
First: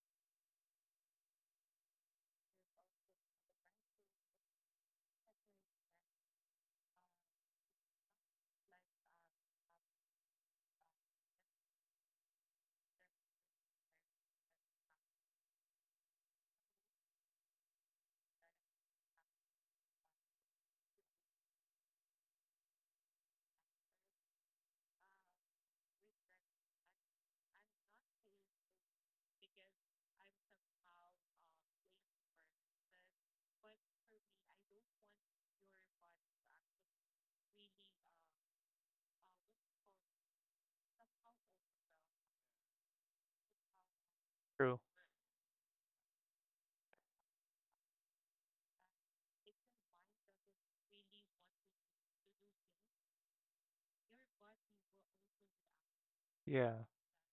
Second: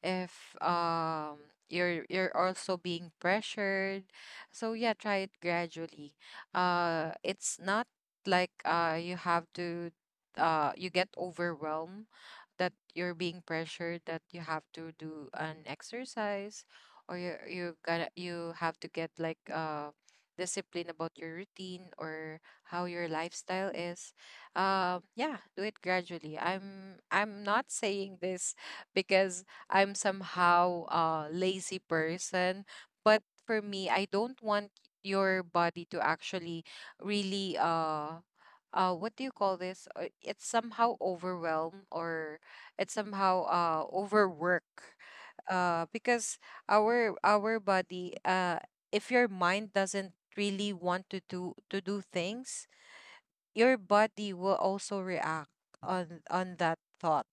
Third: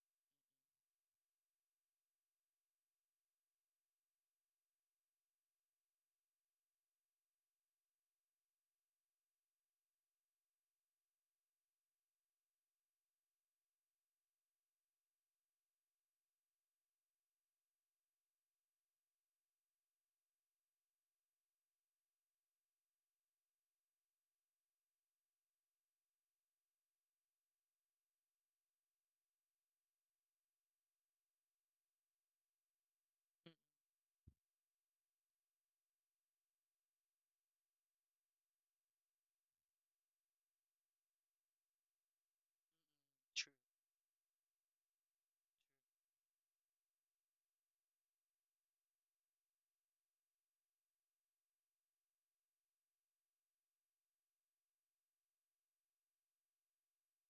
S2: if you're also being pressured. So yeah, try it gradually. It's not like, you have to you get overwhelmed, that you're being pressured that you have to do an exercise, or you have to get like discipline about your routine, or how your lifestyle is. Yeah, do it gradually. I'm not saying this because I'm somehow a lazy person. But for me, I don't want your body to actually really, what do you call this? It's somehow overwhelm, or it's somehow
S1: True.
S3: True.
S2: overwork. Because our body, if your mind doesn't really want to do things, your body will also react on
S3: Yeah,
S2: that thought.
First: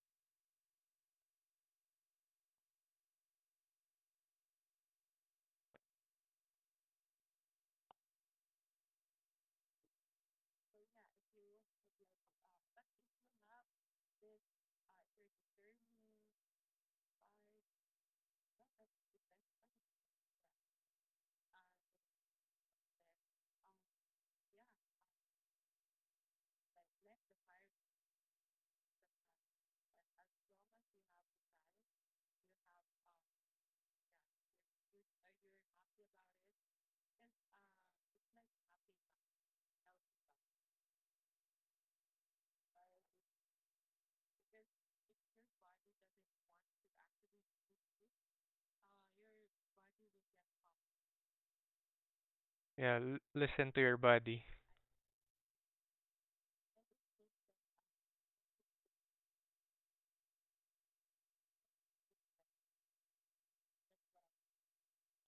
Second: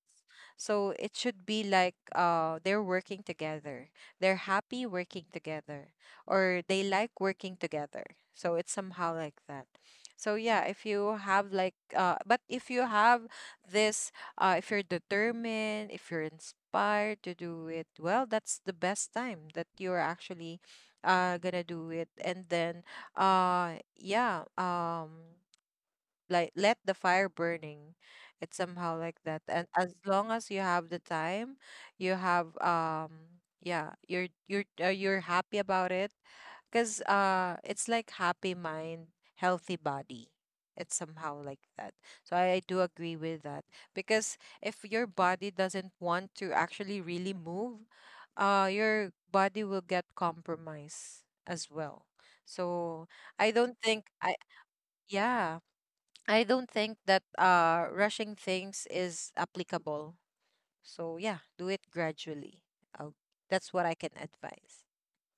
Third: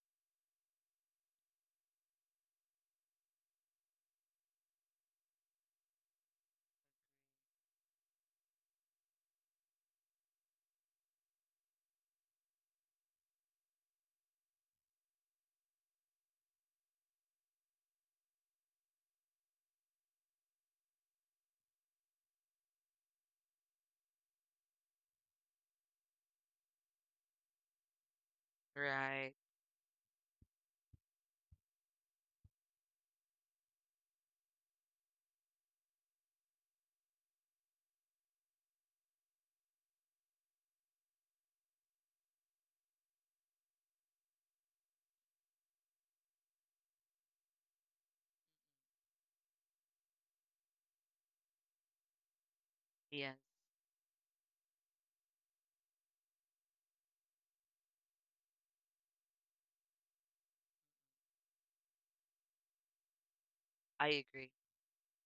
S2: So it should be like, they're working together. They're happy working together, or they like working together. So it's somehow like that. So yeah, if you have like but if you have this, if you're determined, if you're inspired to do it, well, that's the best time that you're actually gonna do it, and then, uh yeah um like, let the fire burning. It's somehow like
S1: Right.
S2: that. And as long as you have the time, you have, yeah, you're happy about it, because it's like happy mind, healthy body. It's somehow like that. So do agree with that, because if your body doesn't want to actually really move, your body will get compromised as well.
S3: yeah.
S2: So
S3: L-
S1: Yes,
S2: I don't
S3: listen to
S2: think
S3: your
S2: I
S3: body.
S2: yeah, I don't think that rushing things is applicable. So yeah, do it gradually. Oh, that's what I can
S1: I agree.
S2: advise.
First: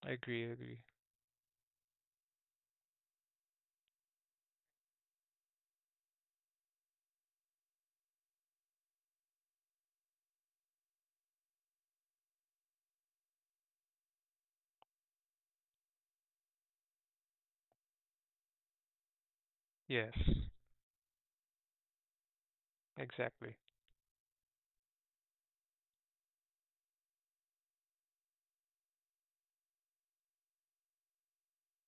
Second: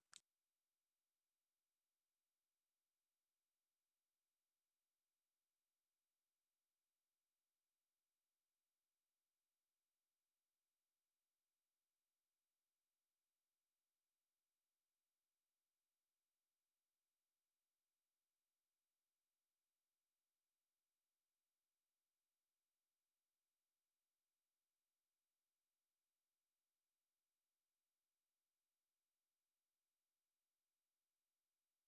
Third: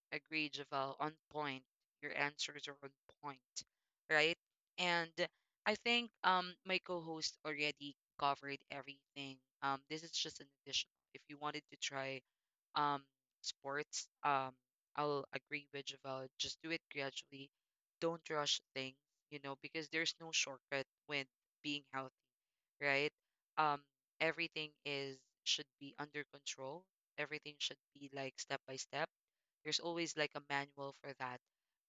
S3: I agree.
S1: Agree,
S3: Agree.
S1: Javel, on point. Your answers are on point, right? And I think my co-host already covered everything. This is just an additional. If you wanted to try um sports, I'll agree with Javel. Just do it gradually. Don't rush things, you know, because
S3: Yes.
S1: there's no shortcut with being healthy, right?
S3: Exactly.
S1: Um, Everything is should be under control. Everything should be like step by step. There's always like a manual for that.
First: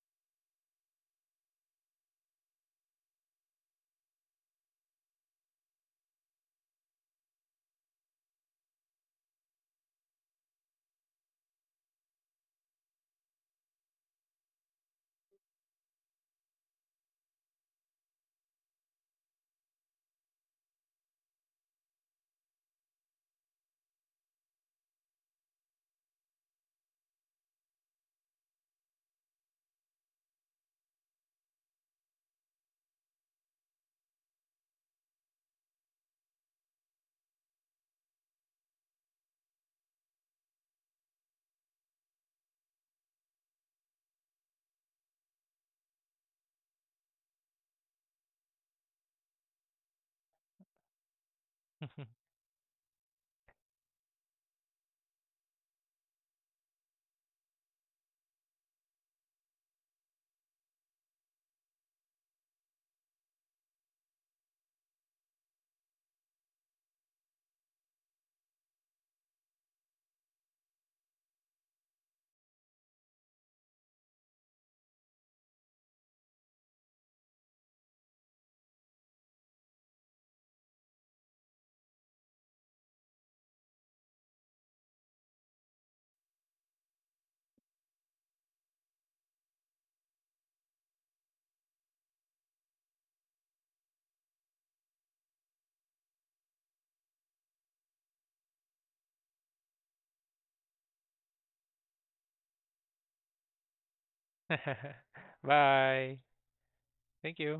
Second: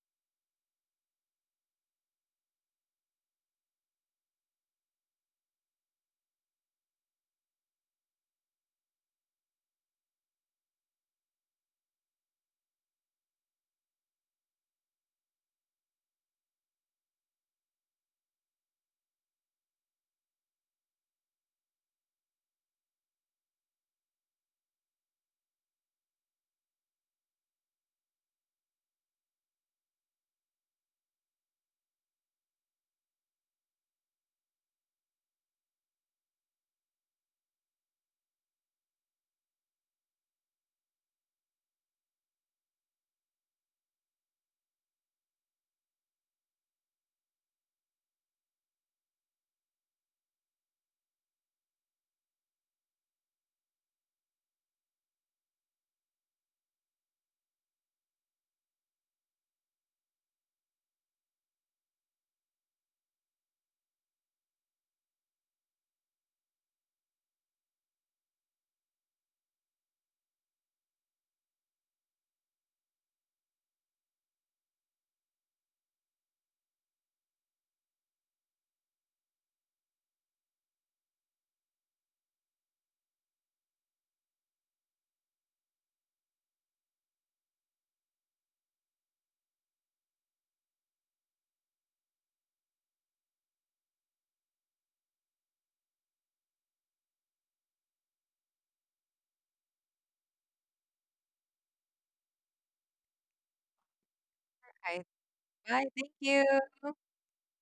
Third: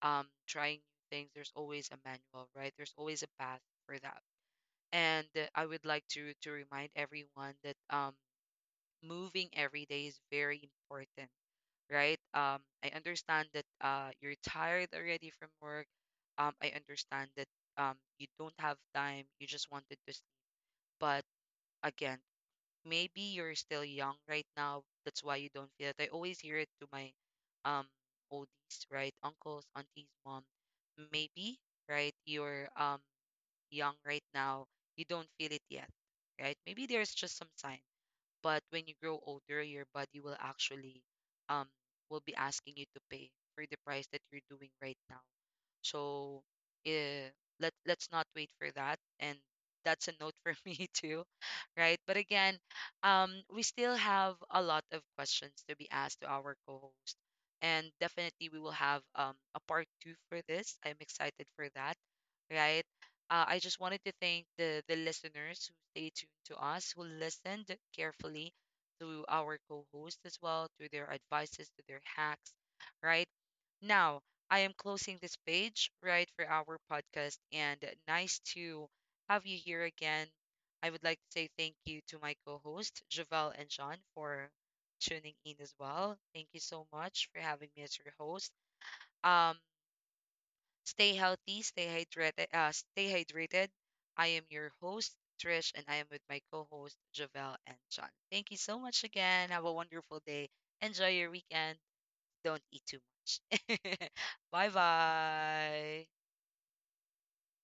S1: Trying new things, there's always a manual, right? There's always a path for that. And I would like to remind everyone that, moving every day is very important, right? I understand that you're tired already from work. I understand that, you don't have time. You just wanted to sleep, but again, maybe you're still young right now. That's why you don't feel it. I always hear it to my um oldies, right? Uncles, aunties, mom. Maybe, right? You're young right now. You don't feel it yet, right? Maybe there's just some signs, but when you grow older your body will actually um will be asking you to pay for the price that you're doing right now. So, eh, let's not wait for that, and that's a note for me too, right? But again, we still have a lot of questions to be asked to our co-host, and definitely we will have, um, a part 2 for this. I'm excited for that, right? I just wanted to thank the listeners who stay tuned to us, who listened carefully to our co-host as well, to their advices, to their hacks. Right now, I am closing this page right for our podcast, and nice to have you here again. I would like to say thank you to my co-host Javel and John for tuning in as well. Thank you so much for having me as your host. Um, Stay healthy, stay hydrated. Stay hydrated. I am your host, Trish, and I am with my co-host, Javel and John. Thank you so much again. Have a wonderful day. Enjoy your weekend. Don't eat too much. Bye
S2: Okay. Bye.
S1: bye.
S2: Thank
S3: Bye.
S2: you.
S3: Thank you.